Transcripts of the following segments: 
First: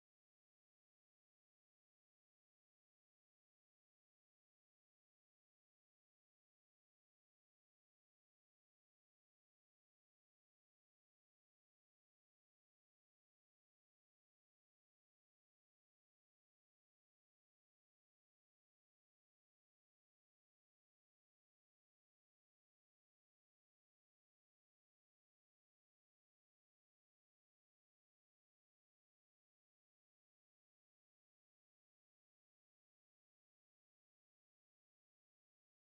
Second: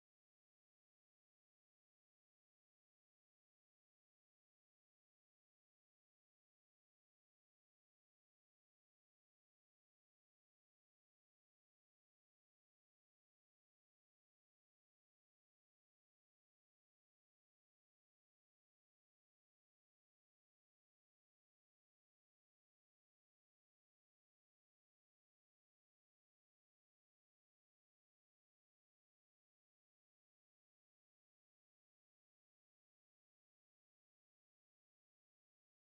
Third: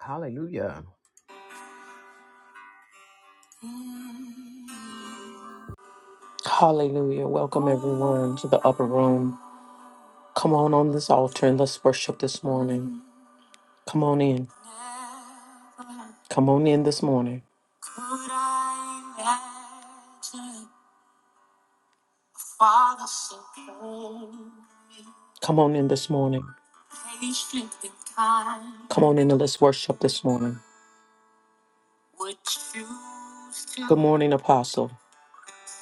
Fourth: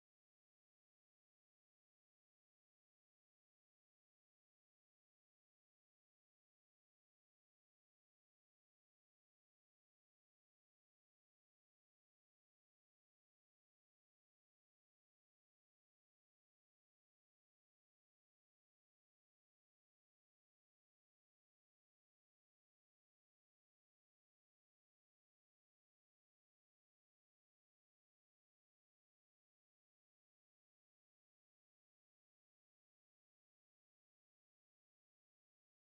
Hallelujah. Hallelujah. Welcome everyone to the upper room. Come on on this altar and let's worship this morning. Come on in. Come on in this morning. Could I imagine Father so kind? Come on in this morning. Patient and kind. Come on in and let's worship this morning. Would choose to Good morning, Apostle.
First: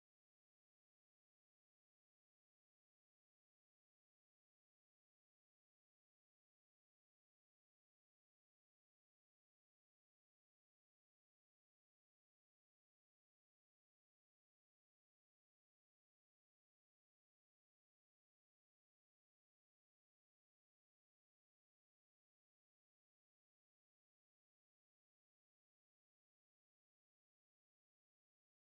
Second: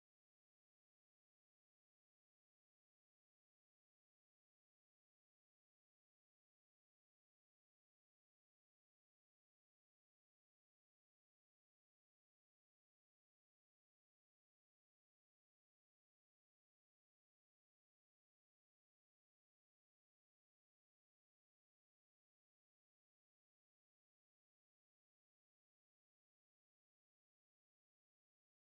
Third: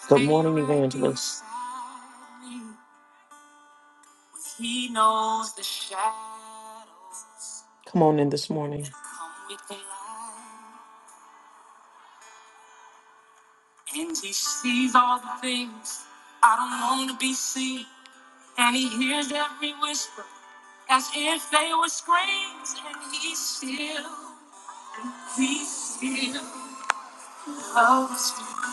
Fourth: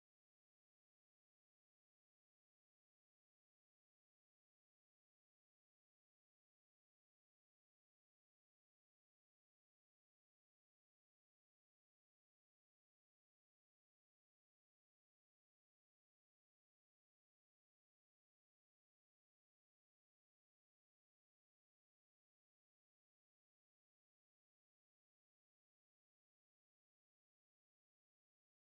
Good morning, Evangelist. He knows the shadows Come on in this morning. that come with the light. And he sees all the things I don't want to be seen. And he hears every whisper as if they were screams. And he still, he still loves me.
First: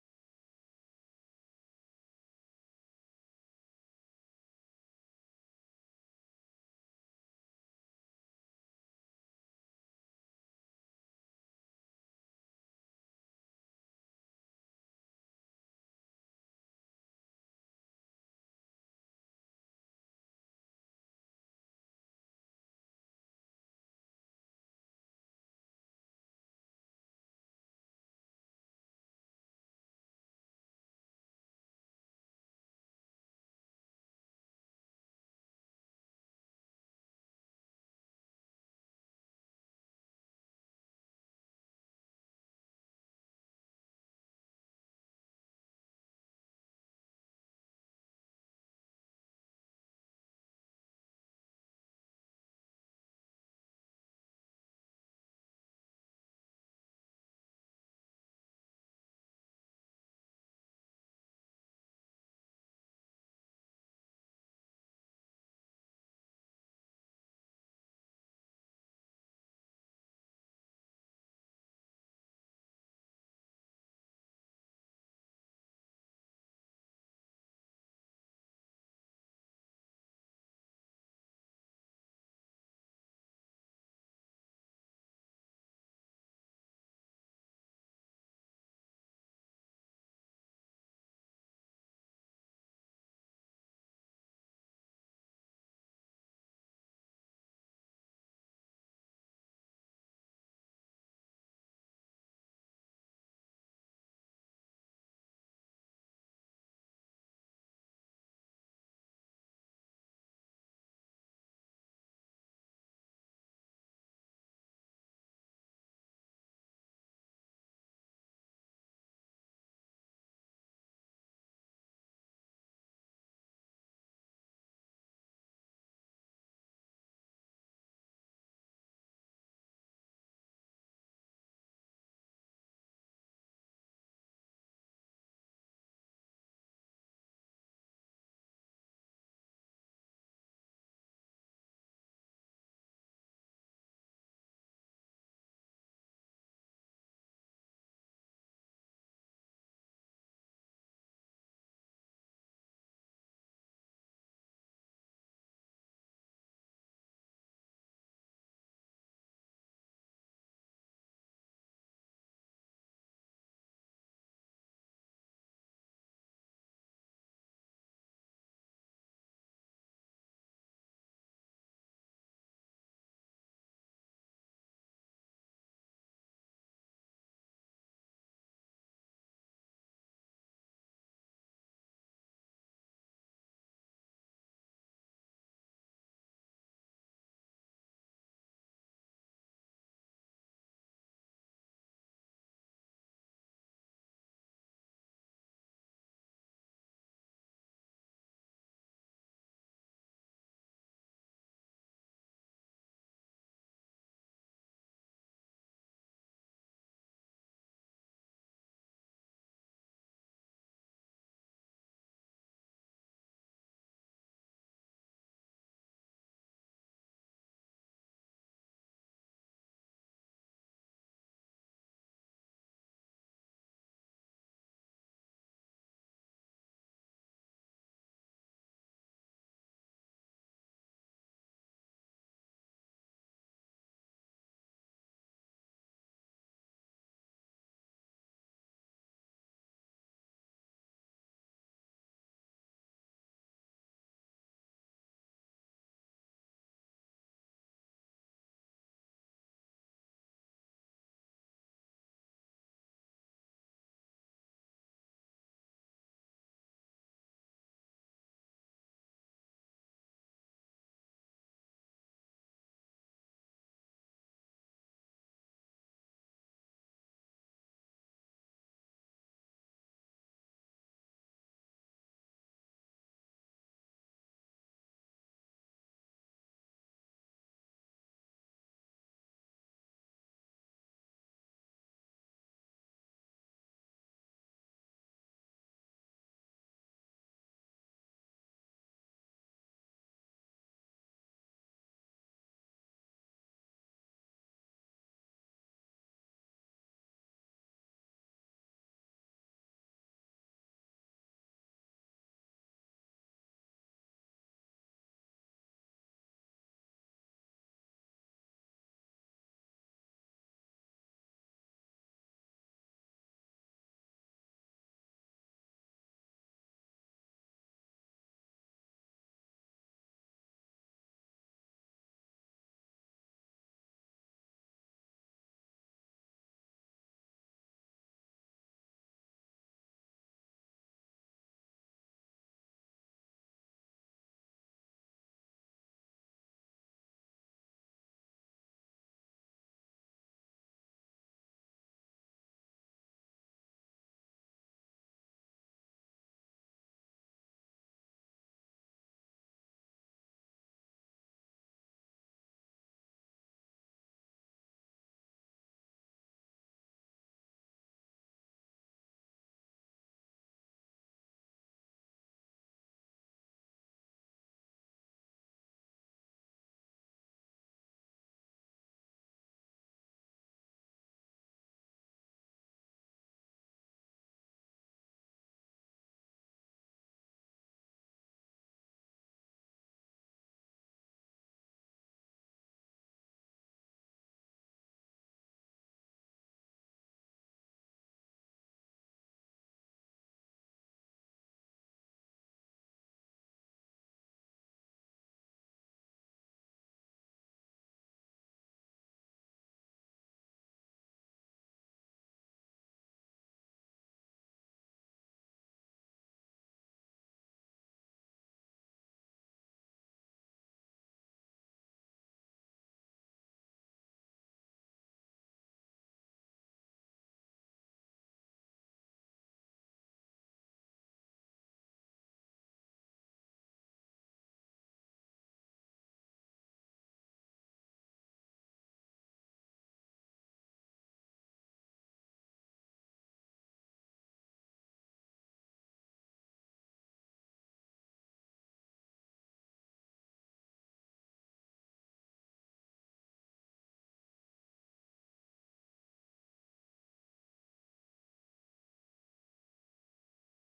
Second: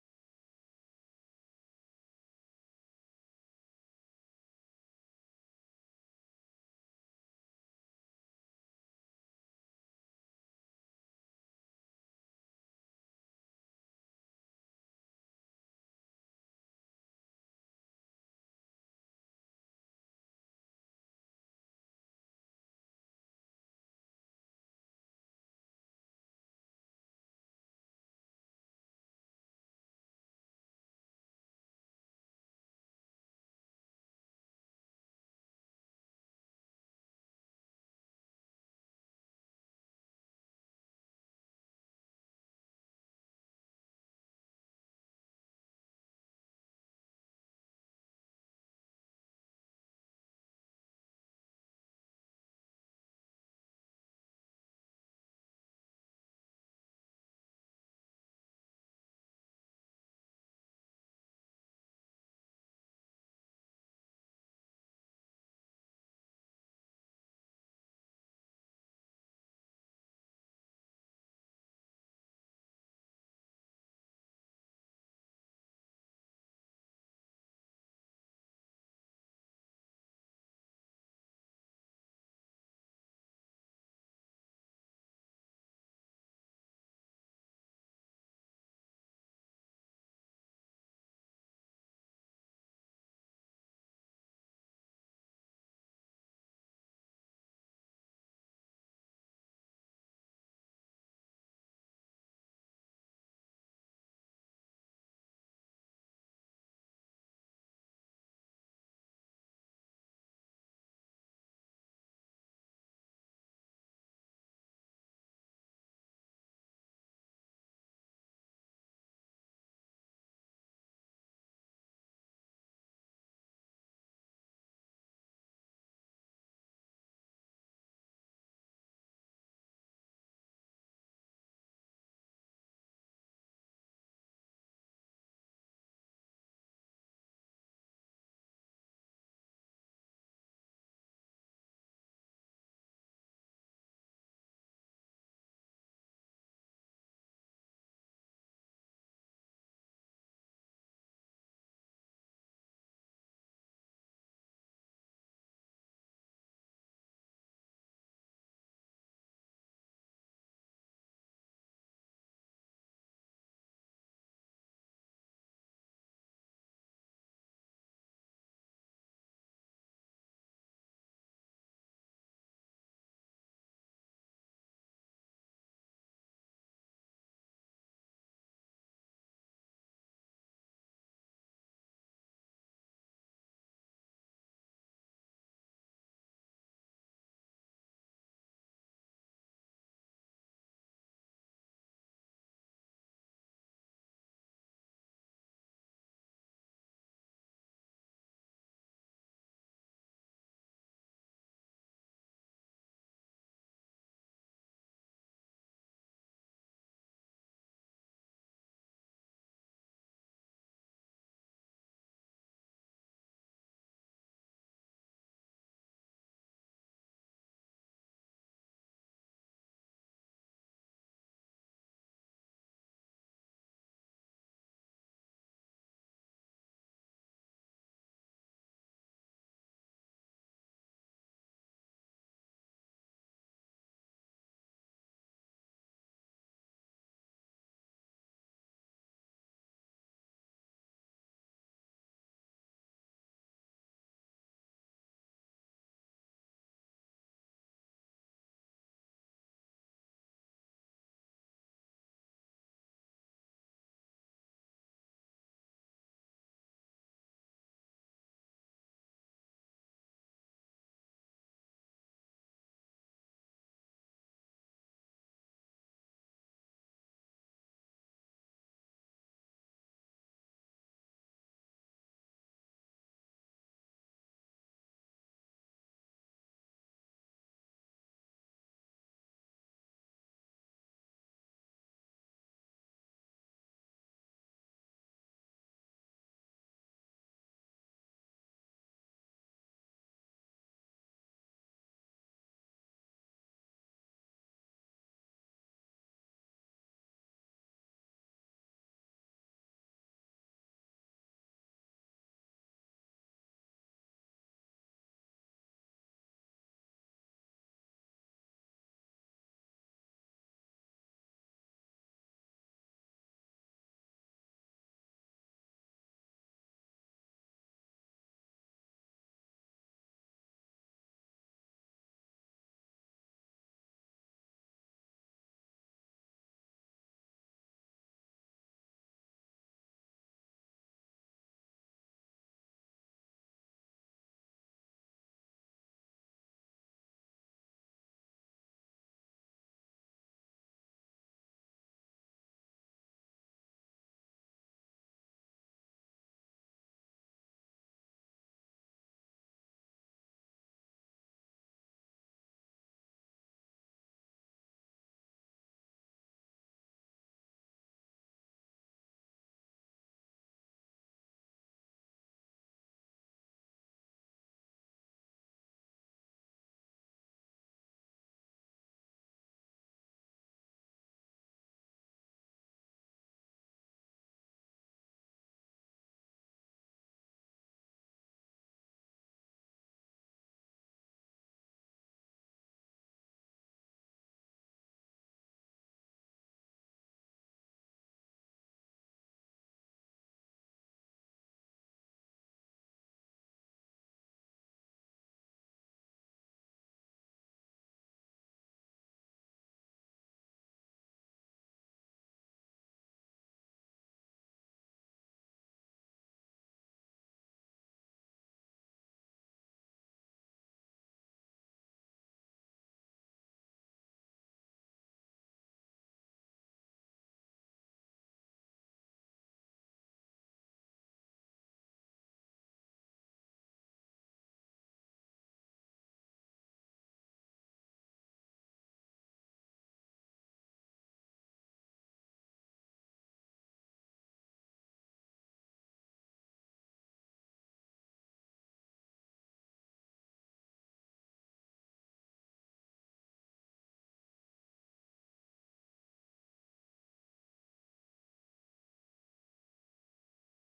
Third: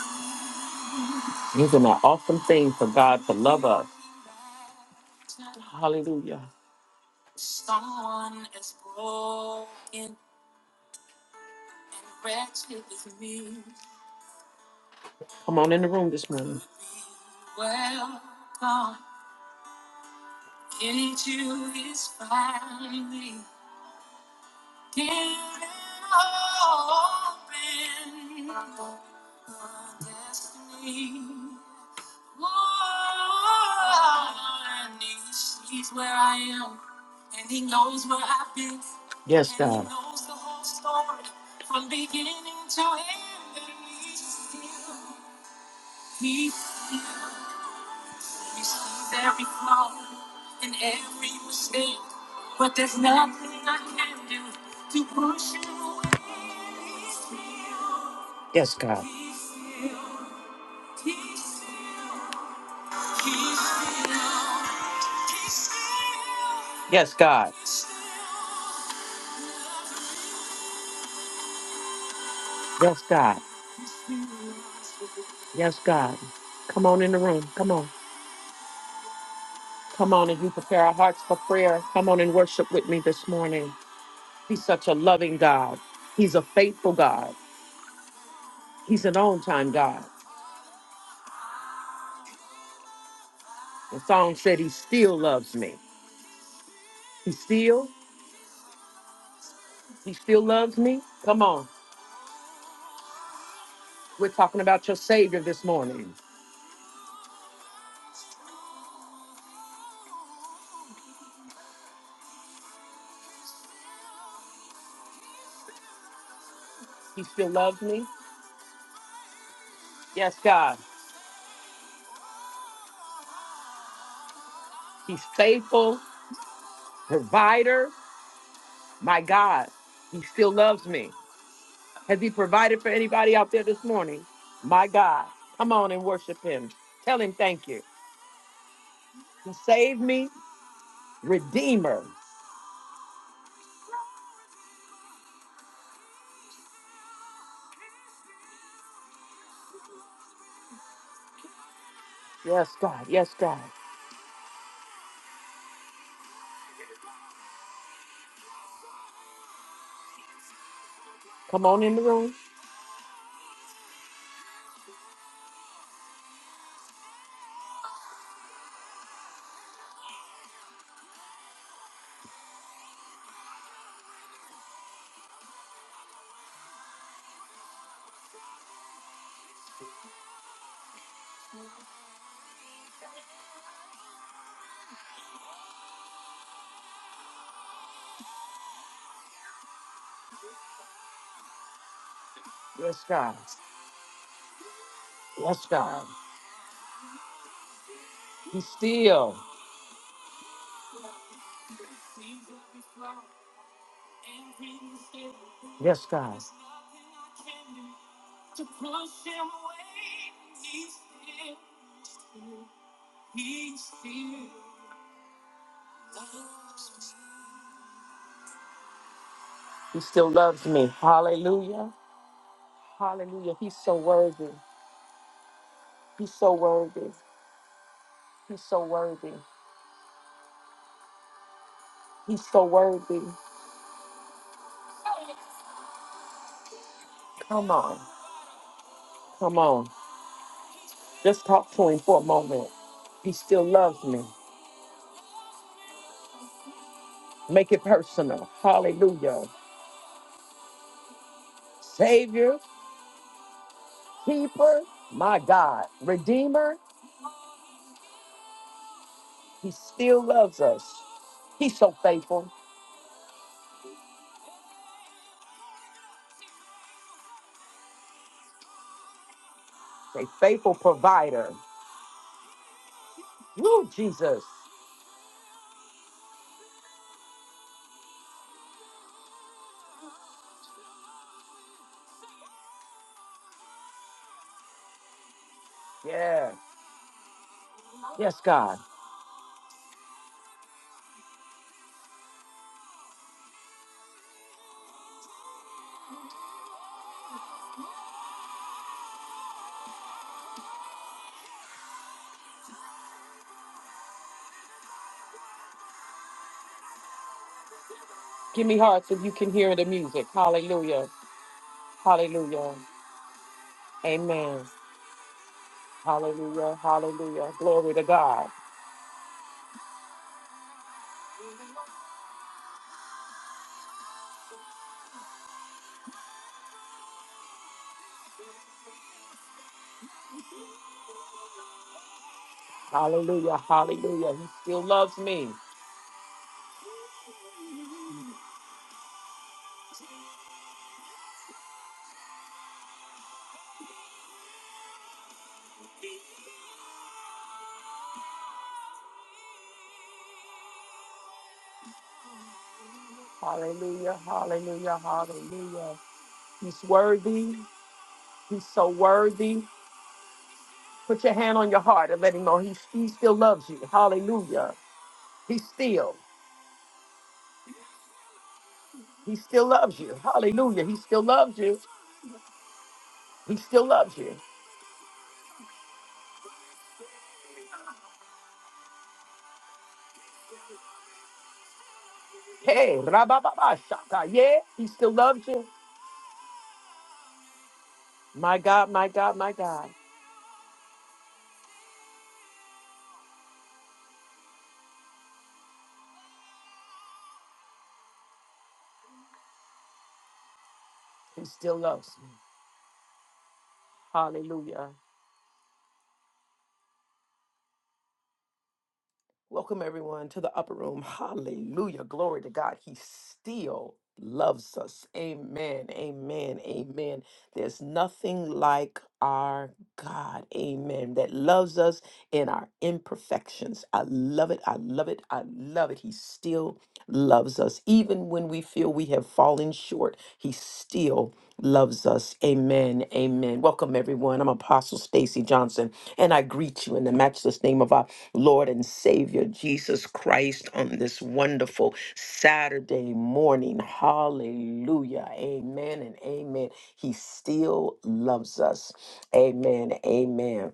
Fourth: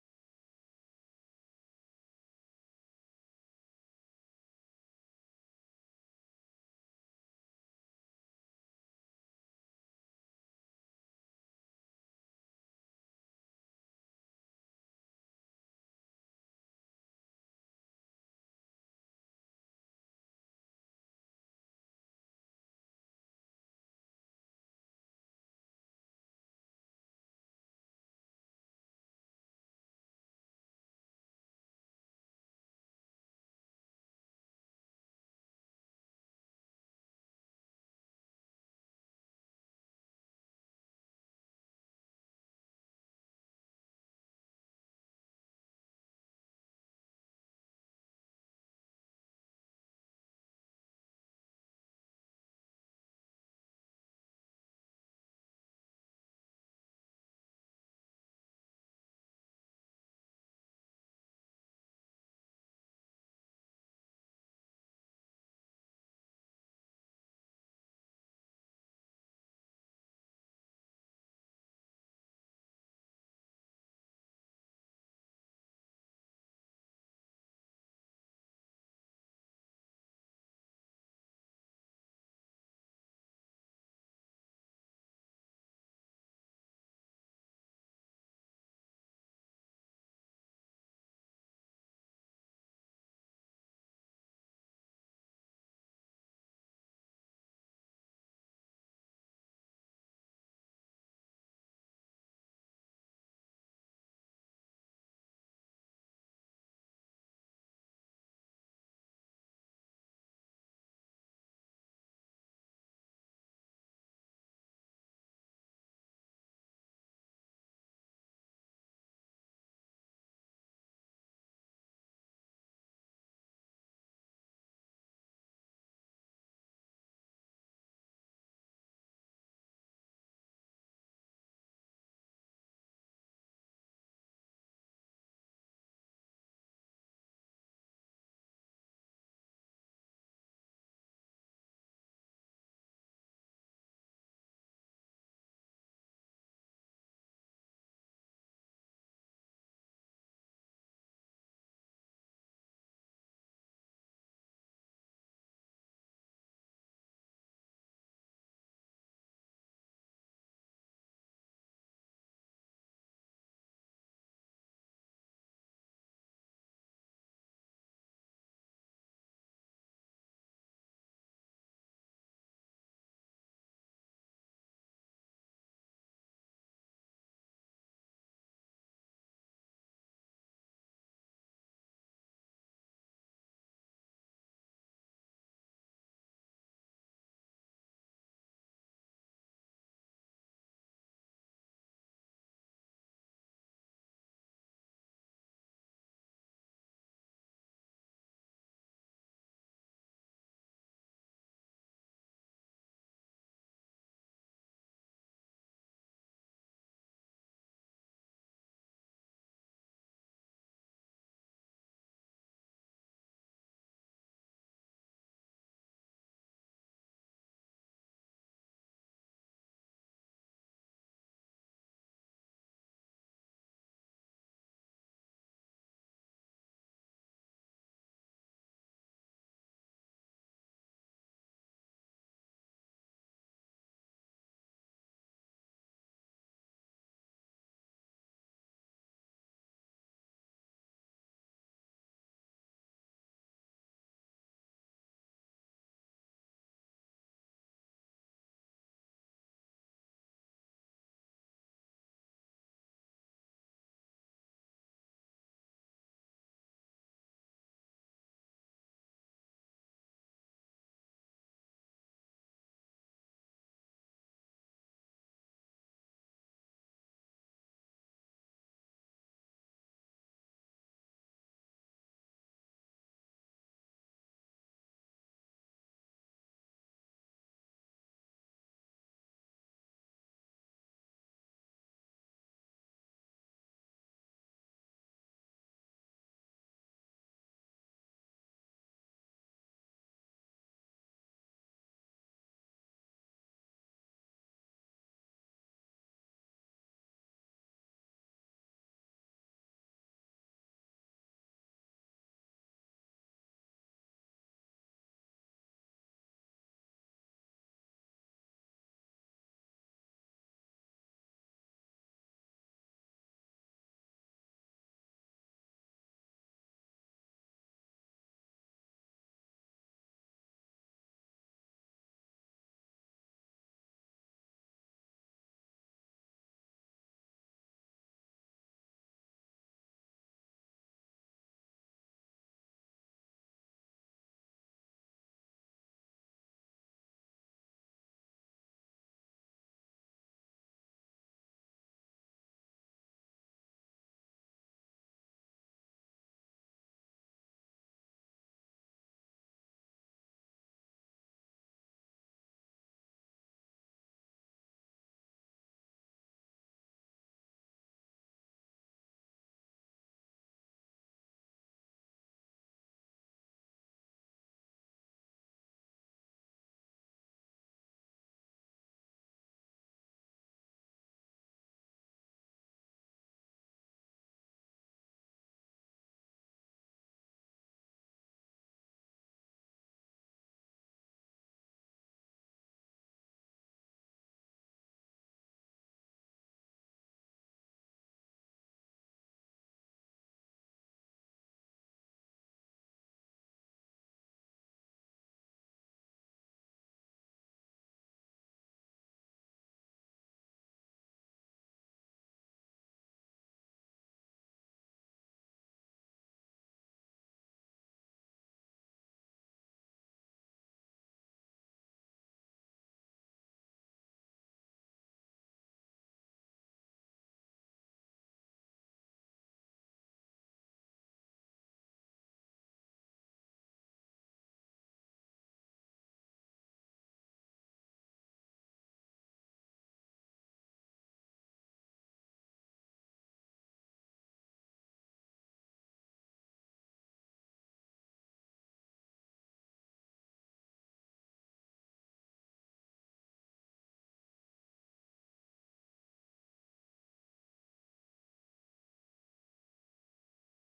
Isn't that awesome thing for God to love us? Hallelujah. Someone as broken and wretched as me. Come on in the room this morning. Welcome into his family. Get open the destiny. Whoa, and he sees where I am, and he knows where I've been, Yes, and he God. knows the whole story from beginning to end. And he's still, he's still. You see every flaw and every mistake, but there's nothing I can do to push you away. Yes, God. Yes, God. Yes, God. Yes, God. Come on in the room. Come on. Come on and you prepare our hearts for prayer. Come on and worship with me this morning. He's such a loving God. He's a faithful God. He's an on time God. The song said he still loves me. He still, he still loves me. Come on. We're talking about your Savior this morning. He still loves me. Yes, God. He's faithful, provider. My God, he still loves me. Has he provided for anybody out there this morning? My God. Come on and worship him. Tell him thank you. Save me, Redeemer. Yes, God. Yes, God. Come on in the room. Yes, God. Yes, God. He's still. Yes, God. He still loves me. Hallelujah. Hallelujah. He's so worthy. He's so worthy. He's so worthy. He's so worthy. Come on. Come on. Just talk to him for a moment. He still loves me. Make it personal. Hallelujah. Savior, keeper, my God, redeemer, he still loves us. He's so faithful. A faithful provider. Woo, Jesus. Yeah. Yes, God. Give me hearts if you can hear the music. Hallelujah. Hallelujah. Amen. Hallelujah, hallelujah. Glory to God. Hallelujah, hallelujah. He still loves me. Hallelujah, hallelujah, hallelujah. He's worthy. He's so worthy. Put your hand on your heart and let him know he, he still loves you. Hallelujah. He still, he still loves you. Hallelujah. He still loves you. He still loves you. Hey, rabababa, shaka. Yeah, he still loves you. My God, my God, my God. He still loves me. Hallelujah. Welcome, everyone, to the upper room. Hallelujah. Glory to God. He still loves us. Amen. Amen. Amen. There's nothing like our God. Amen. That loves us in our imperfections. I love it. I love it. I love it. He still loves us. Even when we feel we have fallen short, He still loves us. Amen. Amen. Welcome, everyone. I'm Apostle Stacy Johnson, and I greet you in the matchless name of our Lord and Savior Jesus Christ on this wonderful Saturday morning. Hallelujah. Amen and amen. He still loves us. Amen. Amen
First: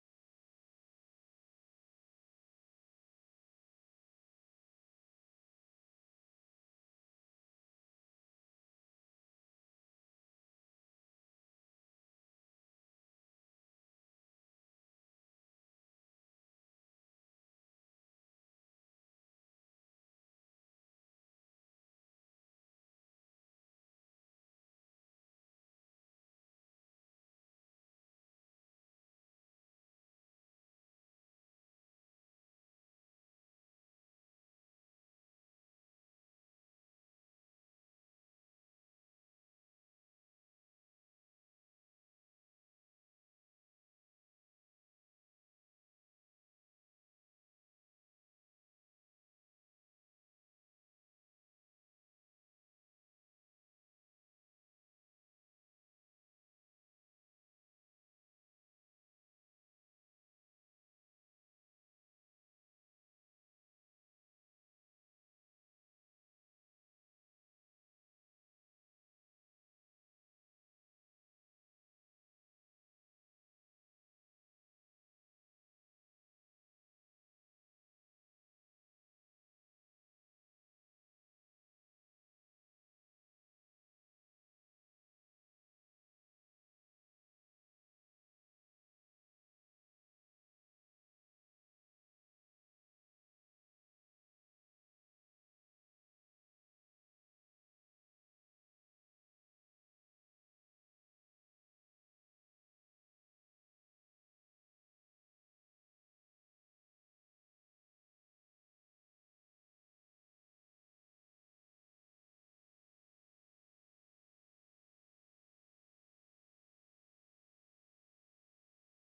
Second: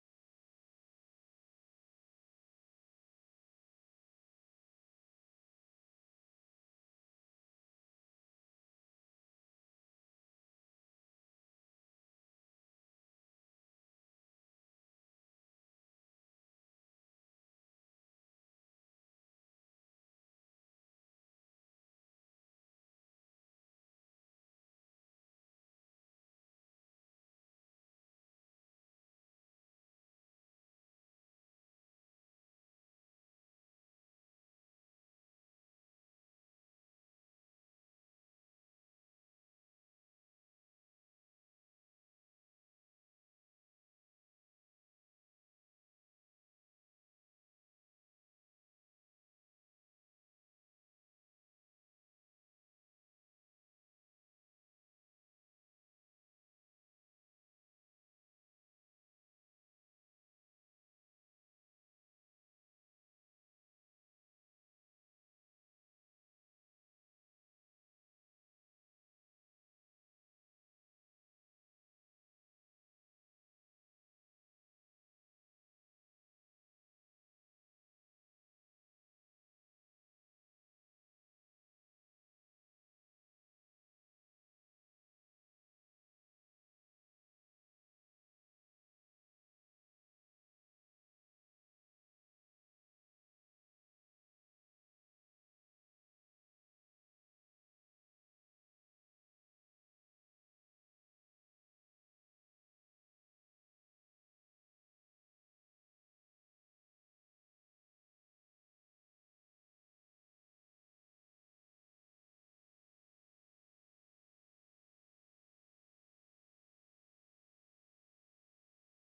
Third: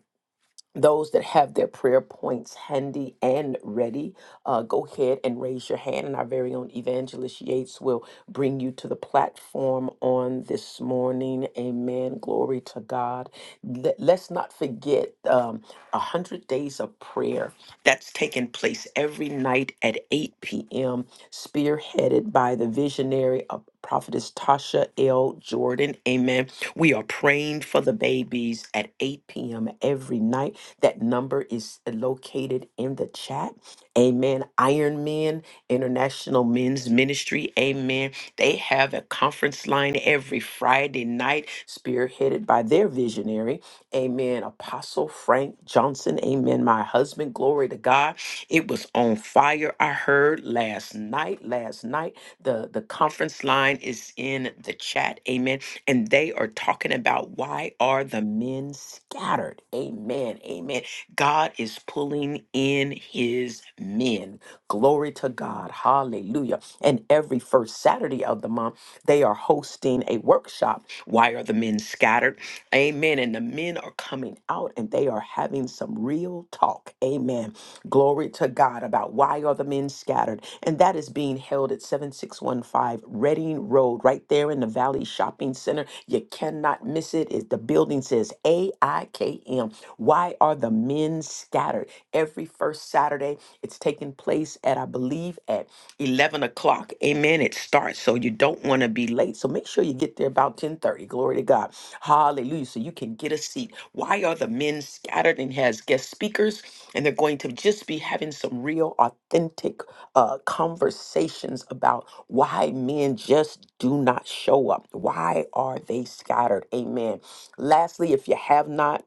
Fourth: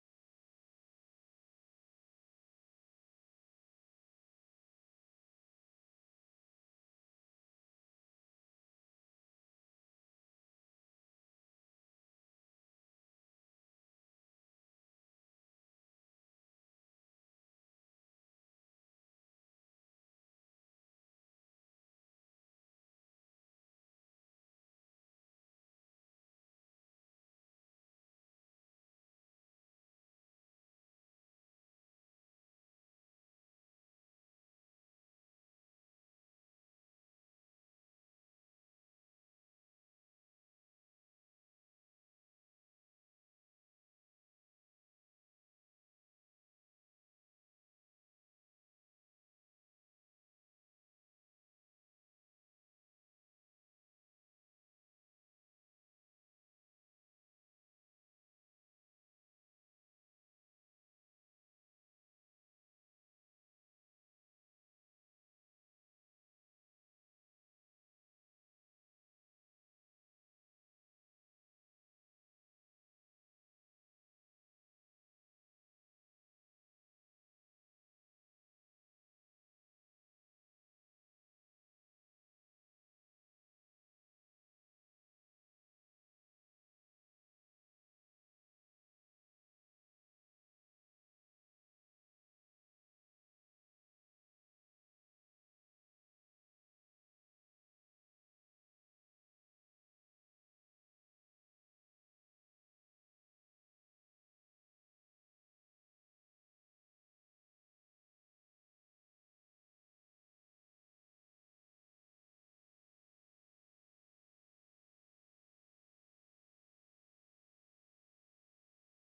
those that have their prayer points handy and ready, uh, go ahead and raise your hand, and our very own Evangelist Yates will bring you to the platform on this morning. Amen. Glory to God. Let, us not forget um, 100 Days of Prayer that's taking place every night at 8 p.m., spearheaded by the visionary of Prophetess Tasha L. Jordan. Amen. We are praying for the babies at 8 p.m. every night. That number is uh, located in the chat. Amen. Iron Men International Men's Ministry. Amen. They have a conference line every Friday night, spearheaded by their visionary. Amen. Apostle Frank Johnson. Amen. My husband. Glory to God. It was on fire. I heard last night. Last night. The, the conference line is in the chat. Amen and they are talking about why are the men scattered? Amen. Amen. God is pulling in his men. Glory to God. Hallelujah. And every first Saturday of the month, they are hosting a workshop. Why are the men scattered? Amen. And the men are coming out and they are having some real talk. Amen Glory to God about why are the men scattered? And that is being held at 7615 Reading Road, right there in the Valley Shopping Center. You cannot miss it. It- the building says AIKM. Why are the men scattered? Every first Saturday, it's taking place at, I believe, at 11 o'clock. Amen. It starts. So you don't want to be late. So make sure you get there about 1030. Glory to God. Hallelujah. So you can get a seat. Why are the men scattered and has guest speakers? and they're going to just be having some real authentic uh, conversations about why men just do not show up why are they scattered amen lastly if you have not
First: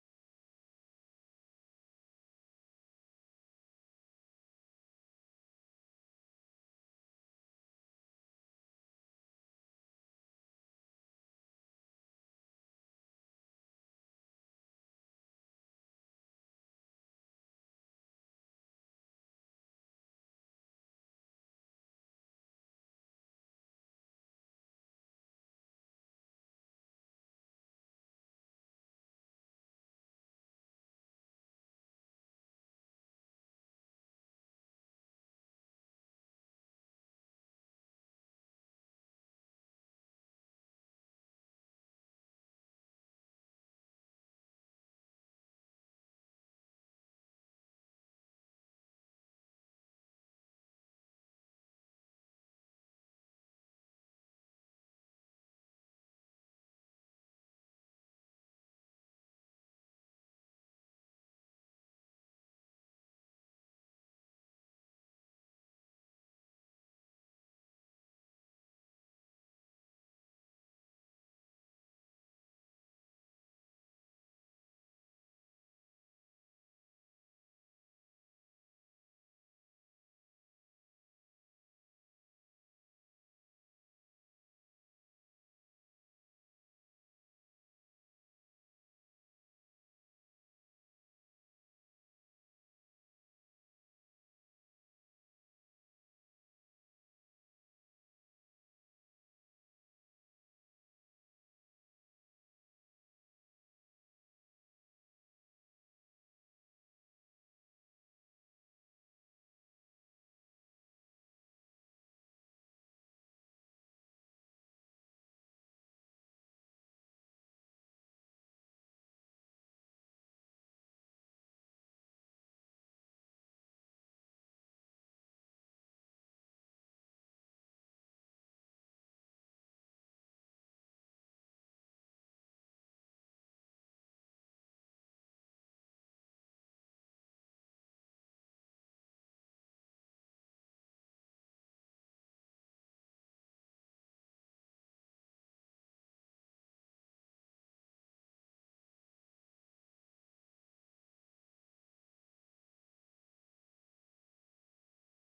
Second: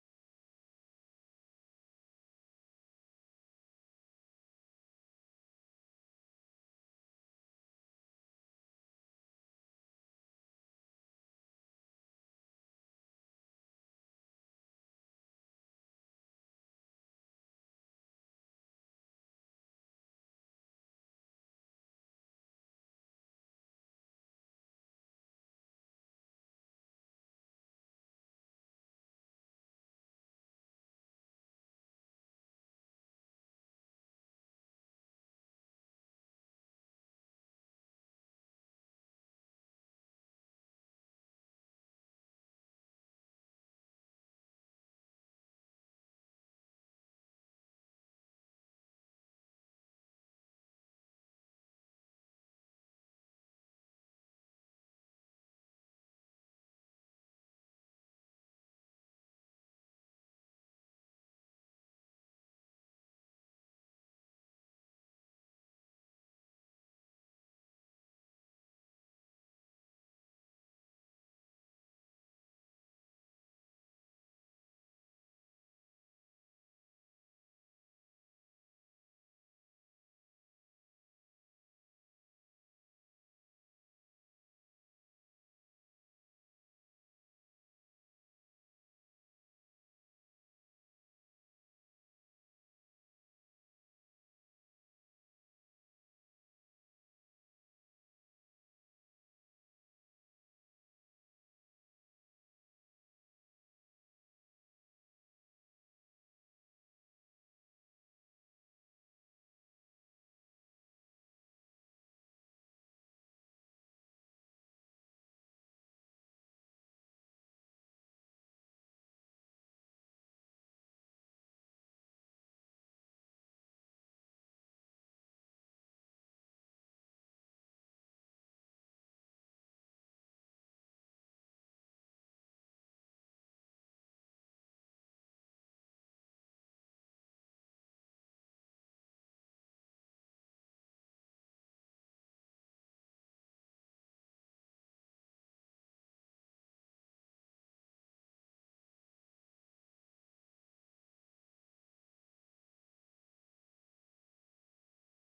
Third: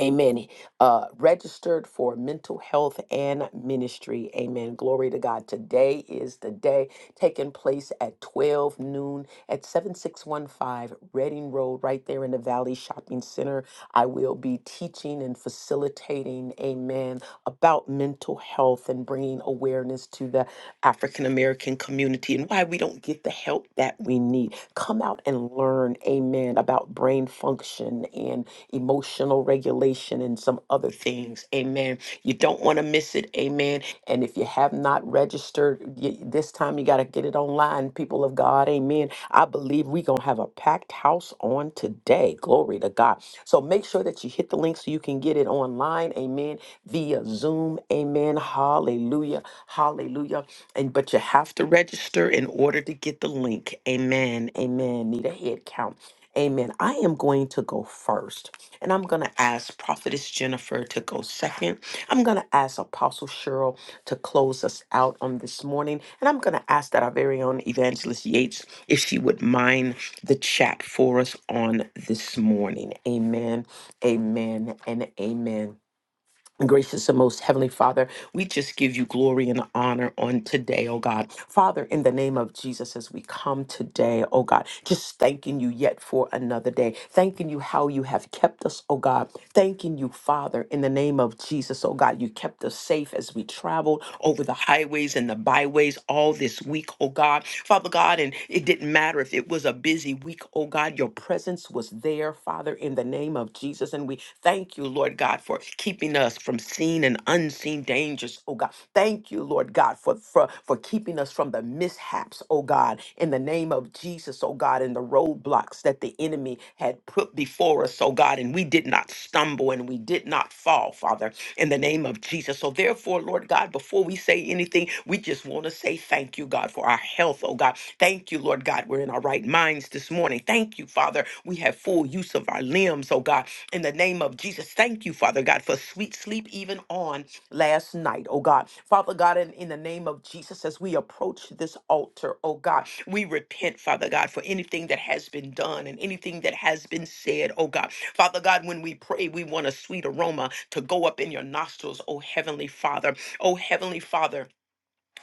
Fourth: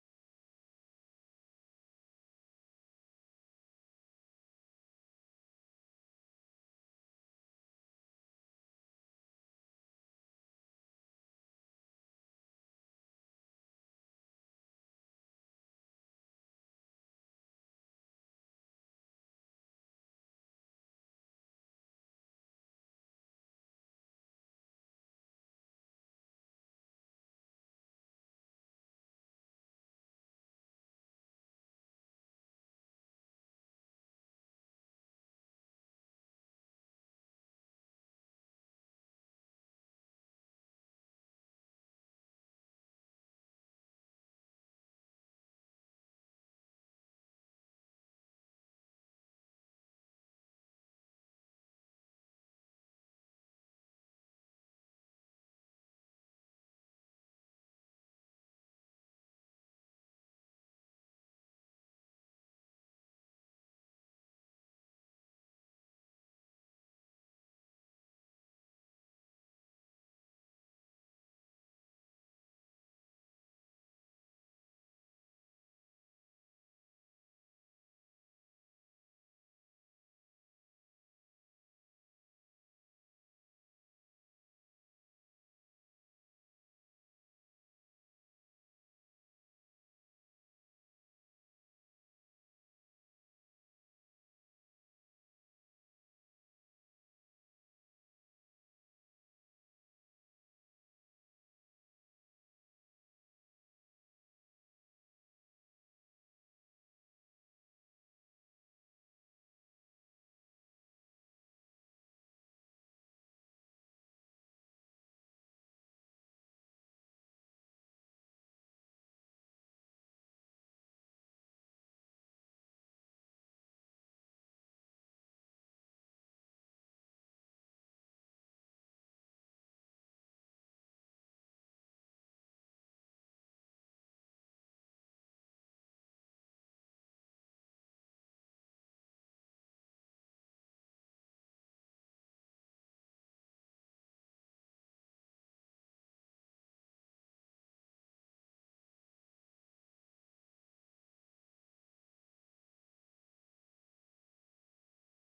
Amen. Uh, registered for mental health and ministry. Amen. Glory to God. Today is the day taking place at 12 noon at 7615 Reading Road, right there in the Valley Shopping Center. I will be teaching and facilitating, amen, about mental health and bringing awareness to the. African American community and why we don't get the help that we need. Come out and learn, amen, about brain function and emotional regulation and some other things, amen you don't want to miss it. Amen. And if you have not registered y this time, you got to get it online, people of God. Amen. I believe we're going to have a packed house on today. Glory to God. So make sure that you hit the link so you can get it online. Amen. Via Zoom. Amen. Hallelujah. Hallelujah. And but you have to register in order to get the link. Amen. Amen. Need a head count. Amen. I am going to go first, and I'm going to ask Prophetess Jennifer to go second. I'm going to ask Apostle Cheryl to close us out on this morning, and I'm going to ask that our very own Evangelist Yates if she would mind the chat for us on this morning. Amen, amen, and amen. Gracious and most heavenly Father, we just give you glory and honor on today, oh God. Father, in the name of Jesus, as we come today, oh God, just thanking you yet for another day, thanking you how you have kept us, oh God. Thanking you, Father, in the name of Jesus, oh God, you kept us safe as we traveled over the highways and the byways all this week, oh God. Father God, and it didn't matter if it was a busy week, oh God, your presence was there, Father, in the name of Jesus, and we thank you, Lord. Lord God, for keeping us from seen and unseen dangers, oh God. Thank you, Lord God, for, for, for keeping us from the mishaps, oh God, in the name of Jesus, oh God, and the roadblocks that the enemy had put before us, oh God, and we did not stumble and we did not fall, Father, in the name of Jesus. So therefore, Lord God, before we say anything, we just want to say thank you, God, for our health, oh God. Thank you, Lord God, we're in our right minds this morning. Thank you, Father, we have full use of our limbs, oh God in the name of Jesus. Thank you, Father God, for sweet sleep even on last night, oh God. Father God, in, in the name of Jesus, as we approach this altar, oh God, we repent, Father God, for anything that has been done and anything that has been said, oh God. Father God, when we pray, we want a sweet aroma to go up in your nostrils, oh Heavenly Father. Oh Heavenly Father,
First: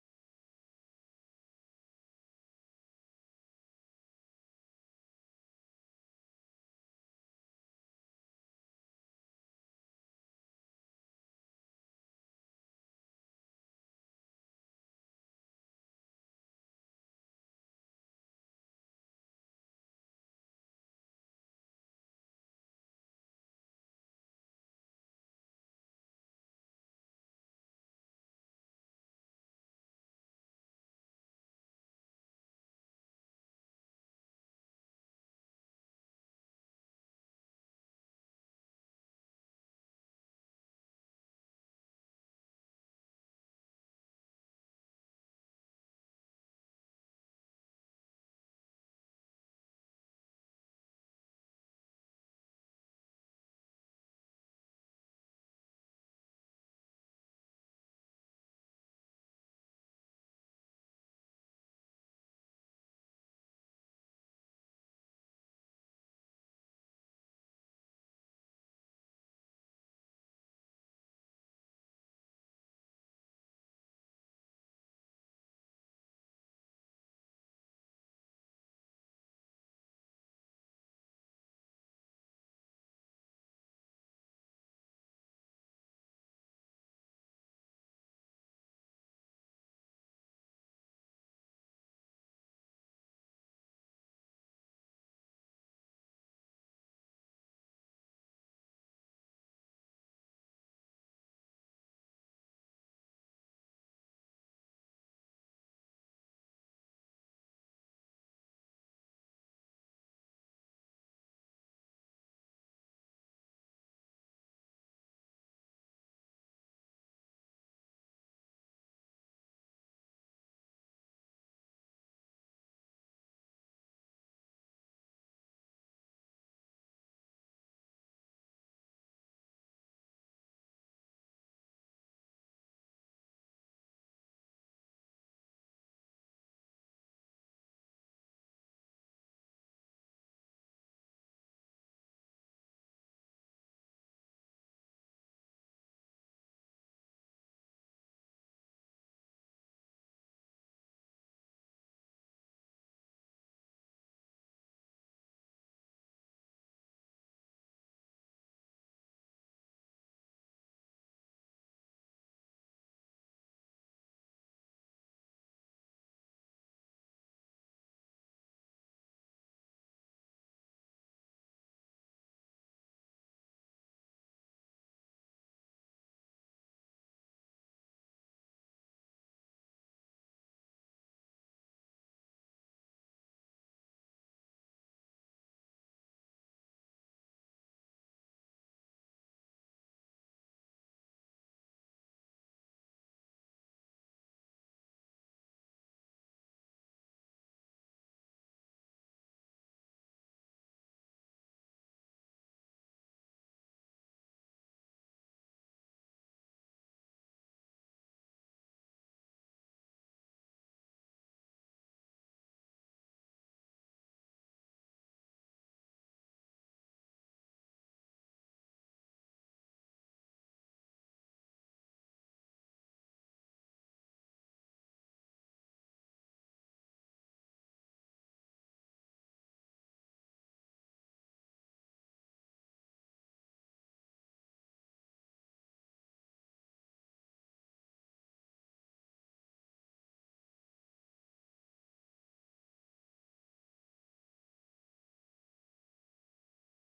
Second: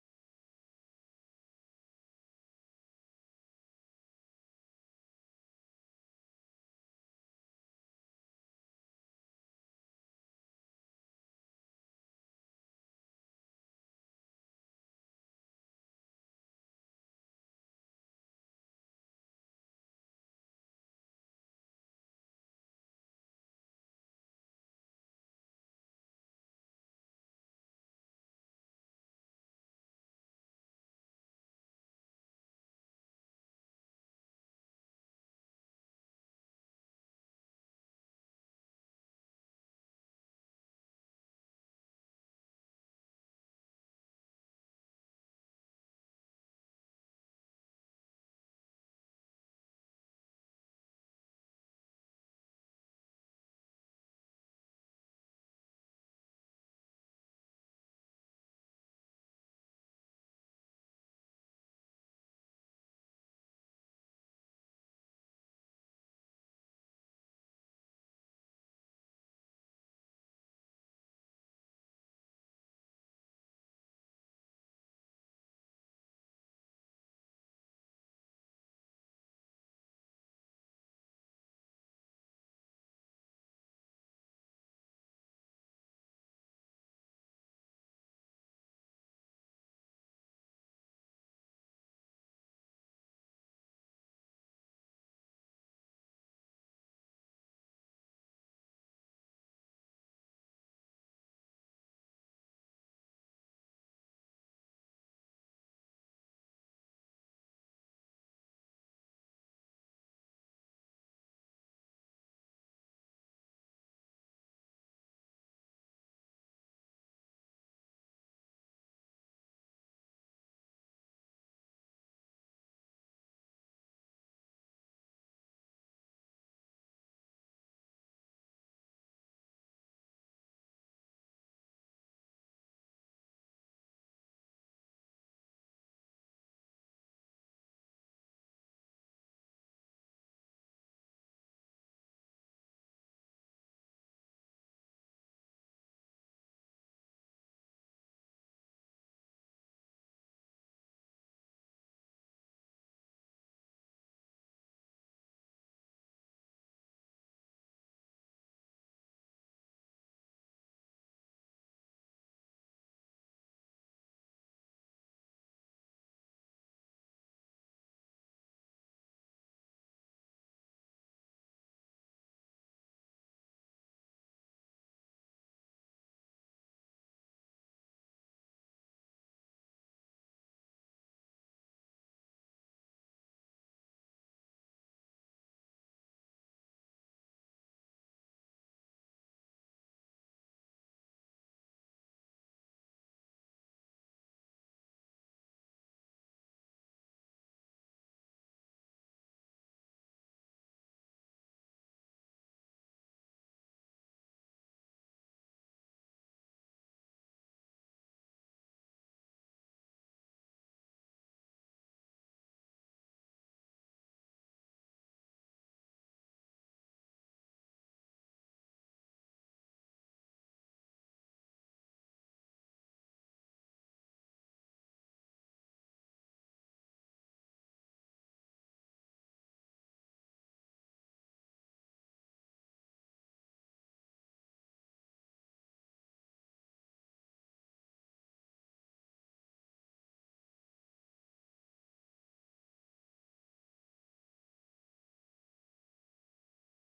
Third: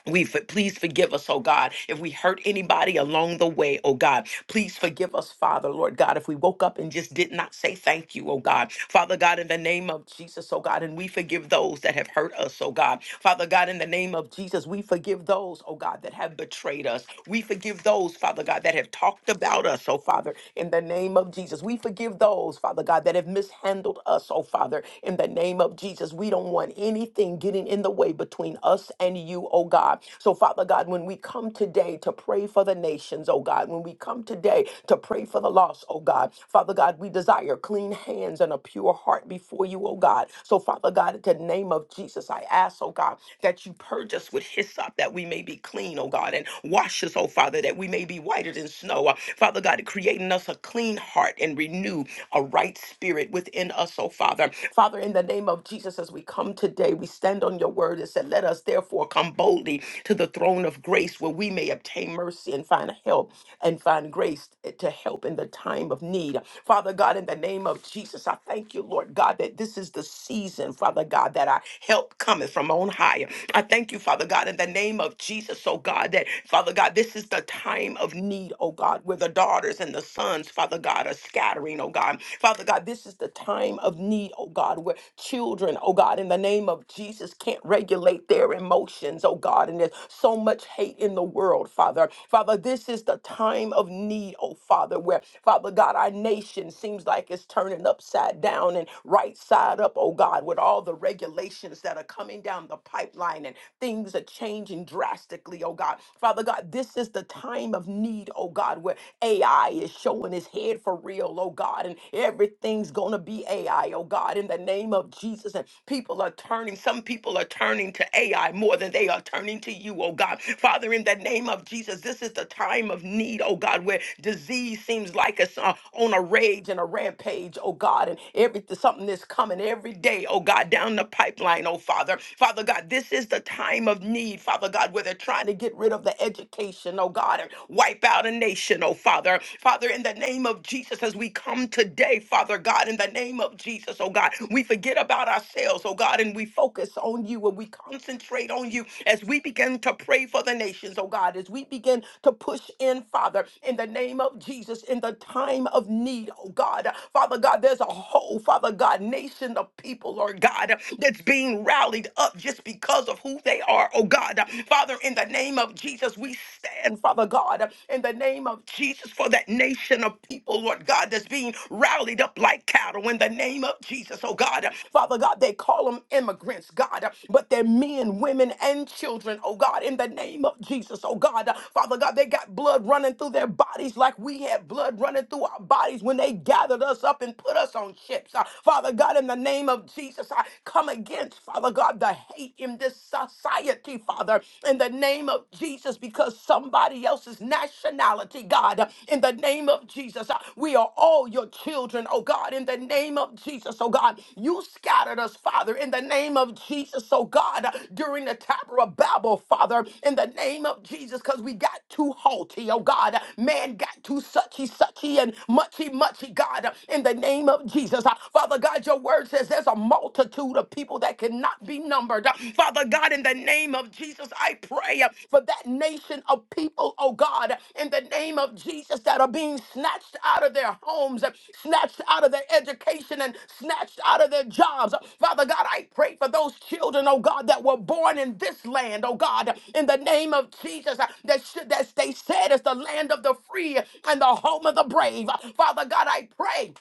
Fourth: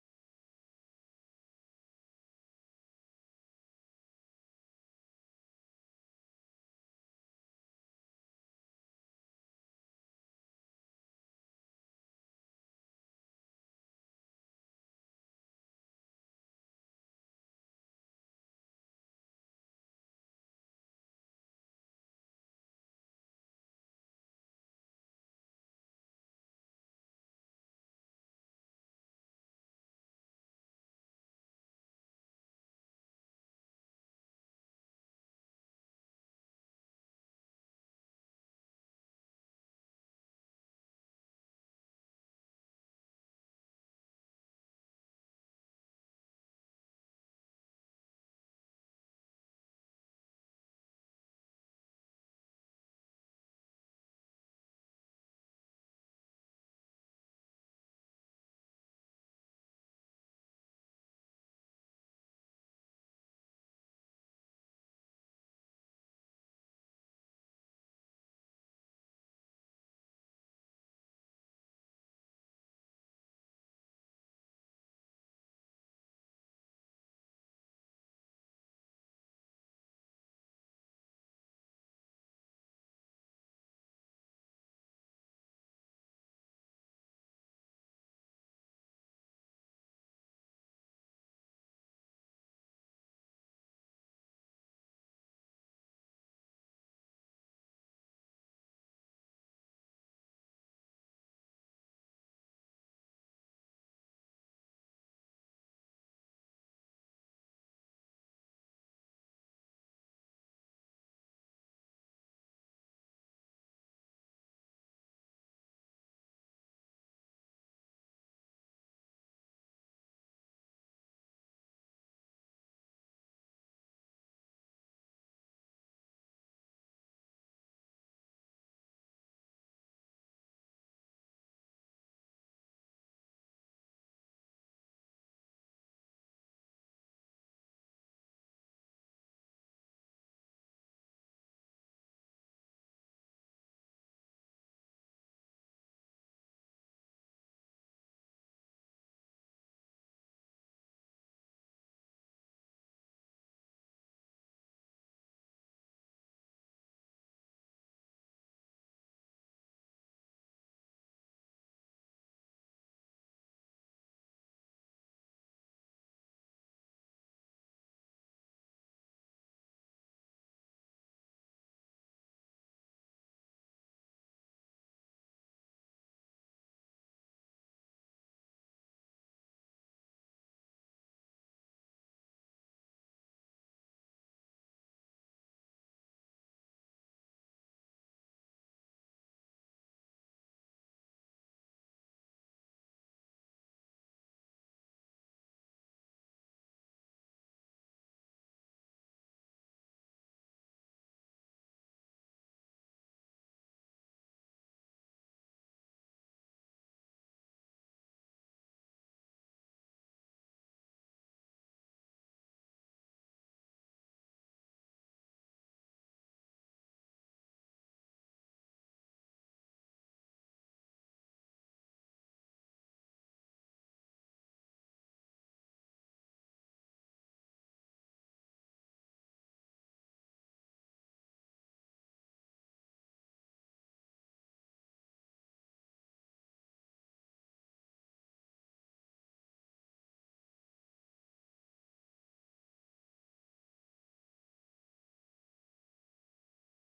we for, please forgive us, oh God, if we hurt anybody along the way, oh God. Please forgive us, Father, Lord God, if we woke up and just did not say thank you, oh God. Father God, in the name of Jesus, oh God, and we forgive those that have hurt us, oh God. Father God, in the name of Jesus, we forgive those, oh God, that have betrayed us. We forgive those, Father God, that have talked about us, oh Father, in the name of Jesus. We forgive those, Father God, that have mishandled us, oh Father, in the name of Jesus. We don't want anything getting getting in the way between us and you, oh God. So, Father God, when we come today to pray for the nations, oh God, when we come today to pray for the lost, oh God, Father God, we desire clean hands and a pure heart before you, oh God. So, Father God, in the name of Jesus, I ask, oh God, that you purge us with hyssop that we may be clean, oh God, and wash us, oh Father, that we may be whiter than snow. Uh, Father God, creating us a clean heart and renew a right spirit within us, oh Father. Father Father, in the name of Jesus, as we come today, we stand on your word and said, Let us therefore come boldly to the throne of grace where we may obtain mercy and find help and find grace to help in the time of need. Father God, in the name of Jesus, I thank you, Lord God, that this is the season, Father God, that our help cometh from on high. I thank you, Father God, in the name of Jesus, oh God, that Father God, this is the time of need, oh God, where the daughters and the sons, Father God, are scattering, oh God. Father God, this is the time of need, oh God, where children, oh God, in the name of Jesus, can't regulate their emotions, oh God, and there's so much hate in the world, Father. Father, this is the time of need, oh Father, where, Father God, our nation seems like it's turning upside down and right side up, oh God, with all the regulations that are coming down the pipeline and things are changing drastically, oh God. Father God, this is the time of need, oh God, where AI AI is showing his head for real, oh God, and everything's going to be AI, oh God, in the name of Jesus. And people are turning, some people are turning to AI more than they are turning to you, oh God. Father, in the name of Jesus, this is the time of need, oh God, where disease seems like it's uh, on a rage and a rampage, oh God, and everything, something is coming every day, oh God, down the pipeline, oh Father. Father God, this is the time of need, Father God, where they're trying to get rid of the education, oh God, and wipe out a nation, oh Father. Father, in the name of Jesus, as we come today, Father God, in the name of Jesus, oh God, we forget about ourselves, oh God, and we focus on you and we concentrate on you as we begin to pray for the nations, oh God, as we begin to push in, Father, in the name of Jesus, in the time of need, oh God. Father God, there's a whole, Father God, nation of people, Lord God, that's being rallied up just because of who they are, oh God. Father, in the name of Jesus, we stand, Father God, in the name of Jesus for that nation of people, Lord God, that's being rallied up like cattle in the name of Jesus, oh God. Father God, they call them immigrants, God, but they're men, women, and children, oh God, in the name of Jesus, oh God. Father God, they got blood running through their bodies like we had blood running through our bodies when they gathered us up and put us on ships. Uh, Father God, in the name of Jesus, I come against, Father God. God, the hate in this society, Father, in the name of Jesus, because somebody else's nationality, God, in the name of Jesus, uh, we are all your children, oh God, in the name of Jesus, oh God, you scattered us, Father, in the name of Jesus, oh God, uh, during the Tower of Babel, Father, in the name of Jesus, because we got too haughty, oh God, man got too suchy, suchy, and muchy, muchy, God, uh, in the name of Jesus, Uh, Father God, your words. says says there's a multitude of people that cannot be numbered. Uh, Father God, in the name of Jesus, I pray uh, for that nation of people, oh God, in the name of Jesus, that are being snatched out of their homes, uh, snatched out of their education, and snatched out of their jobs. Uh, Father God, I pray for those children, oh God, that were born in this land, oh God, in the name of Jesus, uh, that, should, that they said is the land of the free and the home of the brave. Uh, Father God, I pray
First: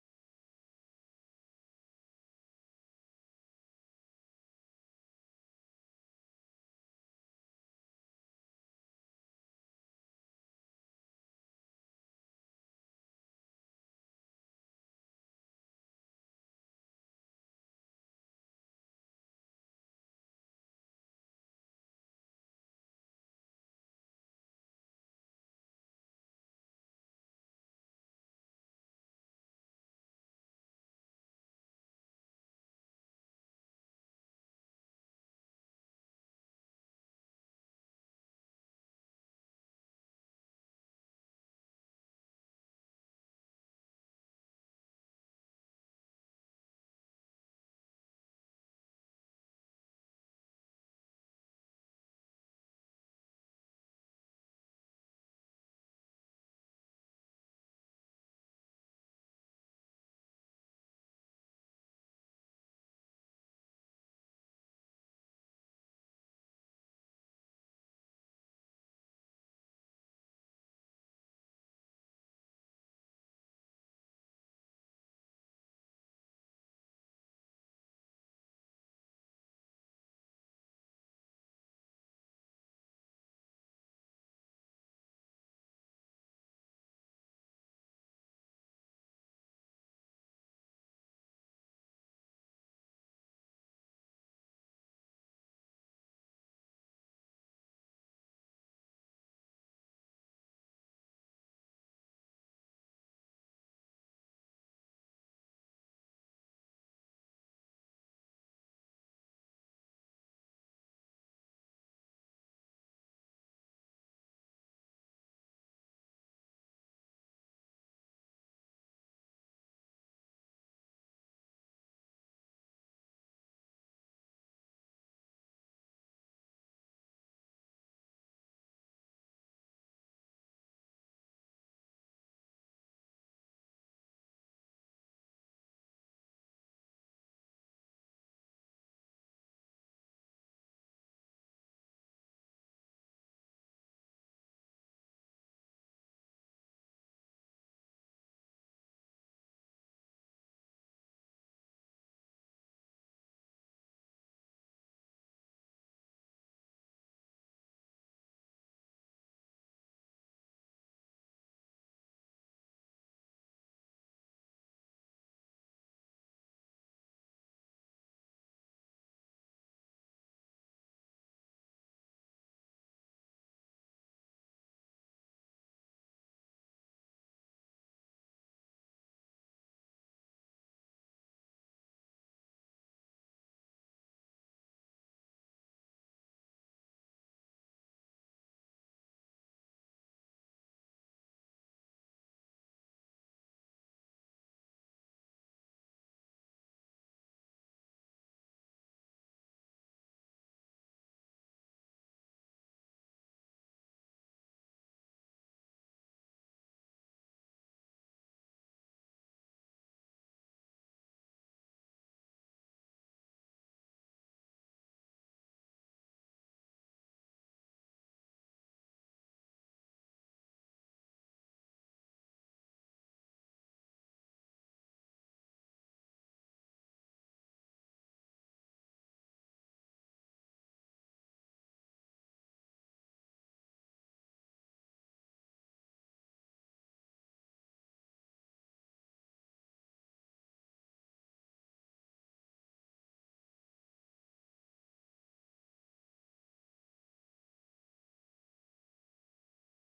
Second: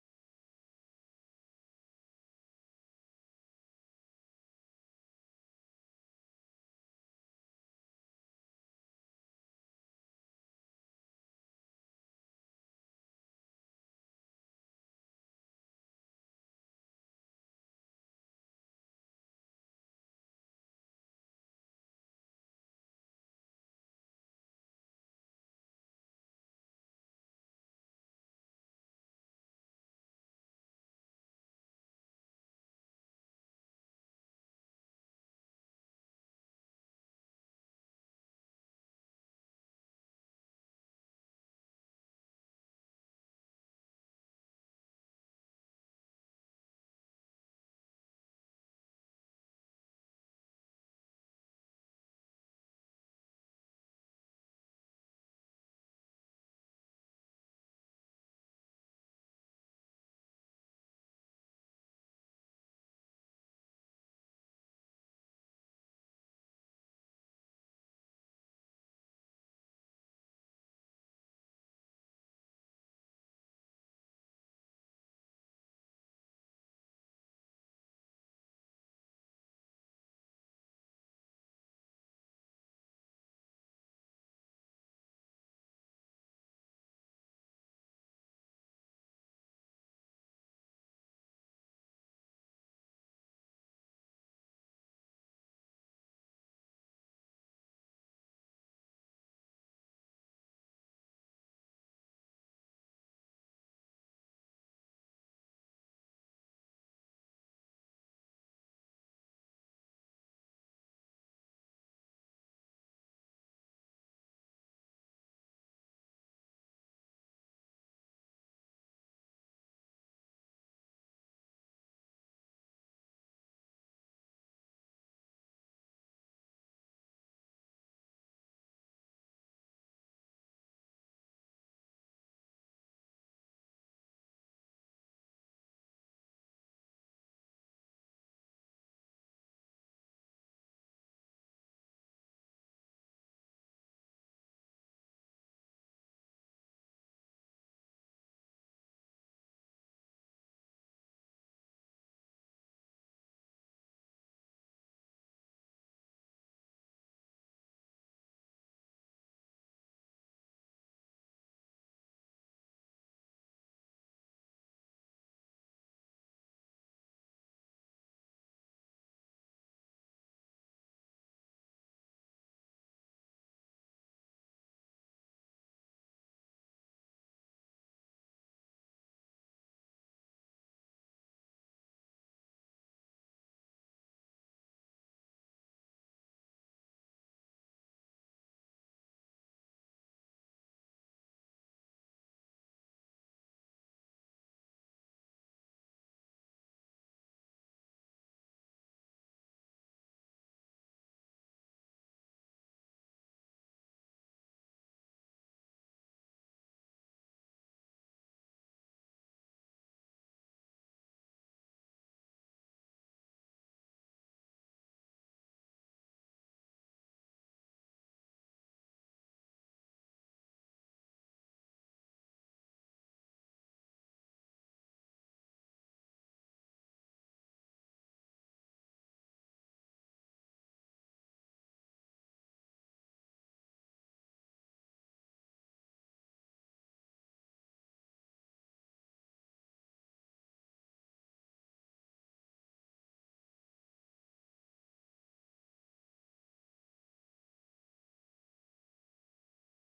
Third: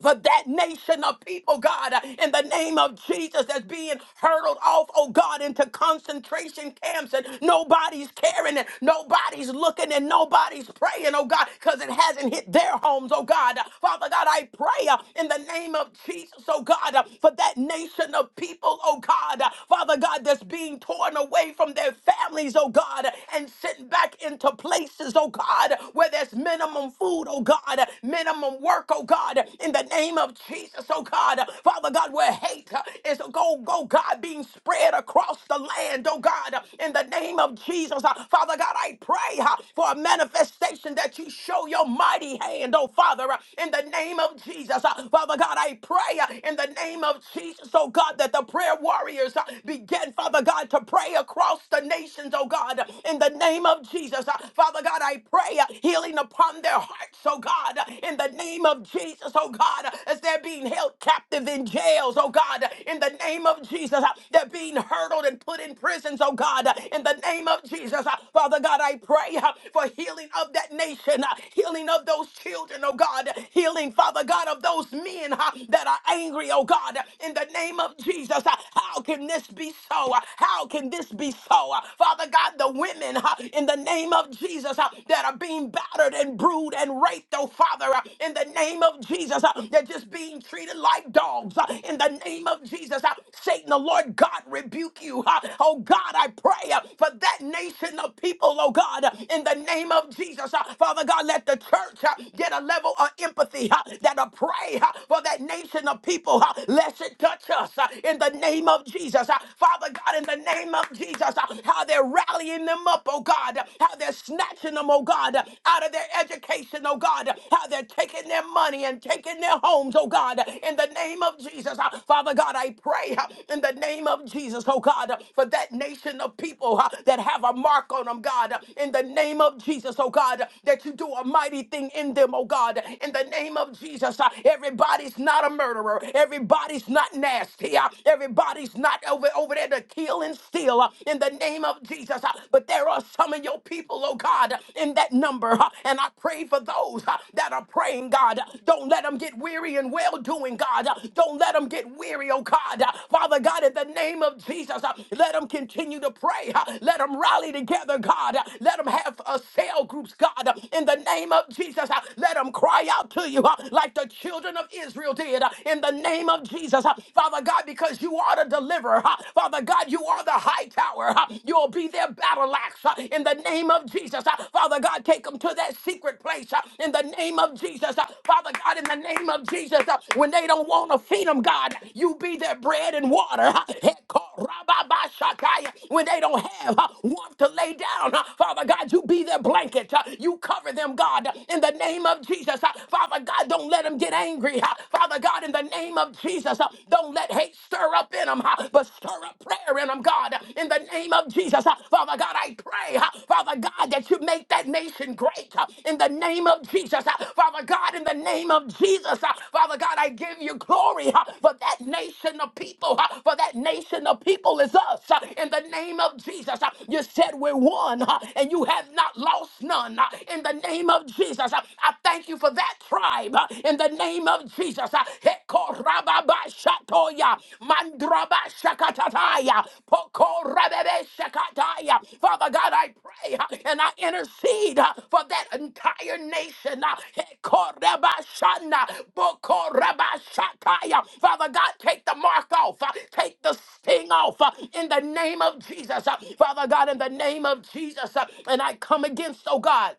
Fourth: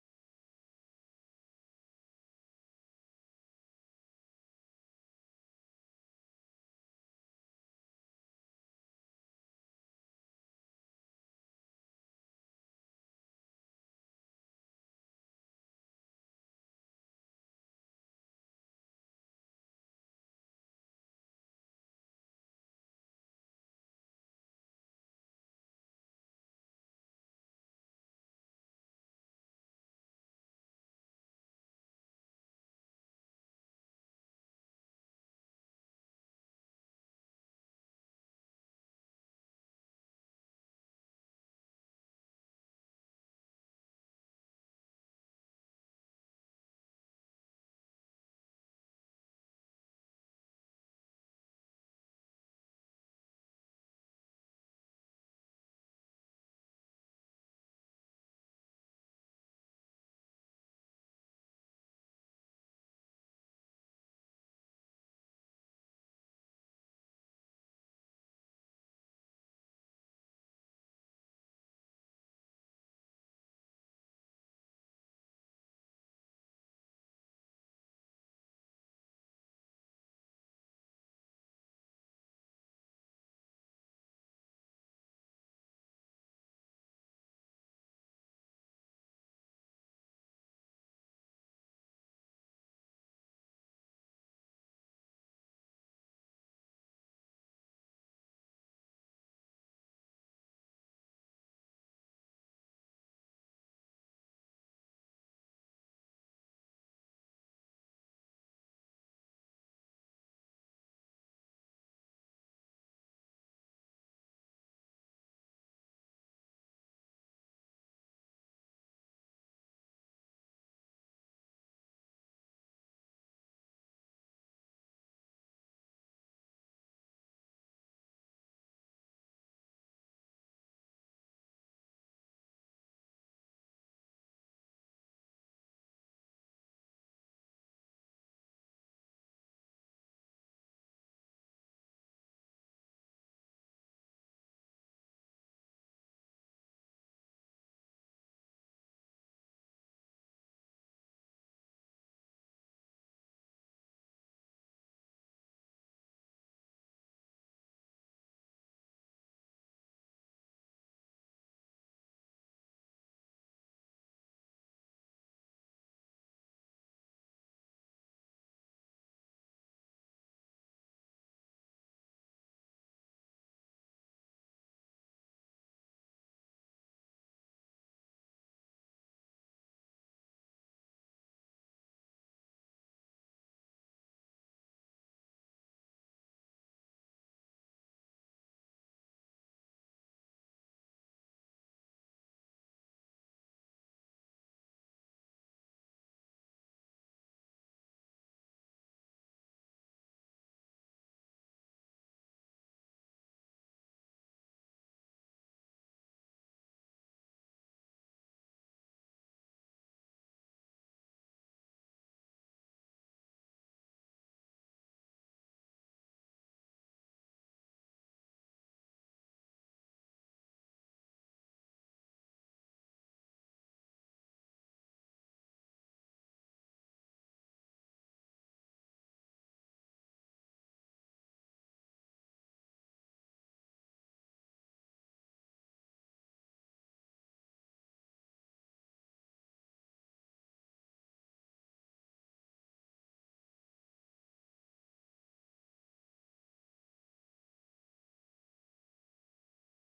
for that nation of people, God, uh, in the name of Jesus, that's being hurtled off, oh God, into concentration camps, and nobody's caring, and nobody's looking, and nobody's praying, oh God, because it hasn't hit their homes, oh God. Uh, Father God, I pray uh, in the name of Jesus, oh God, uh, for that nation of people, oh God, uh, Father God, that's being torn away from their families, oh God, uh, and sent back into places, oh God, where there's minimum food, oh God, God, minimum work, oh God, in the name of Jesus, oh God, Father God, where hate uh, is a go, go, God, being spread across the land, oh God, in the name of Jesus, Uh, Father God, I pray uh, for a manifestation that you show your mighty hand, oh Father, uh, in the name of Jesus, Uh, Father God, I pray uh, in the name of Jesus, oh God, that the prayer warriors uh, begin, Father God, to pray across the nations, oh God, in the name of Jesus, Uh, Father God, I pray. Hey, uh, healing upon their hearts, oh God, uh, in the name of Jesus, oh God, uh, as they're being held captive in jails, oh God, uh, in the name of Jesus, uh, they're being hurdled and put in prisons, oh God, uh, in the name of Jesus, uh, Father God, I pray uh, for healing of that nation, uh, healing of those children, oh God, uh, healing, Father God, of those men uh, that are angry, oh God, uh, in the name of Jesus, Uh, how can this be so? Uh, How can this be so? Uh, Father God, the women, uh, uh, in the name of Jesus uh, that are being battered and brewed and raped, oh Father, uh, in the name of Jesus, uh, they're just being treated like dogs. uh, In the name of Jesus, uh, Satan, the Lord God, rebuke you. uh, Oh God, I pray uh, for that nation of people, oh God, uh, in the name of Jesus. uh, Father God, let the church uh, get a level of empathy uh, that'll pray uh, for that nation of people. uh, Lest it touch us uh, in the name of Jesus. uh, Father God, in the name of Jesus. Jesus, uh, how they're rallying them up, oh God, uh, how they're snatching them, oh God, uh, out of their education, oh God, uh, how they're taking their money and taking their homes, oh God, uh, in the name of Jesus. uh, Father God, I pray uh, in the name of Jesus, oh God, uh, for that nation of people uh, that have a mark on them, God, uh, in the name of Jesus, oh God, uh, that you do a mighty thing in them, oh God, in the name of Jesus. uh, Everybody's not a murderer, everybody's not nasty, uh, everybody's not not over, over there to kill and steal uh, in the name of Jesus. uh, But there are some of your people, oh God, uh, in that number. uh, And I pray for those uh, that are praying, God. Uh, Don't let them get weary in well doing, God. Uh, Don't let them get weary, oh God. Uh, Father God, in the name of Jesus, uh, let them continue to pray. uh, Let them rally together, God. Uh, Let them have uh, cell groups, God. Uh, In the name of Jesus, uh, let them cry out to you uh, like the children of Israel did. Uh, In the name of Jesus. Jesus. Uh, Father God, because you are the deliverer. Uh, Father God, you are the high tower. Uh, You'll be their battle axe uh, in the name of Jesus. Uh, Father God, take them to that secret place uh, in the name of Jesus. Uh, Father God, in the name of Jesus, uh, when they don't want to feed them, God, you be their bread and water. Uh, Hekorababashakaya. When they don't have uh, warmth to lay down, uh, Father God, you be their blanket. Uh, You cover them, God, in the name of Jesus. Uh, Father God, don't let them get angry hungry. uh, Father God, in the name of Jesus, uh, don't let hate stir up in them, but stir up prayer in them, God. In the name of Jesus, uh, Father God, I pray, uh, Father God, that you make that nation great. uh, In the name of Jesus, uh, Father God, in the name of Jesus, uh, Father God, I give you glory uh, for that nation of people, uh, for that nation of people is us. uh, In the name of Jesus, uh, you said we're one, uh, and you have not lost none. uh, In the name of Jesus, uh, I thank thank you for that tribe uh, in the name of Jesus. Uh, Hekorababashatoya, mandrabashakatataya, pokorabebeshakataya. Father God, I pray uh, and I intercede uh, for that entire nation. uh, Hekorabashana, bokorabashataya. Father God, take the mark off, uh, take the sting off uh, in the name of Jesus. Uh, Father God, in the name of Jesus, uh, and I come against, oh God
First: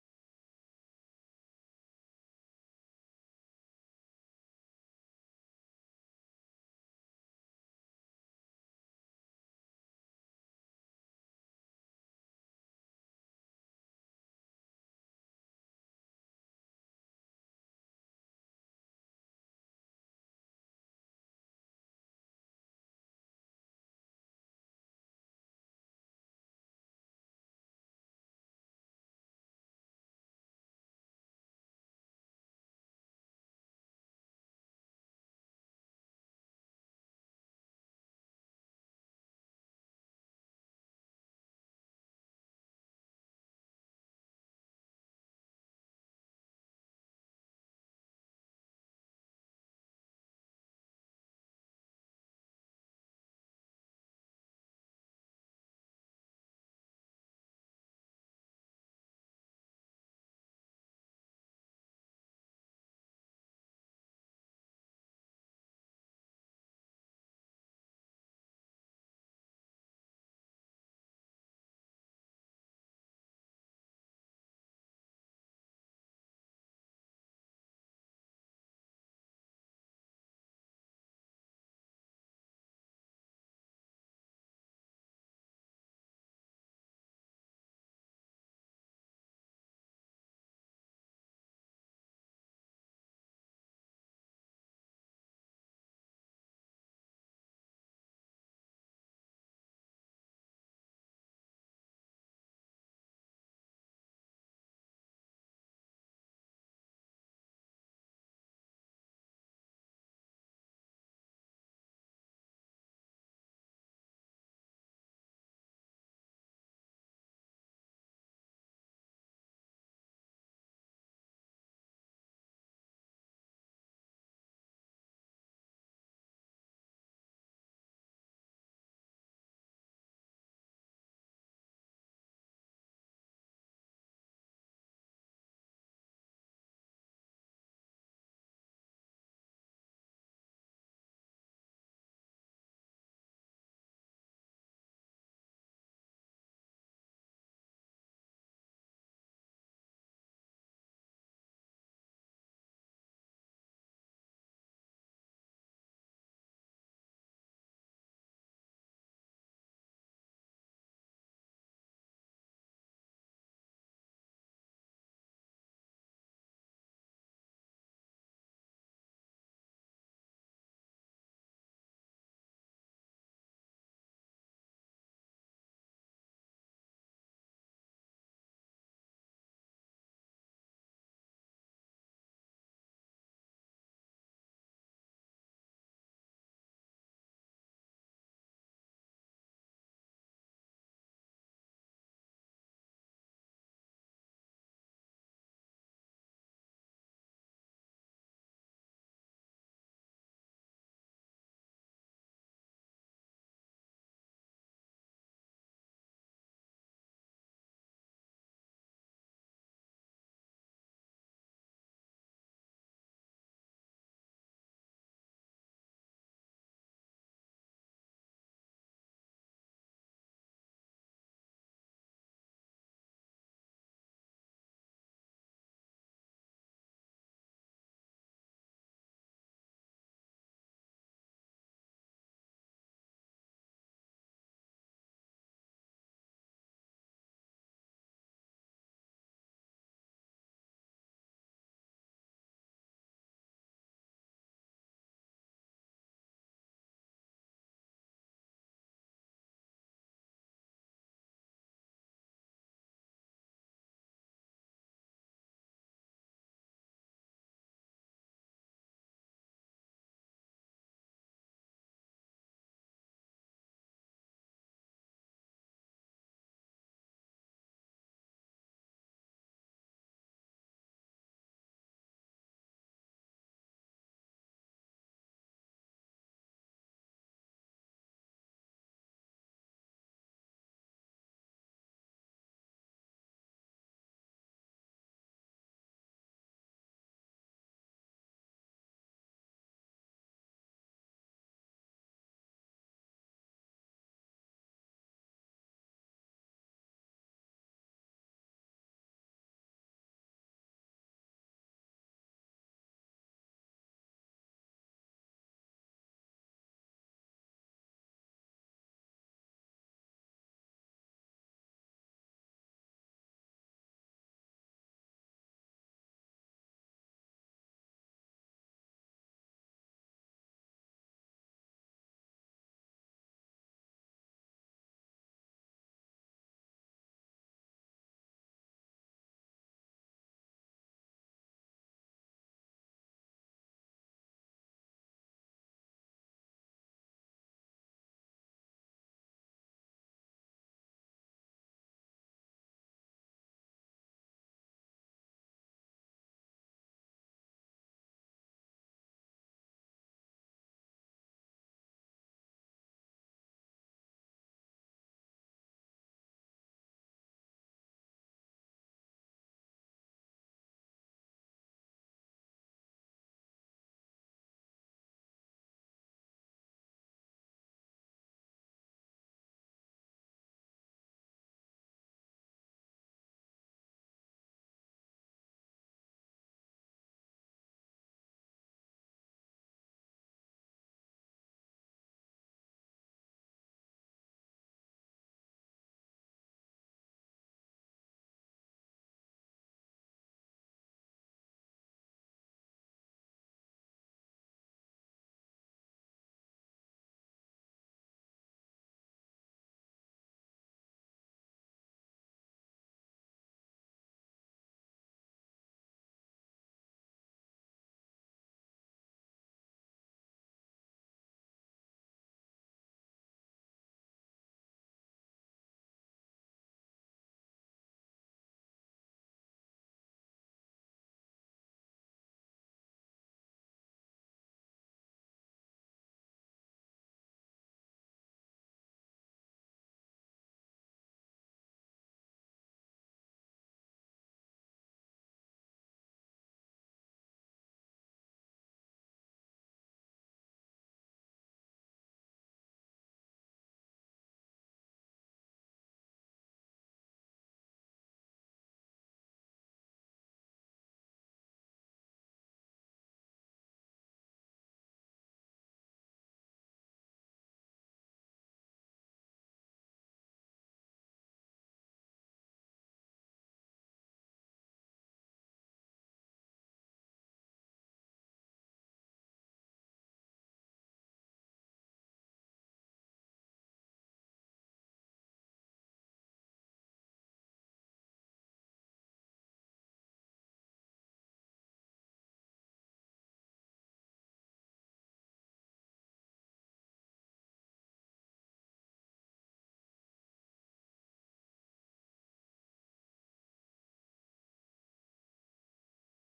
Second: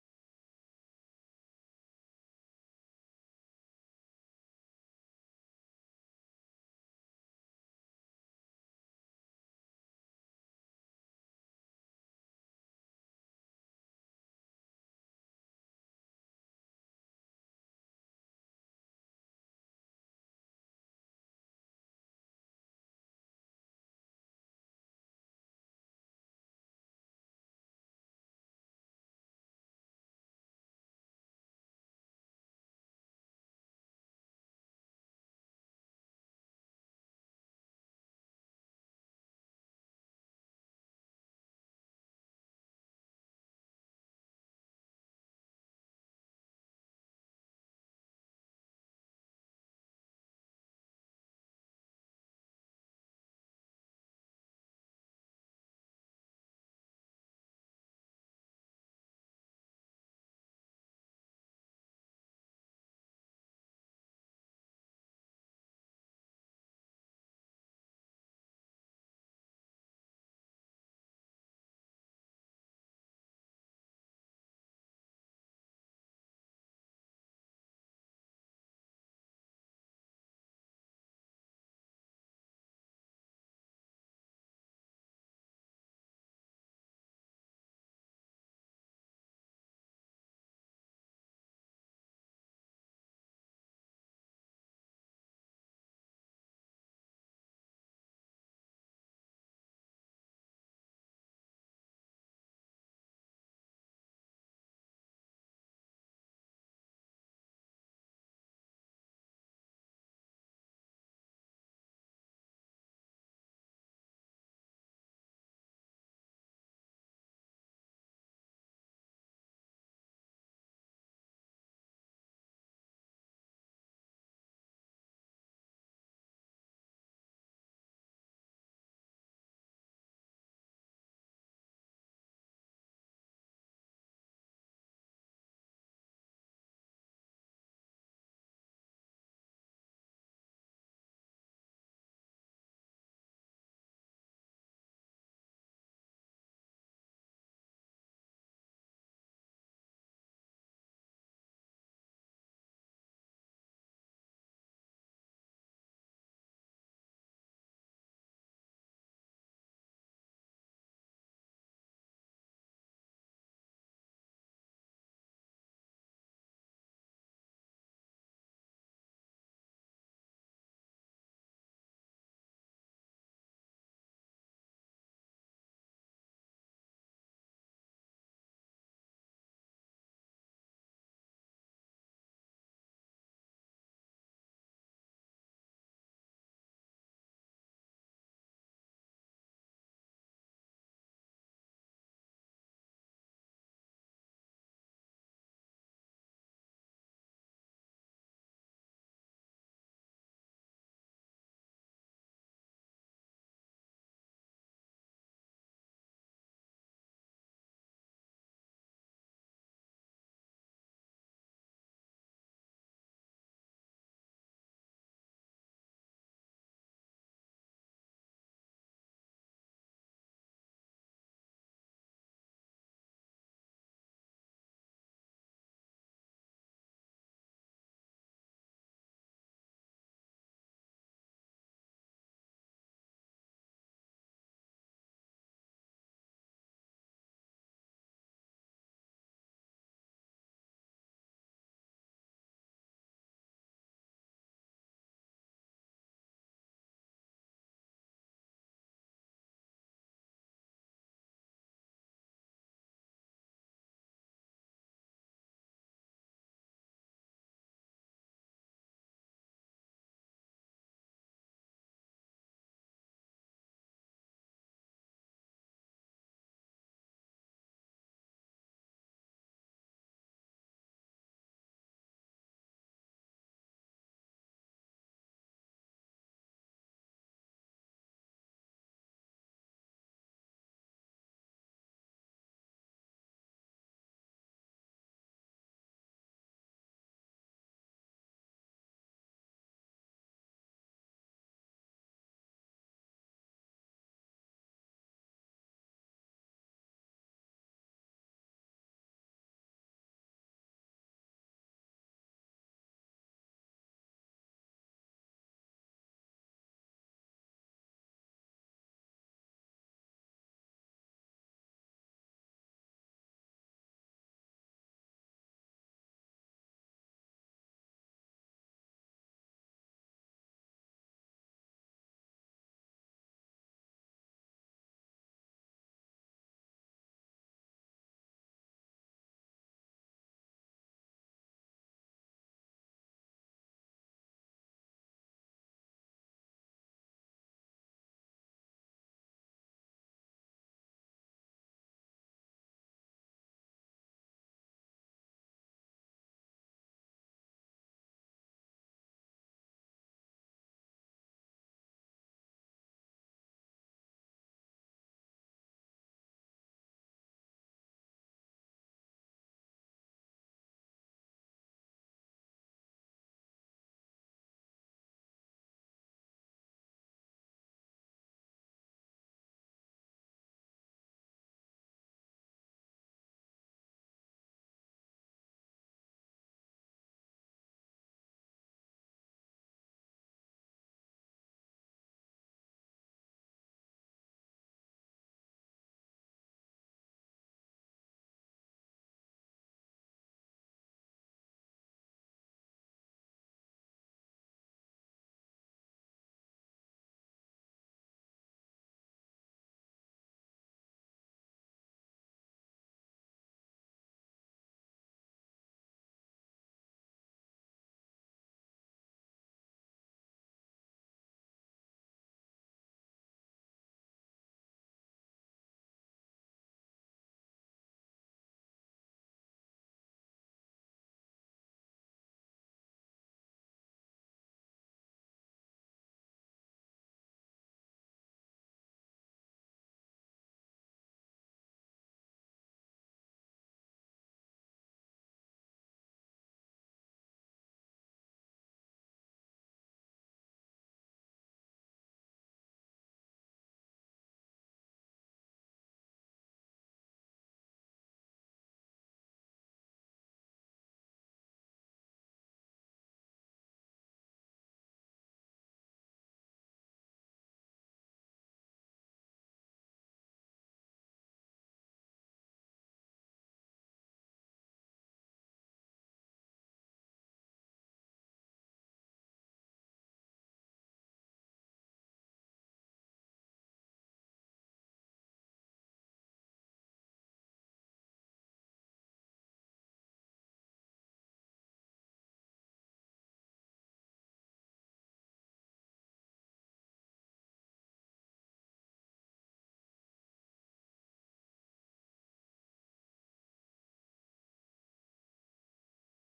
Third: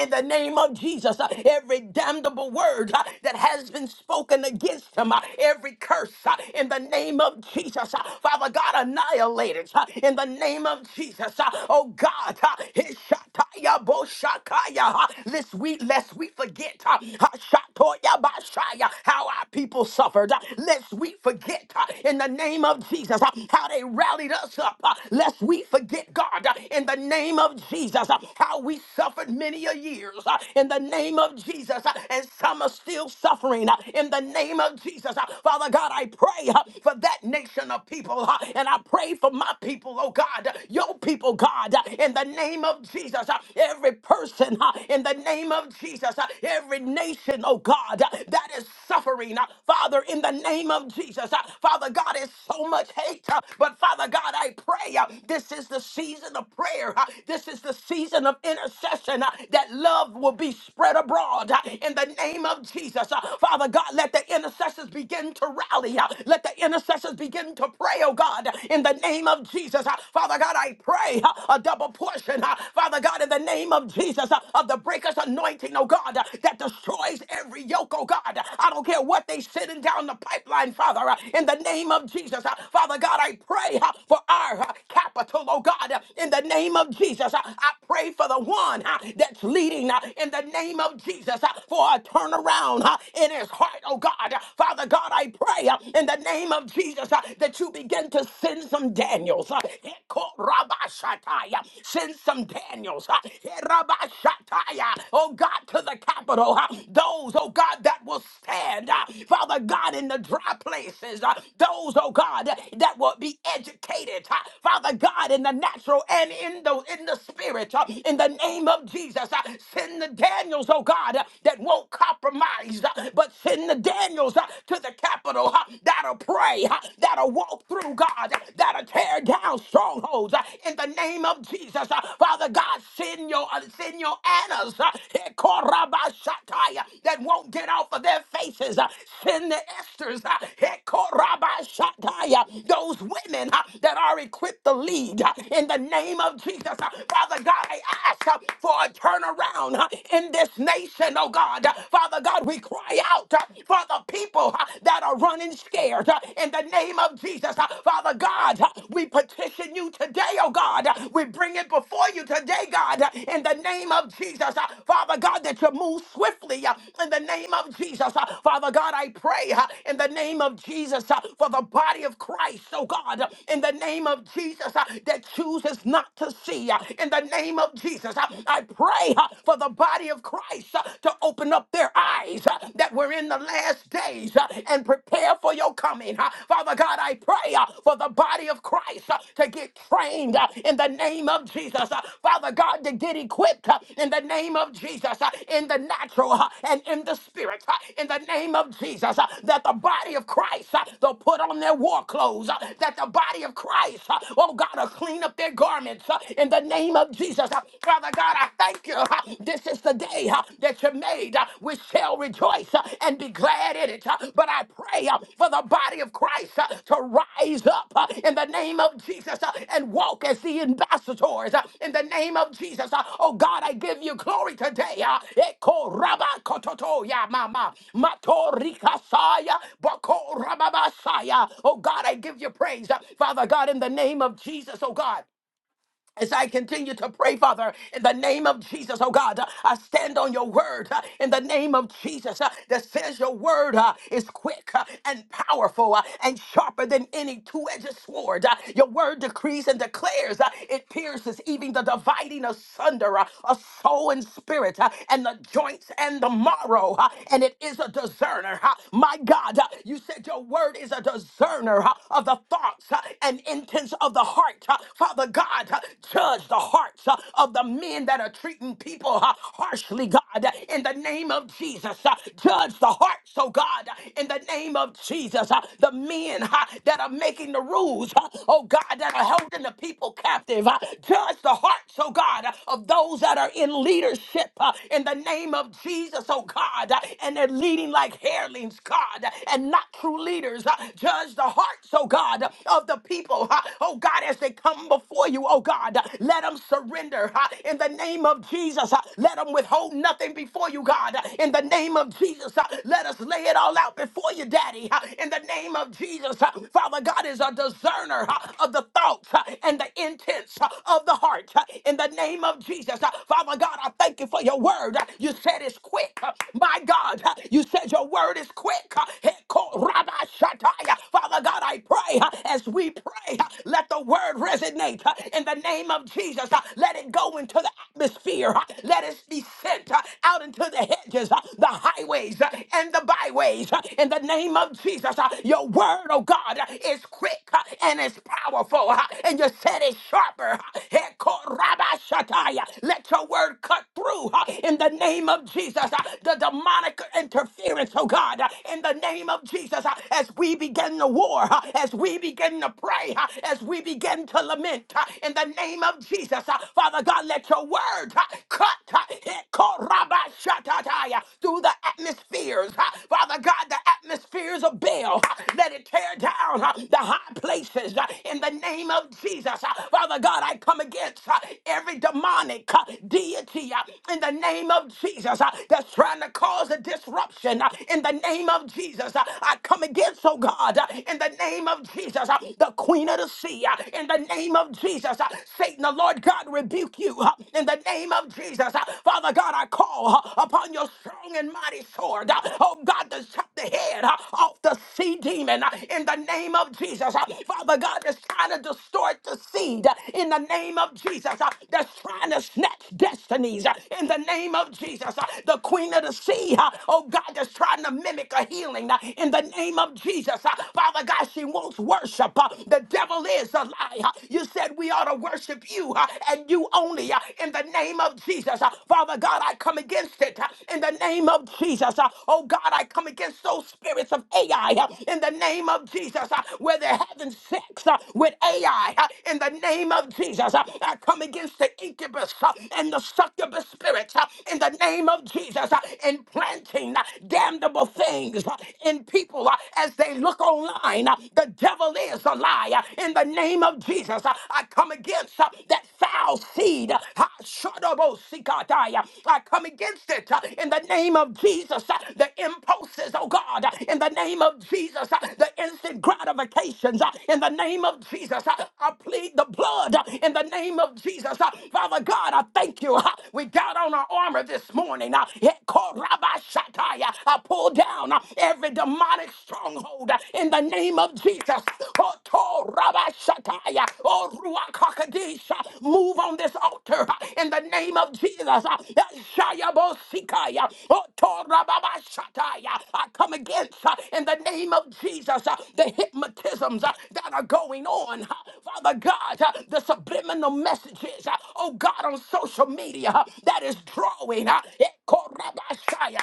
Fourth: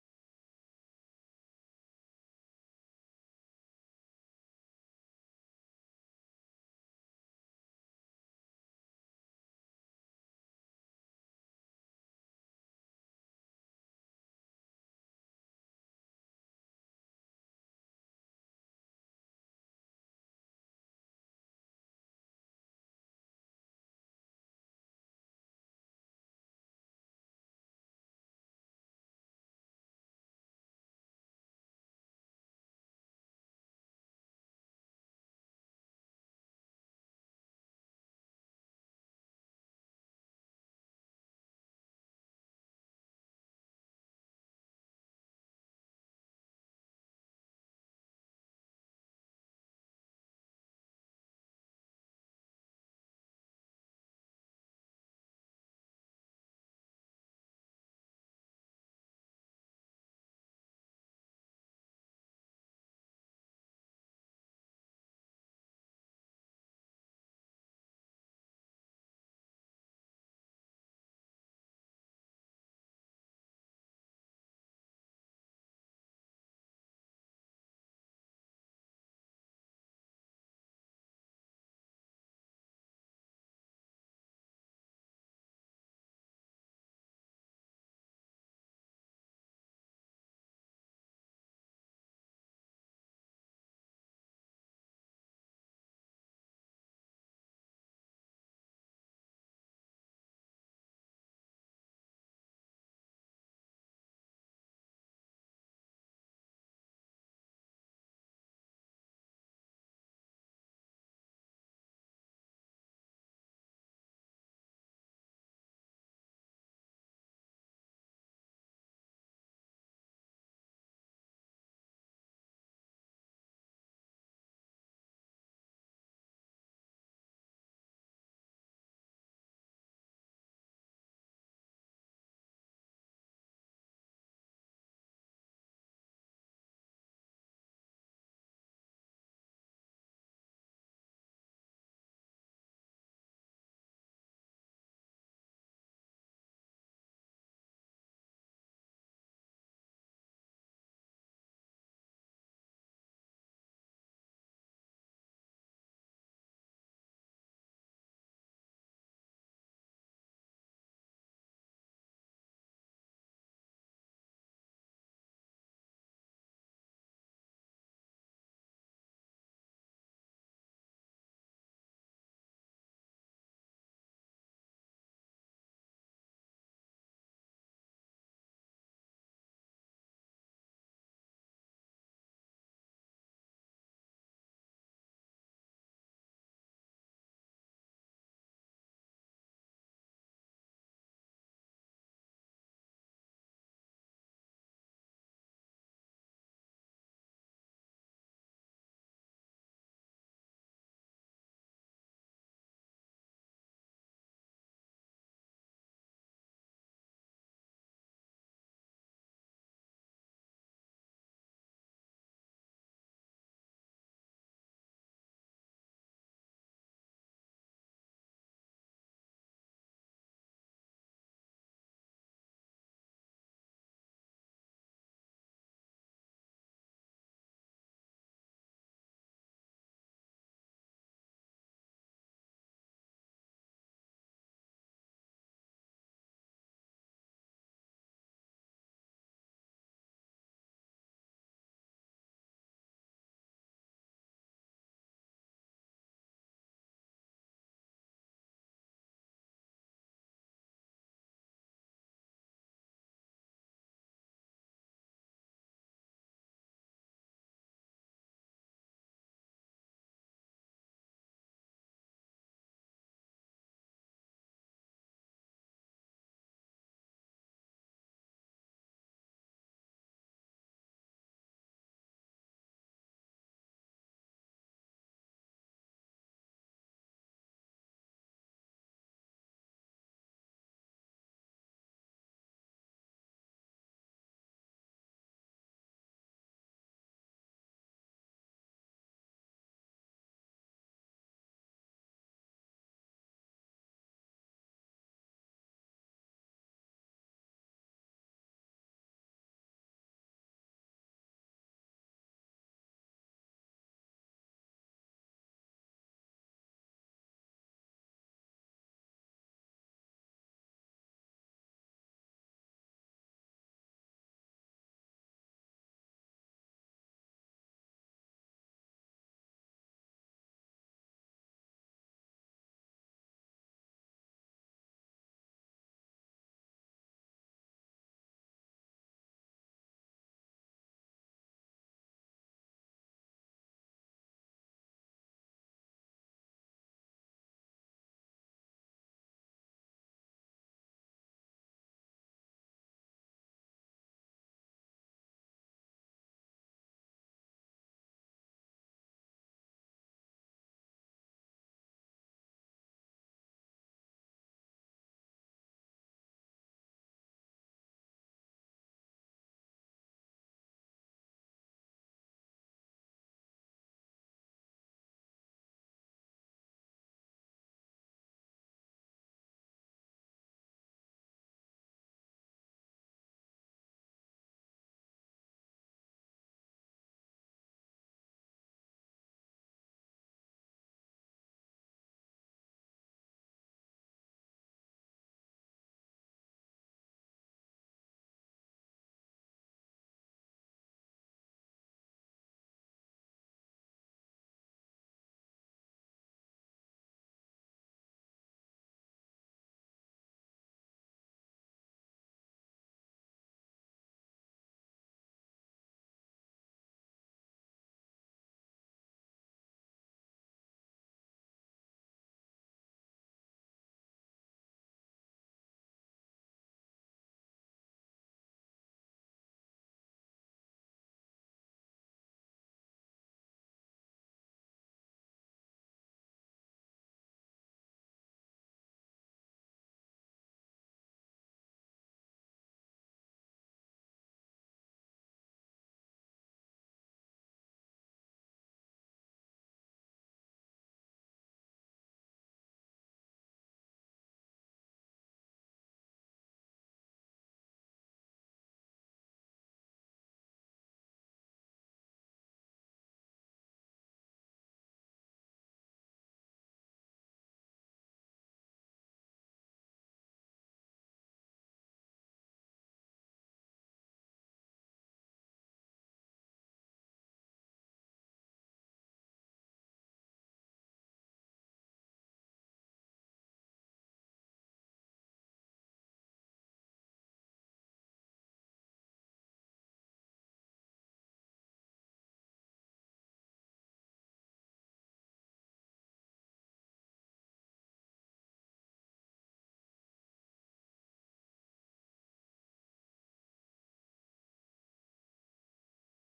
in the name of Jesus, uh, every damnable word uh, that has been spoken against him, uh, every curse uh, in the name of Jesus, uh, Father God, annihilate it uh, in the name of Jesus. uh, Oh God, uh, Hishataya Boshakaya, uh, this week, lest we forget uh, Hashatoya Bashaya, how our people suffered, uh, lest we forget uh, in the name of Jesus uh, how they rallied us up, uh, lest we forget, God, uh, in the name of Jesus, uh, how we suffered many a years uh, in the name of Jesus, uh, and some are still suffering uh, in the name of Jesus. Uh, Father God, I pray uh, for that nation of people, uh, and I pray for my people, oh God, uh, your people, God, uh, in the name of Jesus. Uh, Every person uh, in the name of Jesus, uh, every nation, oh God, uh, that is suffering, uh, Father, in the name of Jesus. Uh, Father God, it's so much hate, uh, but Father God, I pray uh, this is the season of prayer, uh, this is the season of intercession intercession uh, that love will be spread abroad uh, in the name of Jesus. Uh, Father God, let the intercessors begin to rally. uh, Let the intercessors begin to pray, oh God, in the name of Jesus. Uh, Father God, I pray uh, a double portion, uh, Father God, in the name of Jesus, uh, of the breaker's anointing, oh God, uh, that destroys every yoke, oh God. I don't care what they sending down the pipeline, Father, uh, in the name of Jesus. Uh, Father God, I pray uh, for our uh, capital, oh God, uh, in the name of Jesus. Uh, I pray for for the one uh, that's leading uh, in the name of Jesus uh, for a turnaround uh, in his heart, oh God. Uh, Father God, I pray uh, in the name of Jesus uh, that you begin to send some Daniels. uh, Hekorabashatai, uh, Send some Daniels. uh, Herabashatai, uh, Oh God, to the capital. uh, Those, oh God, that will stand. uh, Father God, in the dry places. uh, Those, oh God, that will be educated. uh, Father God, in the natural and in the in the spirit. Spirit, uh, in the name of Jesus. uh, Send the Daniels, oh God, uh, that won't compromise, uh, but send the Daniels uh, to the capital uh, that'll pray, uh, that'll walk through, God, uh, that'll tear down strongholds uh, in the name of Jesus. uh, Father God, send your, uh, send your Annas uh, Hekorabashatai, uh, that won't get off of their faces. uh, Send the Esther's uh, Hekorabashatai, uh, those women uh, that are equipped to lead uh, in the name of Jesus. Uh, Father God, I ask uh, for a turnaround uh, in this nation, oh God. Uh, Father God, we cry out uh, for the people uh, that are running scared uh, in the name of Jesus. Uh, Father God, uh, we petition you today, oh God. Uh, We bring it before you today, God, uh, in the name of Jesus. Uh, Father God, that you move swiftly uh, in the name of Jesus. Uh, Father God, I pray uh, in the name of Jesus uh, for the body of Christ, oh God, uh, in the name of Jesus uh, that chooses not to see see uh, In the name of Jesus, uh, I pray uh, for the body of Christ uh, to open up their eyes uh, that we're in the last days uh, and prepare for your coming. uh. Father God, I pray uh, for the body of Christ uh, to get trained uh, in the name of Jesus. uh. Father God, to get equipped uh, in the name of Jesus, uh, in the natural uh, and in the spirit, uh, in the name of Jesus, uh, that the body of Christ, uh, they'll put on their war clothes, uh, that the body of Christ, uh, oh God, will clean up their garments assignments uh, in the name of Jesus. Uh, Father God, I thank you. uh, This is the day uh, that you made. uh, We shall rejoice uh, and be glad in it. Uh, But I pray uh, for the body of Christ uh, to rise up uh, in the name of Jesus uh, and walk as the ambassadors uh, in the name of Jesus. Uh, Oh God, I give you glory today. uh, Eko raba kototo ya mama. Matorika saya bako rababasaya. Oh God, I give you praise. Uh, Father God, in the name of Jesus, oh God. As I continue to pray, Father, in the name of Jesus, oh God, uh, I stand on your word uh, in the name of Jesus uh, that says your word uh, is quick uh, and powerful uh, and sharper than any two edged sword. Uh, Your word decrees and declares uh, it pierces even the dividing asunder uh, of soul and spirit uh, and the joints and the marrow, uh, and it is a discerner. uh, My God, uh, you said your word is a discerner uh, of the thoughts uh, and intents of the heart. Uh, Father God, uh, judge the hearts uh, of the men that are treating people uh, harshly, God, uh, in the name of Jesus. uh, Judge the hearts, oh God, uh, in the name of Jesus. uh, The men uh, that are making the rules, uh, oh God, that are holding the people captive. uh, Judge the hearts, oh God, uh, of those that are in leadership uh, in the name of Jesus, oh God, uh, and they're leading like hirelings, God, uh, and not true leaders. uh, Judge the hearts, oh God, uh, of the people, uh, oh oh God, as they come before you, oh God, let them surrender huh, in the name of Jesus. huh. Let them withhold nothing before you, God, uh, in the name of Jesus. huh. Let us lay it all out before you, Daddy, huh, in the name of Jesus. huh. Father God is a discerner huh, of the thoughts huh, and the intents huh, of the heart, huh, in the name of Jesus. huh. Father God, I thank you for your word. huh. You said it's quick, huh. my God. huh. You said your word is quick. huh. Father God, I pray huh, as we we pray, uh, let the word resonate uh, in the name of Jesus. uh, Let it go into the atmosphere. uh, Let it be sent uh, out into the hedges, uh, the highways, uh, and the byways. uh, In the name of Jesus, Uh, your word, oh God, uh, is quick uh, and it's powerful. uh, And you said it's sharper. uh, Hekorabashataya. Let your word cut through uh, in the name of Jesus. uh, The demonic interference, oh God, uh, in the name of Jesus, uh, as we begin the war, uh, as we begin to pray, uh, as we begin to lament uh, in the name of Jesus. uh, Father God, let your word uh, cut uh, eh, korabashatataya, through the atmospheres. uh, Father God, the atmospheres of Baal, uh, let it tear down uh, the high places uh, in the name of Jesus. Uh, Father God, I come against uh, every demonic uh, deity uh, in the name of Jesus uh, that's trying to cause a disruption uh, in the name of Jesus. Uh, I come against, oh God. God, uh, in the name of Jesus, uh, the queen of the sea, uh, in the name of Jesus, uh, Satan, the Lord God, rebuke you, uh, in the name of Jesus. uh, Father God, I call uh, upon your strong and mighty sword, uh, oh God, to chop the head uh, off the sea demon, uh, in the name of Jesus. uh, Father God, that's trying to distort the seed, uh, in the name of Jesus, uh, that's trying to snatch destinies, uh, in the name of Jesus, uh, the queen of the sea, uh, oh God, that's trying to mimic a healing, uh, in the name name of Jesus. Uh, Father God, she wants worship. Uh, The devil is a lie. Uh, You said we ought to worship you uh, and you only uh, in the name of Jesus. Uh, Father God, I come against it uh, in the name of Jesus. Uh, Oh God, I come against those spirits of AI uh, in the name of Jesus uh, where they're having sex uh, with AI uh, in the name of Jesus. Uh, I come against the incubus uh, and the succubus spirits uh, in the name of Jesus uh, implanting uh, damnable things. uh, lies uh, in people uh, as they look online. Uh, The devil is a liar. In the name of Jesus, uh, I come against uh, that foul seed. Uh, ha, shadabosikataya. I come against it uh, in the name of Jesus. Uh, The impulses, oh God, uh, in the name of Jesus, uh, the instant gratifications, uh, in the name of Jesus. Uh, I plead the blood uh, in the name of Jesus. Uh, Father God, I thank you. Uh, We got on our armor this morning. Uh, it called Rabbi Shatai. I pull down uh, every demonic stronghold uh, in the name of Jesus. Oto rabashataya, O Ruach HaKodesh, uh, Move on this altar uh, in the name of Jesus. uh, Shaya Bosikaya, Oto rababashataya. I come against uh, in the name of Jesus uh, the hypnotisms uh, that are going on. uh, Father God, uh, the subliminal messages, uh, oh God, on social media uh, that is drawing. uh,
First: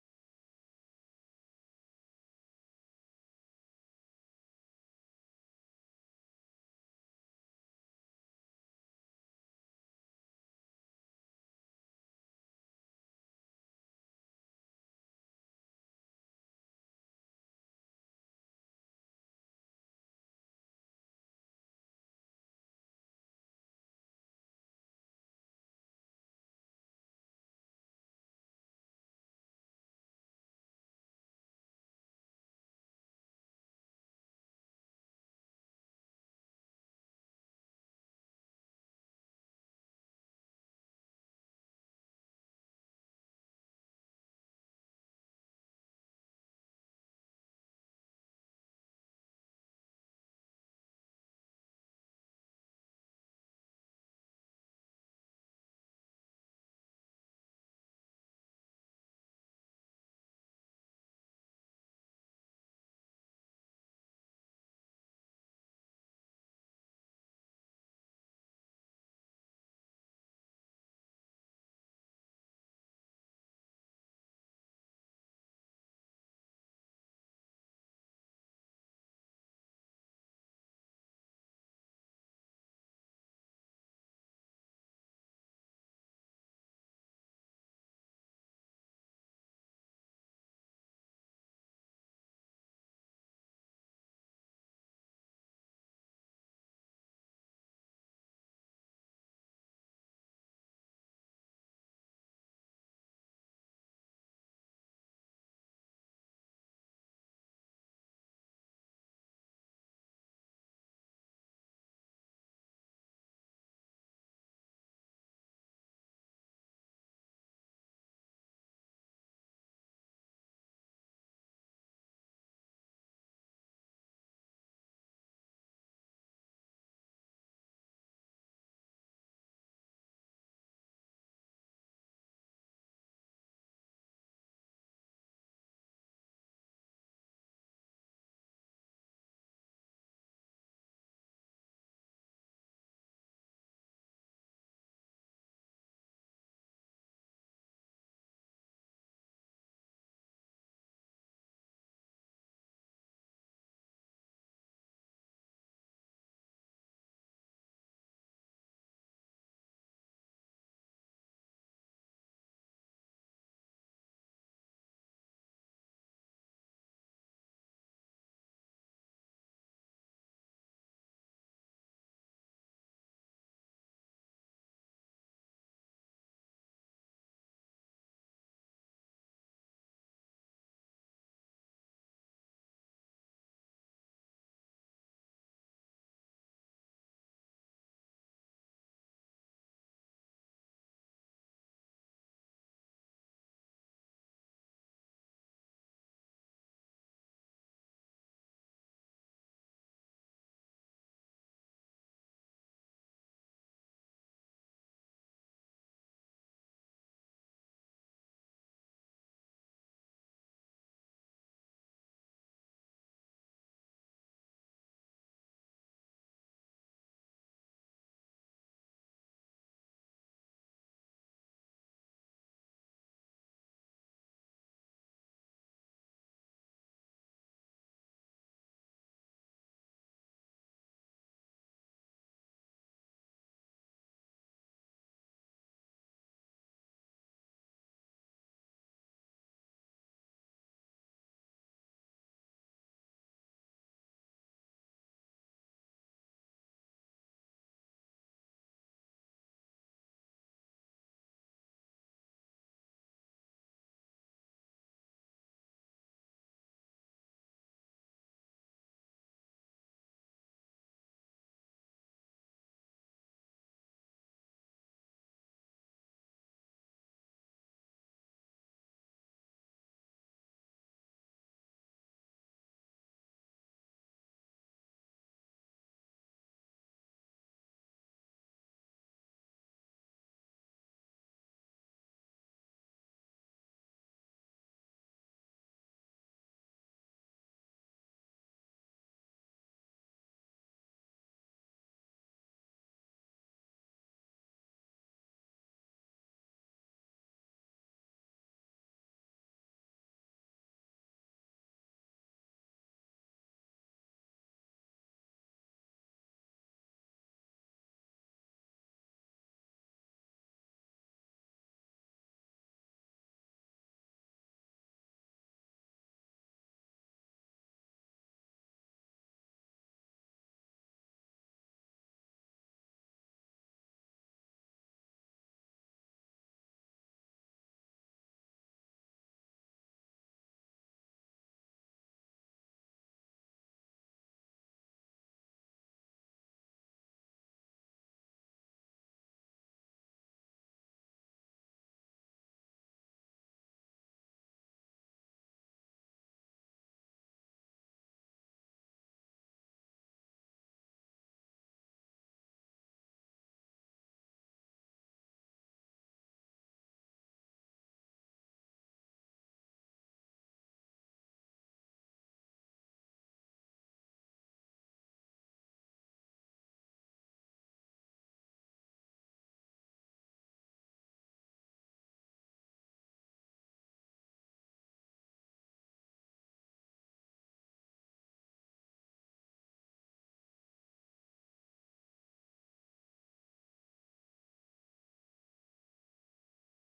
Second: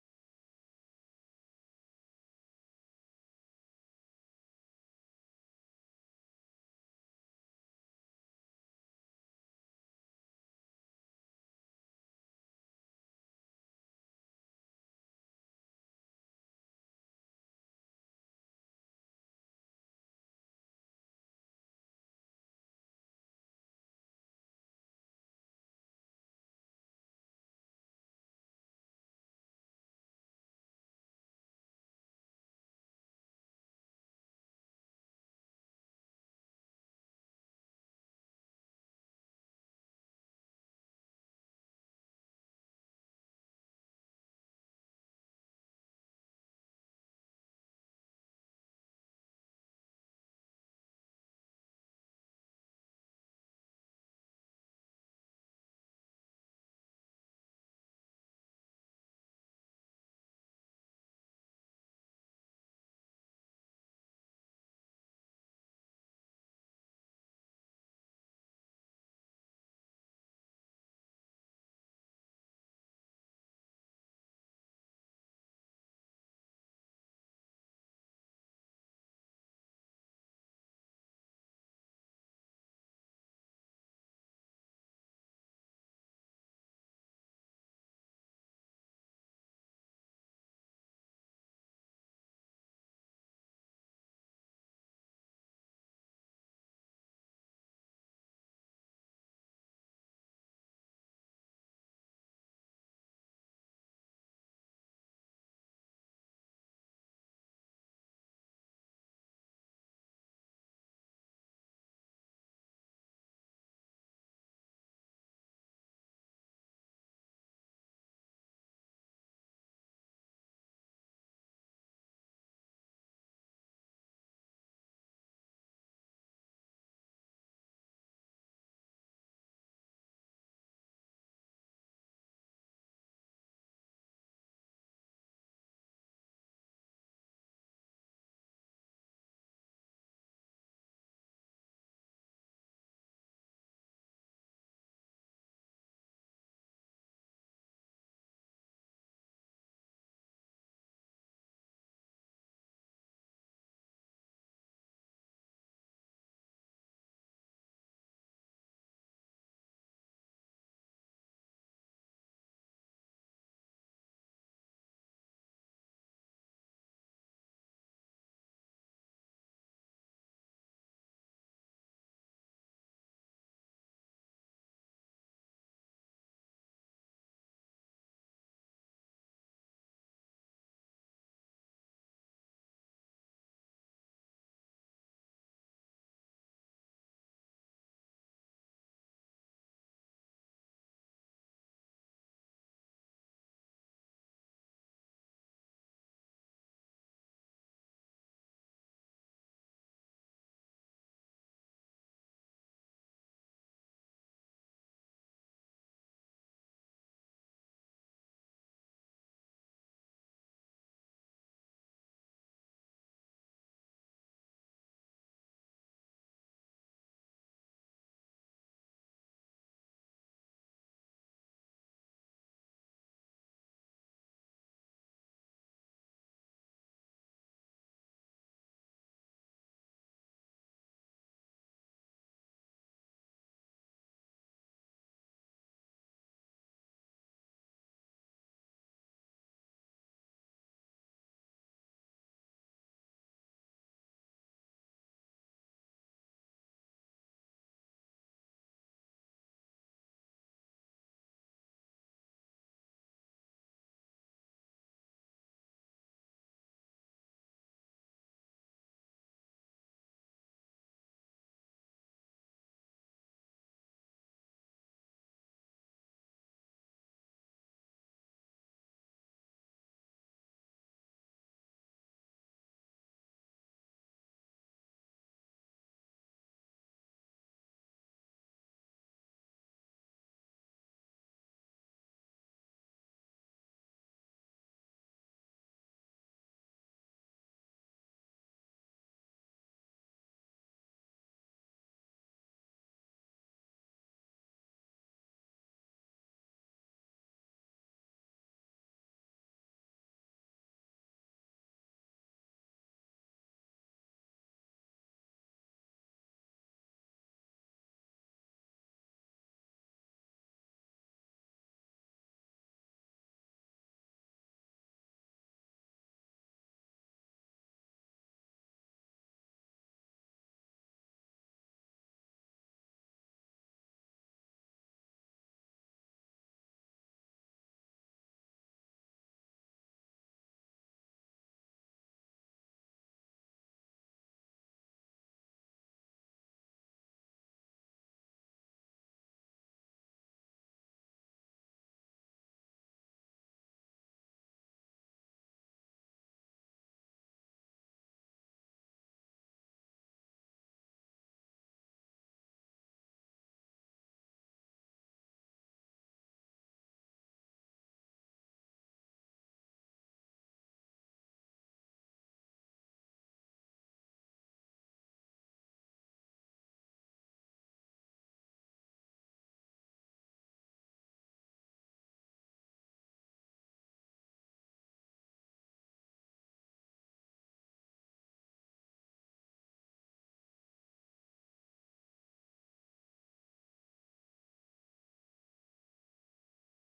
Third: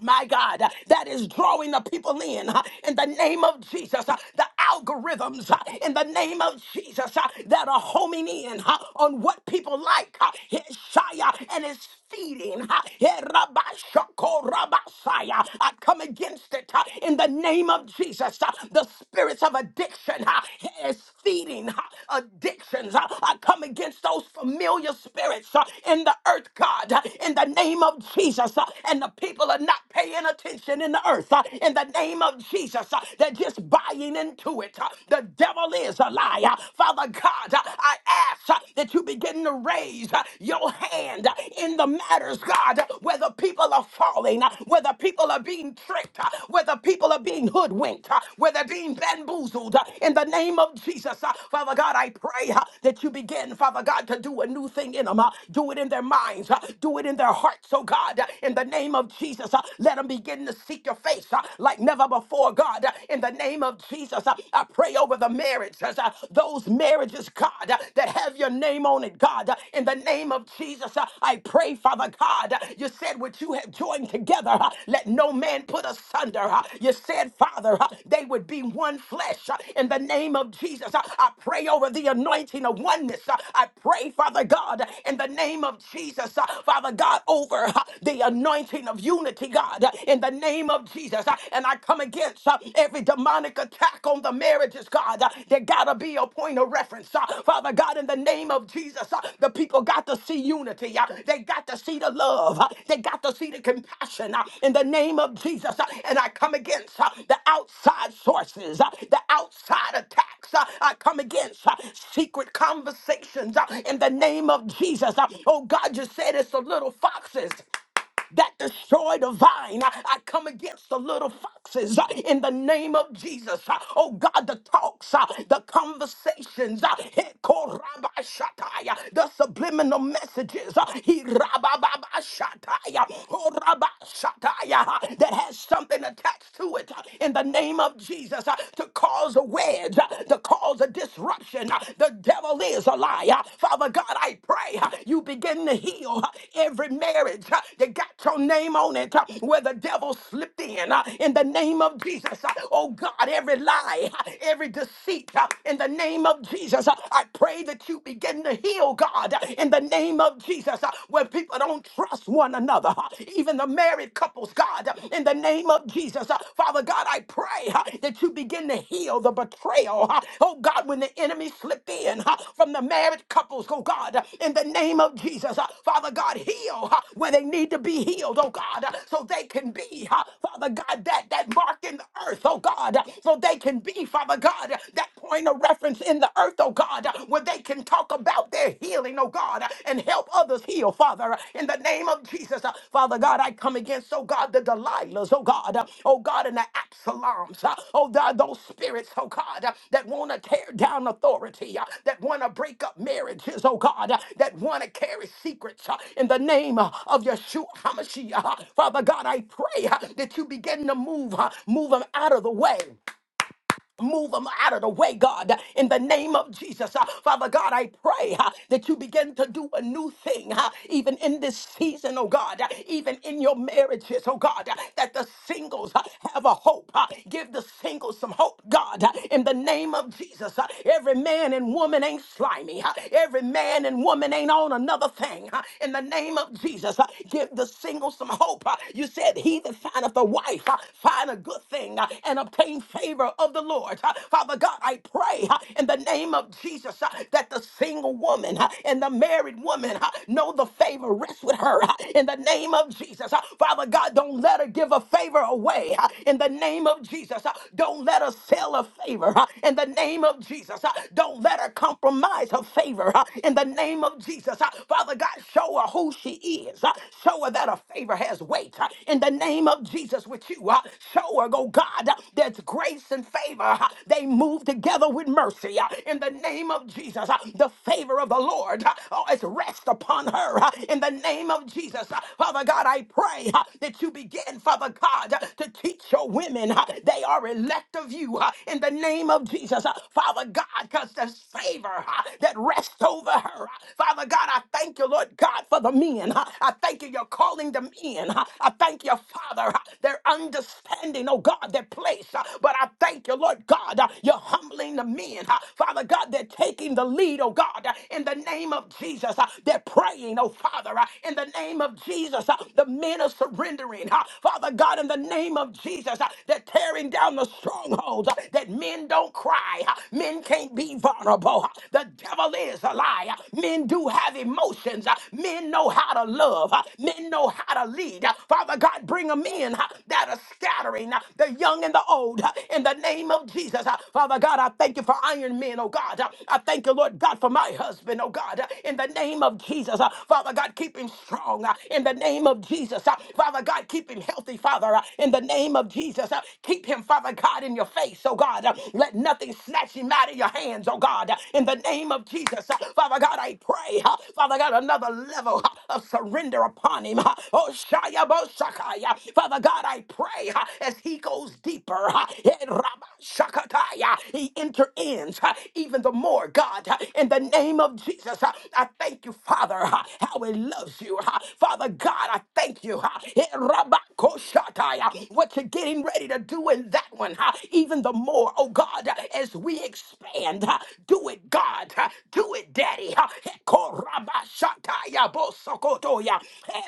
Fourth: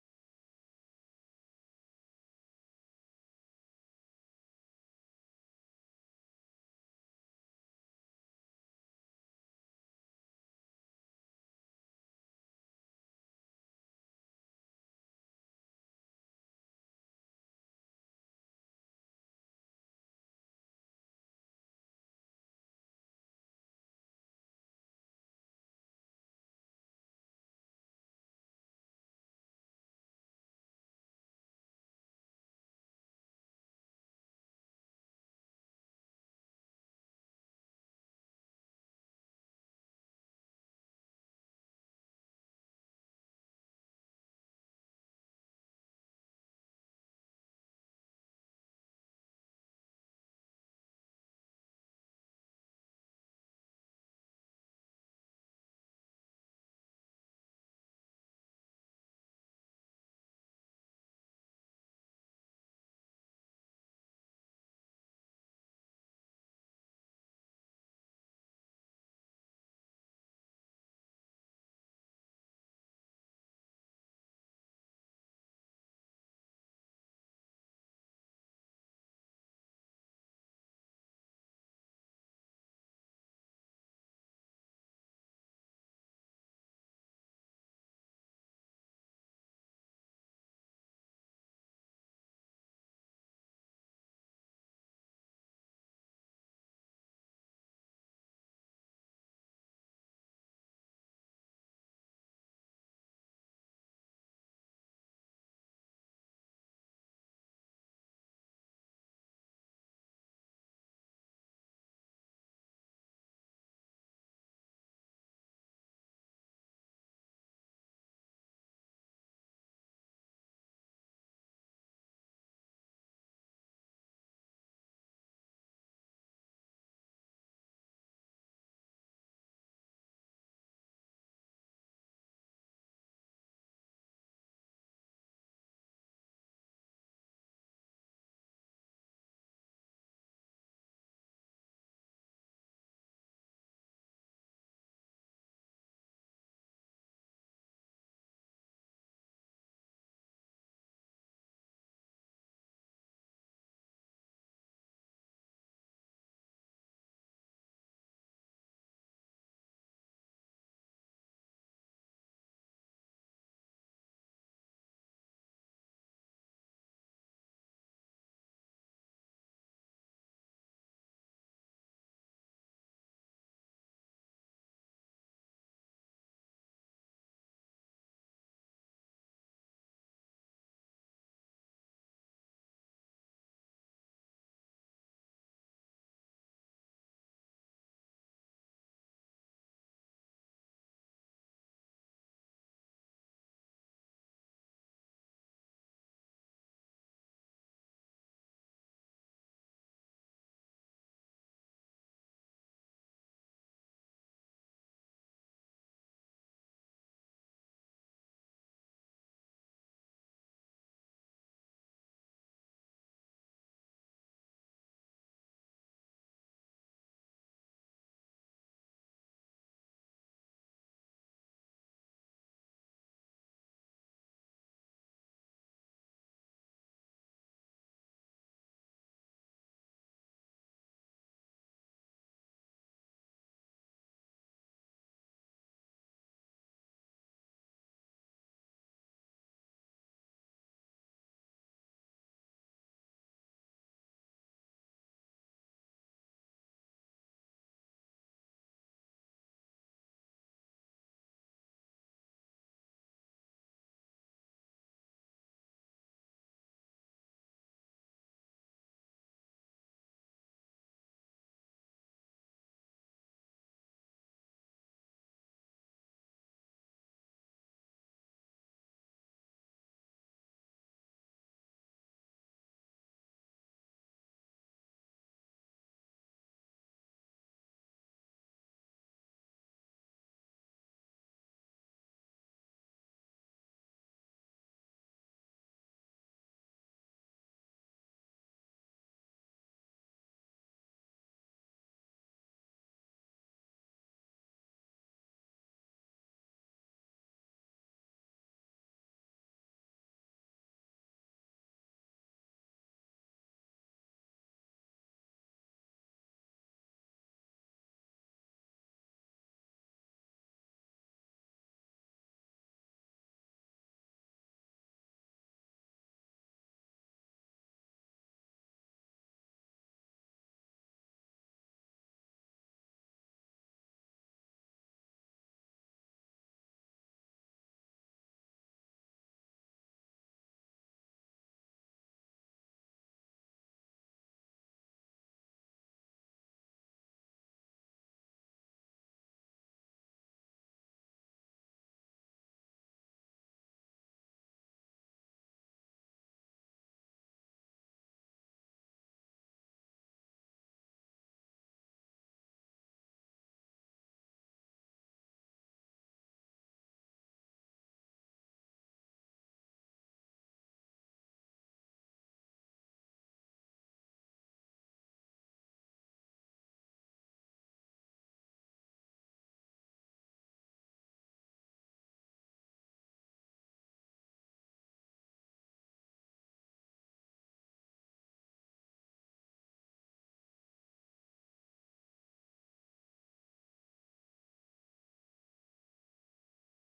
my God, uh, that is drawing the people in uh, in the name of Jesus. uh, The algorithms uh, in the name of Jesus uh, that are homing in uh, on what people like. uh, Shia, And it's feeding. uh, yeah, Rabba Shoko Rabba Shia. I come against it uh, in the name of Jesus. uh, The spirits of addiction uh, is feeding uh, addictions. uh, I come against those familiar spirits uh, in the earth, God, uh, in the name of Jesus. uh, And the people people are not paying attention in the earth uh, in the name of Jesus. uh, They're just buying into it. uh, The devil is a liar. Father God, uh, I ask uh, that you begin to raise uh, your hand uh, in the matters, God, uh, where the people are falling, uh, where the people are being tricked, uh, where the people are being hoodwinked, uh, are being bamboozled. uh, In the name of Jesus, uh, Father God, I pray uh, that you begin, Father God, to do a new thing in them. Uh, Do it in their minds. uh, Do it in their hearts, oh God, uh, in the name name of Jesus, uh, let them begin to seek your face uh, like never before, God. Uh, In the name of Jesus, uh, I pray over the marriages, uh, those marriages, God, uh, that have your name on it, God. Uh, In the name of Jesus, uh, I pray, Father God, uh, you said what you have joined together, uh, let no man put asunder. uh, You said, Father, uh, they would be one flesh. uh, In the name of Jesus, uh, I pray over the anointing of oneness. uh, I pray, Father God, in the name of Jesus, uh, Father God, over uh, the anointing of unity, God, uh, in the name of Jesus. Uh, And I come against uh, every demonic attack on the marriages, God. Uh, There gotta be a point of reference. Uh, Father God, in the name of Jesus, uh, the people got to see unity. Uh, They got to see the love. Uh, They got to see the compassion uh, in the name of Jesus. Uh, And I come against uh, the outside sources, uh, the outside attacks. Uh, I come against uh, secret conversations uh, in the name of Jesus. Uh, Oh God, you said it's the little foxes that destroy the vine. I, I come against the little foxes uh, in the name of Jesus. Uh, Oh God, the talks, uh, the conversations, uh, he korabashatai, uh, the subliminal messages, uh, he rabababashatai, uh, oh rabashatai, uh, that has something attached to it uh, in the name of Jesus uh, to cause a wedge, uh, to cause a disruption, uh, the devil is a liar. Father God, I pray uh, you begin to heal uh, every marriage uh, that got your name on it uh, where the devil slipped in. uh, In the name of Jesus, Uh, oh God, every lie, uh, every deceit, uh, in the name of Jesus, uh, I pray that you begin to heal, God, uh, in the name of Jesus, uh, where people don't trust one another, uh, even the married couples, God, uh, in the name name of Jesus. Uh, Father God, I pray uh, that you begin to heal the betrayal. uh, Oh God, when the enemy slipped in uh, from the married couples, oh God, uh, in the name of Jesus. Uh, Father God, heal uh, where they need to be healed, oh God, uh, so they can be, uh, Father God, that, that mark in the earth, oh God, uh, so they can be, Father God, uh, that point of reference in the earth, oh God, uh, where they can talk about their healing, oh oh God, and help others heal, Father, in the name of Jesus. Father God, I come against, oh God, the Delilahs, oh God, oh God, and the Absaloms, oh God, those spirits, oh God, that want to tear down authority, that want to break up marriages, oh God, that want to carry secrets in the name of Yeshua HaMashiach. Father God, I pray that you begin to move, move them out of the way Move them out of the way, God, in the name of Jesus. Uh, Father God, I pray uh, that you begin to do a new thing, uh, even in this season, oh God, uh, even in your marriages, oh God, uh, that the singles uh, have a hope. uh, Give the singles some hope, God, uh, in the name of Jesus. Uh, Every man and woman ain't slimy. uh, Every man and woman ain't on another thing. uh, In the name of Jesus, Uh, give the singles some hope. uh, You said, He that findeth a wife, uh, find a good thing uh, and obtain favor of the of the Lord. Uh, Father God, I pray uh, in the name of Jesus uh, that the single woman uh, and the married woman uh, know the favor rests with her uh, in the name of Jesus. Uh, Father God, don't let her give a favor away uh, in the name of Jesus. Uh, Don't let her sell a favor uh, in the name of Jesus. Uh, Don't let her compromise her favor uh, in the name of Jesus. Uh, Father God, show her who she is. Uh, Show her that her favor has weight uh, in the name of Jesus with you. Uh, Show her, oh God, that's grace grace and favor, uh, they move together with mercy. uh, In the name of Jesus, Uh, the favor of the Lord uh, oh, is rest upon her. uh, In the name of Jesus, Uh, Father God, I pray uh, that you begin, Father God, uh, to teach your women uh, they are elect of you. uh, In the name of Jesus, Uh, Father God, because there's favor uh, that rests over her. uh, Father God, I thank you, Lord God, for the men. uh, I thank you, you're calling them in. uh, I thank you, Father, uh, their understanding, oh God, their place. uh, but I thank you, Lord God, uh, you're humbling the men, uh, Father God, they're taking the lead, oh God, uh, in the name of Jesus. uh, They're praying, oh Father, uh, in the name of Jesus. uh, The men are surrendering, uh, Father God, in the name of Jesus. uh, They're tearing down the strongholds uh, that men don't cry, uh, men can't be vulnerable. uh, The devil is a liar. Men do have emotions, uh, men know how to love, uh, men know how to lead. uh, Father God, bring them in uh, that are scattering uh, the young and the old cold uh, in the name of Jesus. Uh, Father God, I thank you for Iron Men, oh God. Uh, I thank you, Lord God, for my husband, oh God, uh, in the name of Jesus. Uh, Father God, keep him strong uh, in the name of Jesus. Uh, Father God, keep him healthy, Father, uh, in the name of Jesus. Uh, Keep him, Father God, in your face, oh God. Uh, Let nothing snatch him out of your hands, oh God, uh, in the name of Jesus. Uh, Father God, I pray, uh, Father God, another level uh, of surrender upon him. uh, Oh, Shaya Bo Shakaya. Father God, I pray uh, as he goes deep deeper. uh, eh, uh, He interends even the more, God, uh, in the name of Jesus. uh, I thank you, Father, uh, how He loves you. uh, Father God, I thank you. uh, eh, uh, What you're getting ready to do in that one, uh, even the more, oh God, uh, as we expand, uh, do it, God, uh, do it, Daddy. uh, eh, Bosokotoya, eh,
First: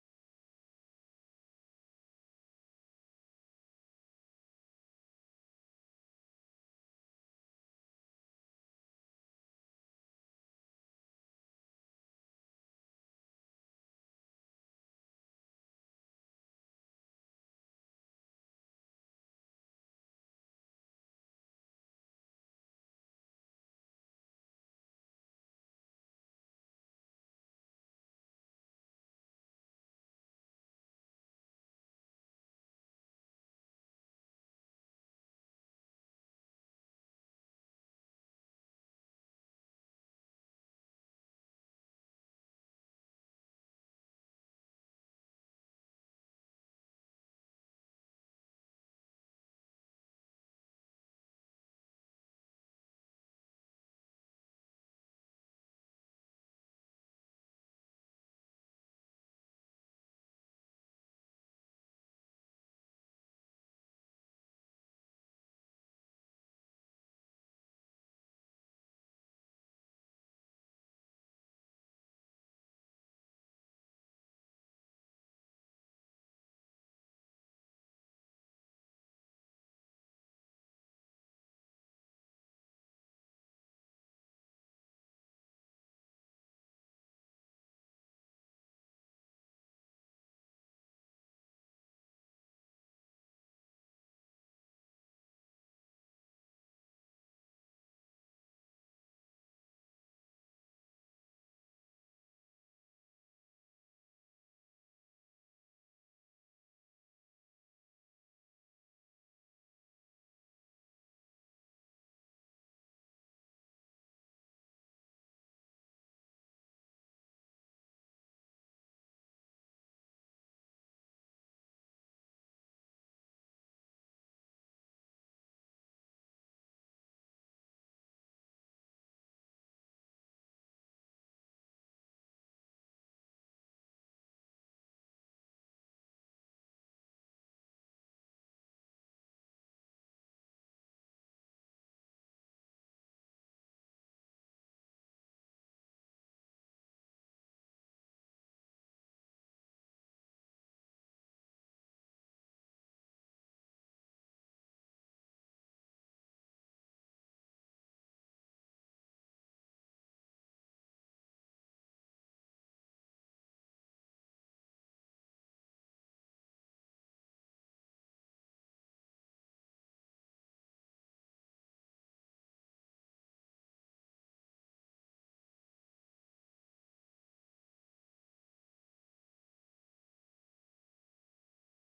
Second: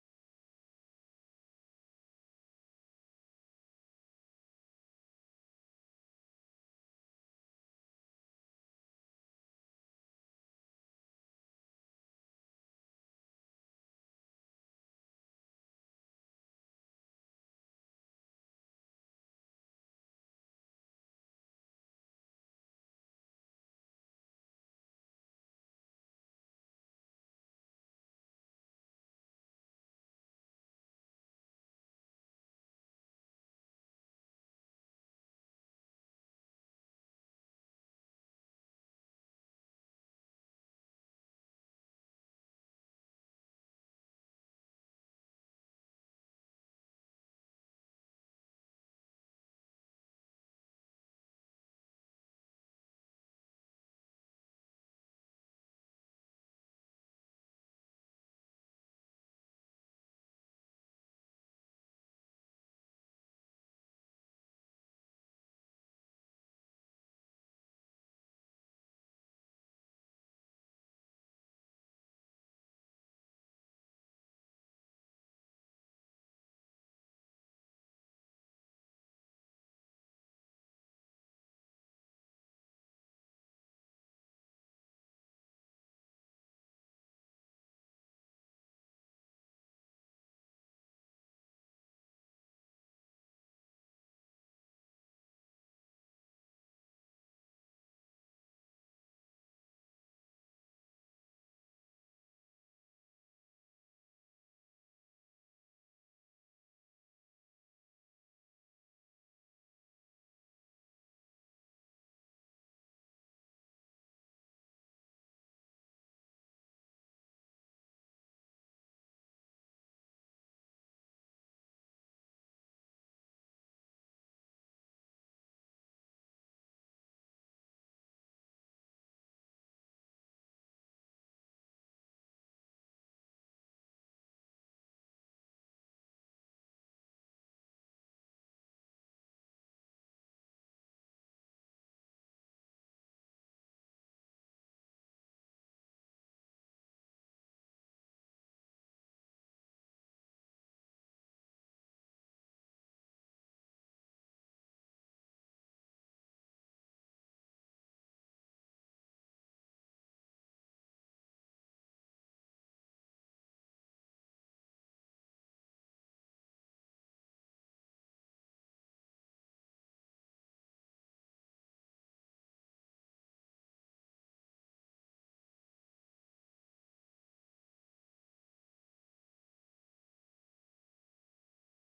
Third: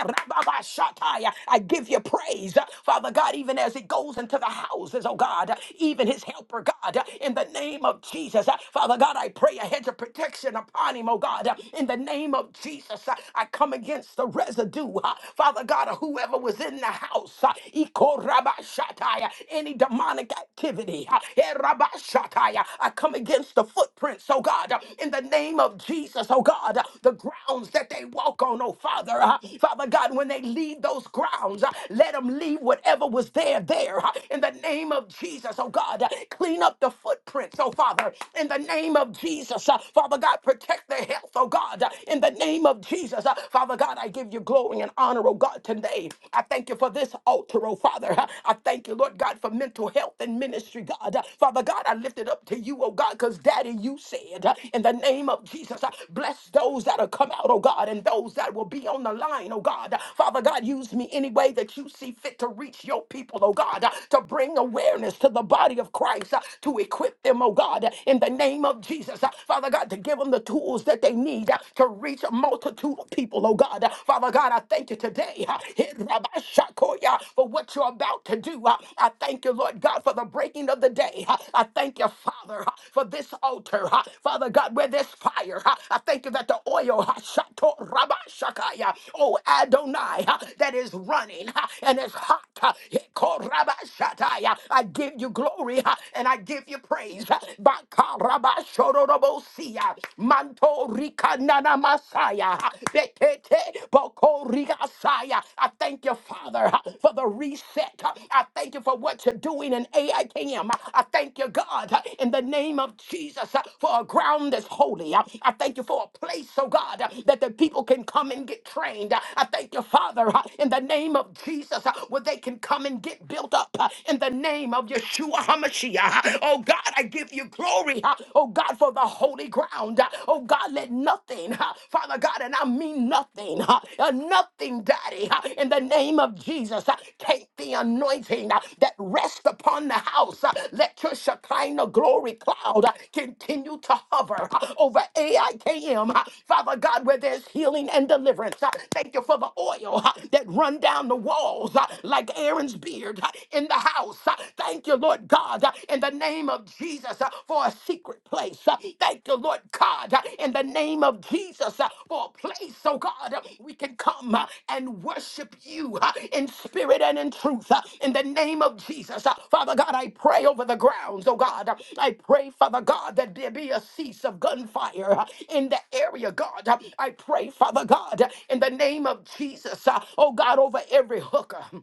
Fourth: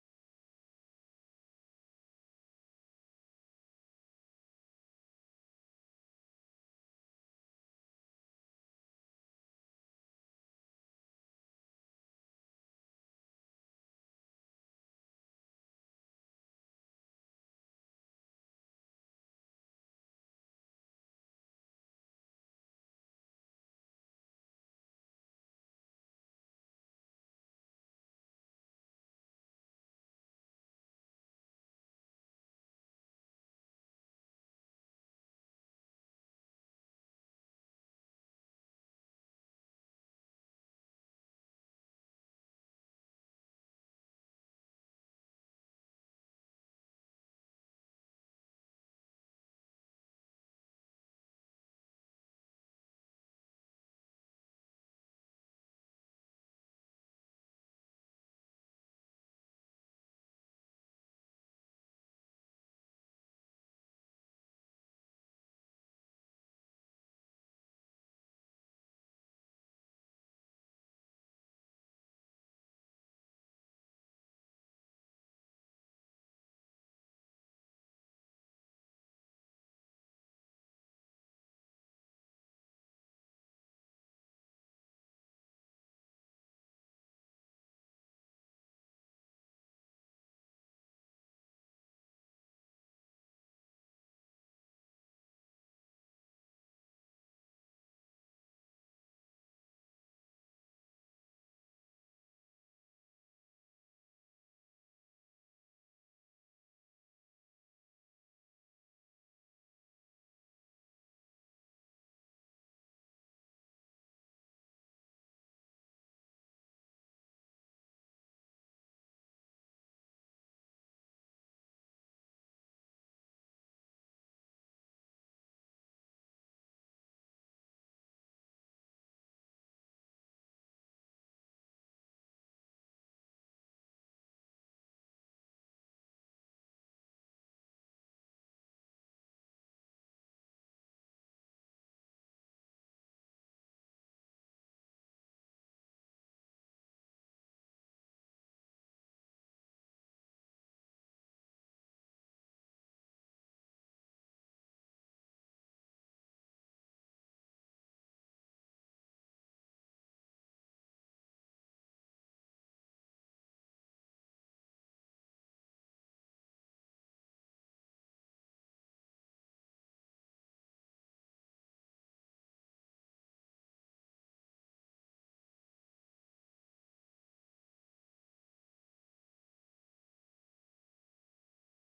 I give you praise, uh, Father God, even as it goes into the into the houses, oh God, even his helper, God, in the name of Jesus. Father God, I pray a hedge of protection upon him, oh God, in the name of Jesus. I come against the residue, Father God, of whoever was in the house, Ikorabashatai, any demonic activity, Erabashatai. I come against the footprints, oh God, in the name of Jesus, oh God, the grounds that they walk on, oh Father, Father God, when they leave those grounds, let them leave whatever was there, there. Father, uh, in the name of Jesus, oh God. uh, Clean up the footprints, oh Father, in the name of Jesus. uh, Father God, protect their health, oh God, uh, in the name of Jesus. uh, Father God, I give you glory and honor, oh God, today. I thank you for this altar, oh Father. uh, I thank you, Lord God, for mental health and ministry, God. Uh, Father God, I lift it up to you, oh God, because Daddy, you said, uh, in the name of Jesus, uh, bless those that are come out, oh God, and those that will be on the line, oh God. Father God, use me any way that you see fit to reach your people, oh God, uh, to bring awareness to the body of Christ, uh, to equip them, oh God, uh, in the name of Jesus. uh, Father God, to give them the tools that they need uh, to reach a multitude of people, oh God. Uh, Father God, I thank you today uh, Rabashakoya, for what you're about to do. Uh, I thank you, Lord God, for the breaking of the day. Uh, I thank you, Father, uh, for this altar. uh, Father God, where there's fire, uh, I thank you that the oil, uh, Shato Rabashakaya, oh Adonai, uh, that is running uh, and it's hot. uh, Korabashataya. I give you glory ha, and I give you praise. Bakarabashorobosia. Manto rikanana masaya. ha, Betete bokorigasaya. I thank you, Father, ha, for the reset. ha. I thank you for what you're doing in AIKM. I K M. Uh, I thank you, God, ha, in the name of Jesus, ha, for a ground that's holy. ha. I thank you for a place, oh God, ha, that the people can come and get trained. Uh, I thank you, Father, ha, in the name of Jesus, ha, where they can come come and get built up uh, in the name of Yeshua HaMashiach. Oh God, I give you glory. uh, Oh God, for the holy ground. uh, Oh God, let nothing, uh, Father God, and I mean nothing, uh, uh, nothing, Daddy, uh, in the name of Jesus. uh, Take the anointing uh, that rests upon the house. uh, Let your Shekinah glory cloud uh, continue to hover uh, over AIKM. uh, Father God, where there's healing and deliverance. uh, Thank you for the oil uh, that run down the walls uh, like like Aaron's beard uh, in the house. Uh, Thank you, Lord God, uh, in the name of Jesus uh, for a secret place. Uh, Thank you, Lord God, uh, in the name of Jesus uh, for a place, oh God, uh, we can come uh, and worship you uh, in spirit and in truth. uh, In the name of Jesus, Uh, Father God, I pray over the grounds, oh God. Uh, I pray, Father God, that there be a cease of gunfire uh, in the area, God. Uh, I pray, Father God, uh, in the name of Jesus, uh, oh God, over every hooker.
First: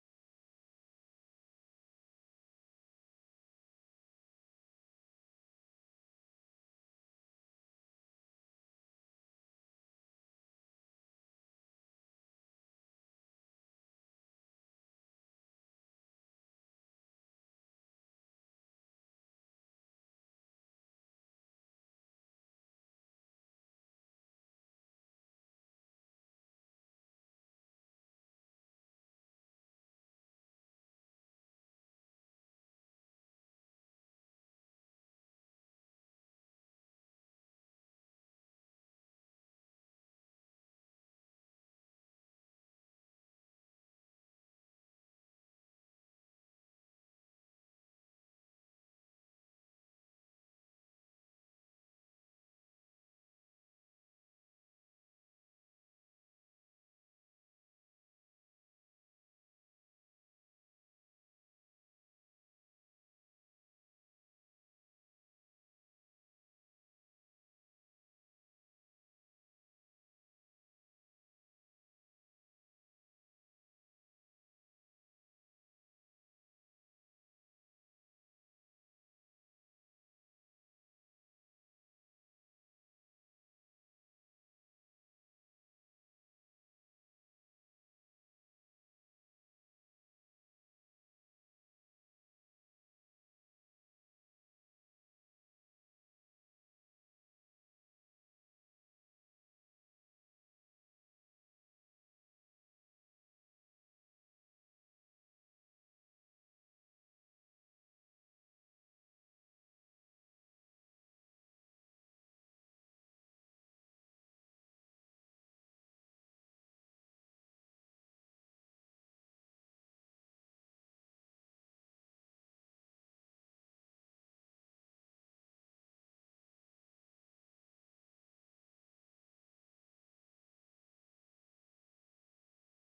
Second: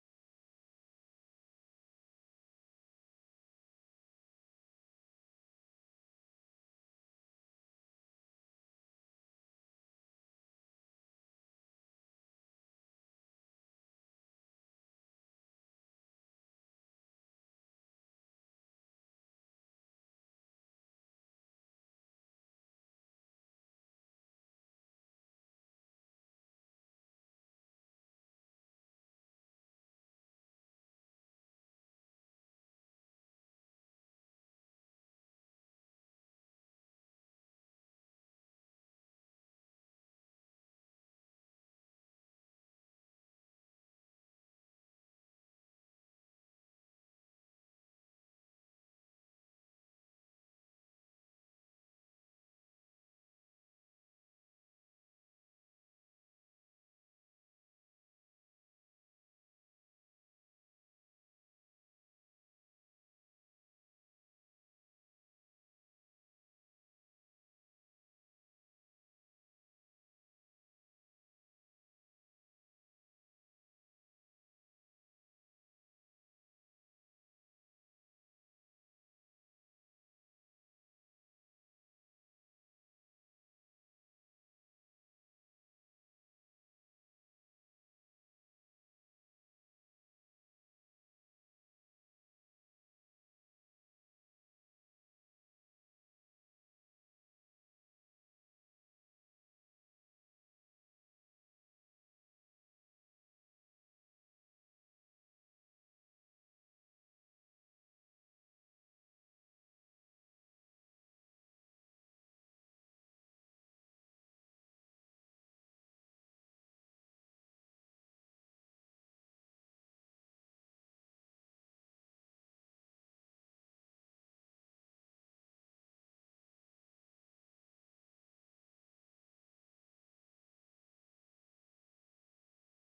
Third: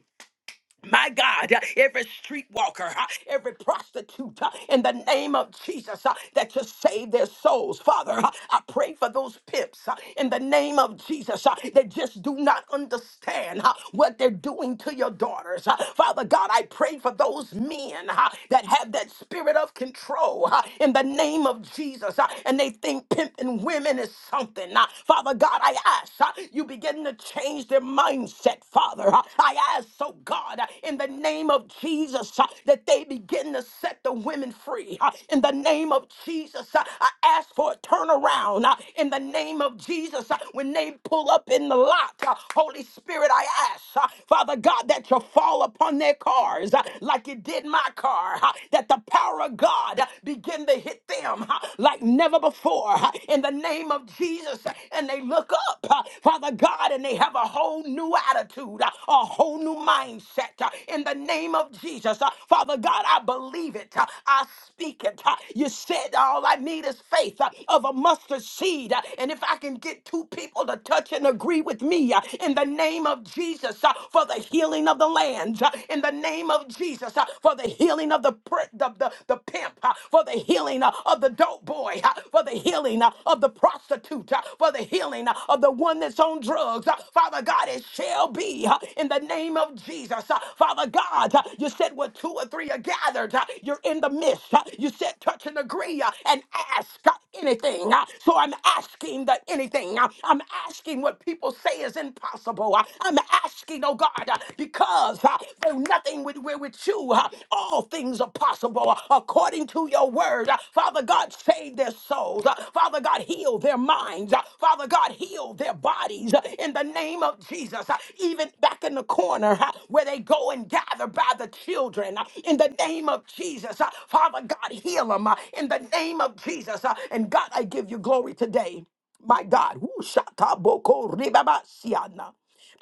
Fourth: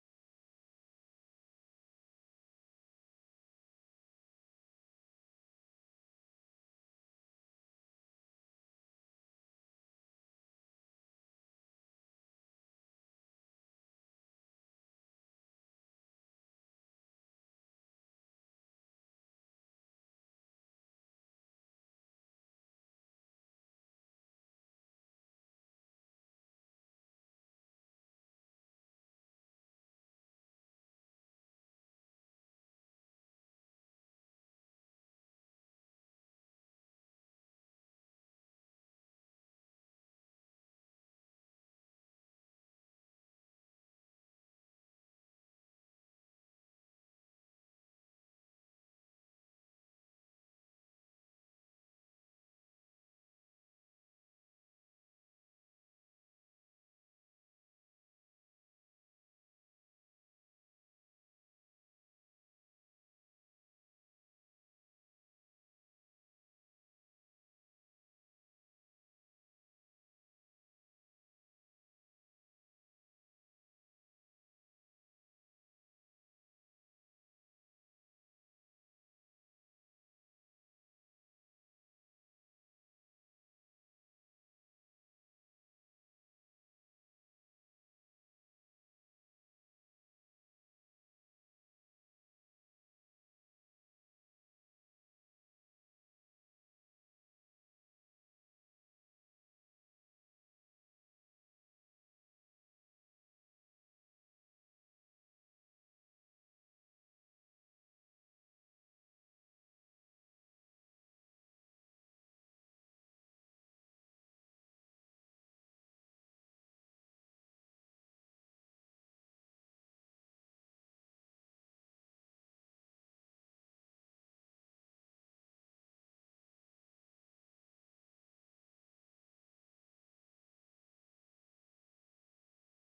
My God, uh, every streetwalker, uh, every prostitute, uh, in the name of Jesus, uh, that you save their souls. Father, uh, I pray for those pimps uh, in the name of Jesus uh, that just do not understand uh, what they're doing to your daughters. Uh, Father God, I pray for those men uh, that have that spirit of control uh, in the name of Jesus uh, and they think pimping women is something. Uh, Father God, I ask uh, you begin to change. their change their mindset, Father. Uh, I ask, so God, uh, in the name of Jesus, uh, that they begin to set the women free. Uh, In the name of Jesus, uh, I ask for a turnaround. Uh, In the name of Jesus, uh, when they pull up in the lot, uh, Holy Spirit, I ask, uh, Father God, that you fall upon their cars uh, like it did my car, uh, that the power of God uh, begin to hit them uh, like never before. Uh, In the name of Jesus, and they look up, uh, Father God, and they have a whole new attitude, uh, a whole new mindset uh, in the name of Jesus. Uh, Father God, I believe it. uh, I speak it. uh, You said all I need is faith uh, of a mustard seed. uh, And if I can get two people to touch and agree with me uh, in the name of Jesus uh, for the healing of the lands, uh, in the name of Jesus uh, for the healing of the, pr- the, the, the pimp, uh, for the healing uh, of the dope dope boy, uh, for the healing uh, of the prostitute, uh, for the healing uh, of the one that's on drugs. uh, Father God, it shall be uh, in the name of Jesus. uh, Father God, uh, you said where two or three are gathered, uh, you're in the midst. uh, You said touch and agree uh, and ask uh, anything. uh, So I'm asking the anything. uh, I'm asking what people say is impossible. uh, I'm asking, oh God, uh, because uh, though nothing with, with with you, uh, all things are possible possible uh, according to your word. Uh, Father God, save their souls. Uh, Father God, heal their minds. Uh, Father God, heal their bodies uh, in the name of Jesus. Uh, Even back in the corner uh, where they go and gather by the children uh, in the name of Jesus. Uh, Father God, heal them in the name of Jesus. Uh, And God, I give you glory today. My God, woo, shataboko ribabasiana.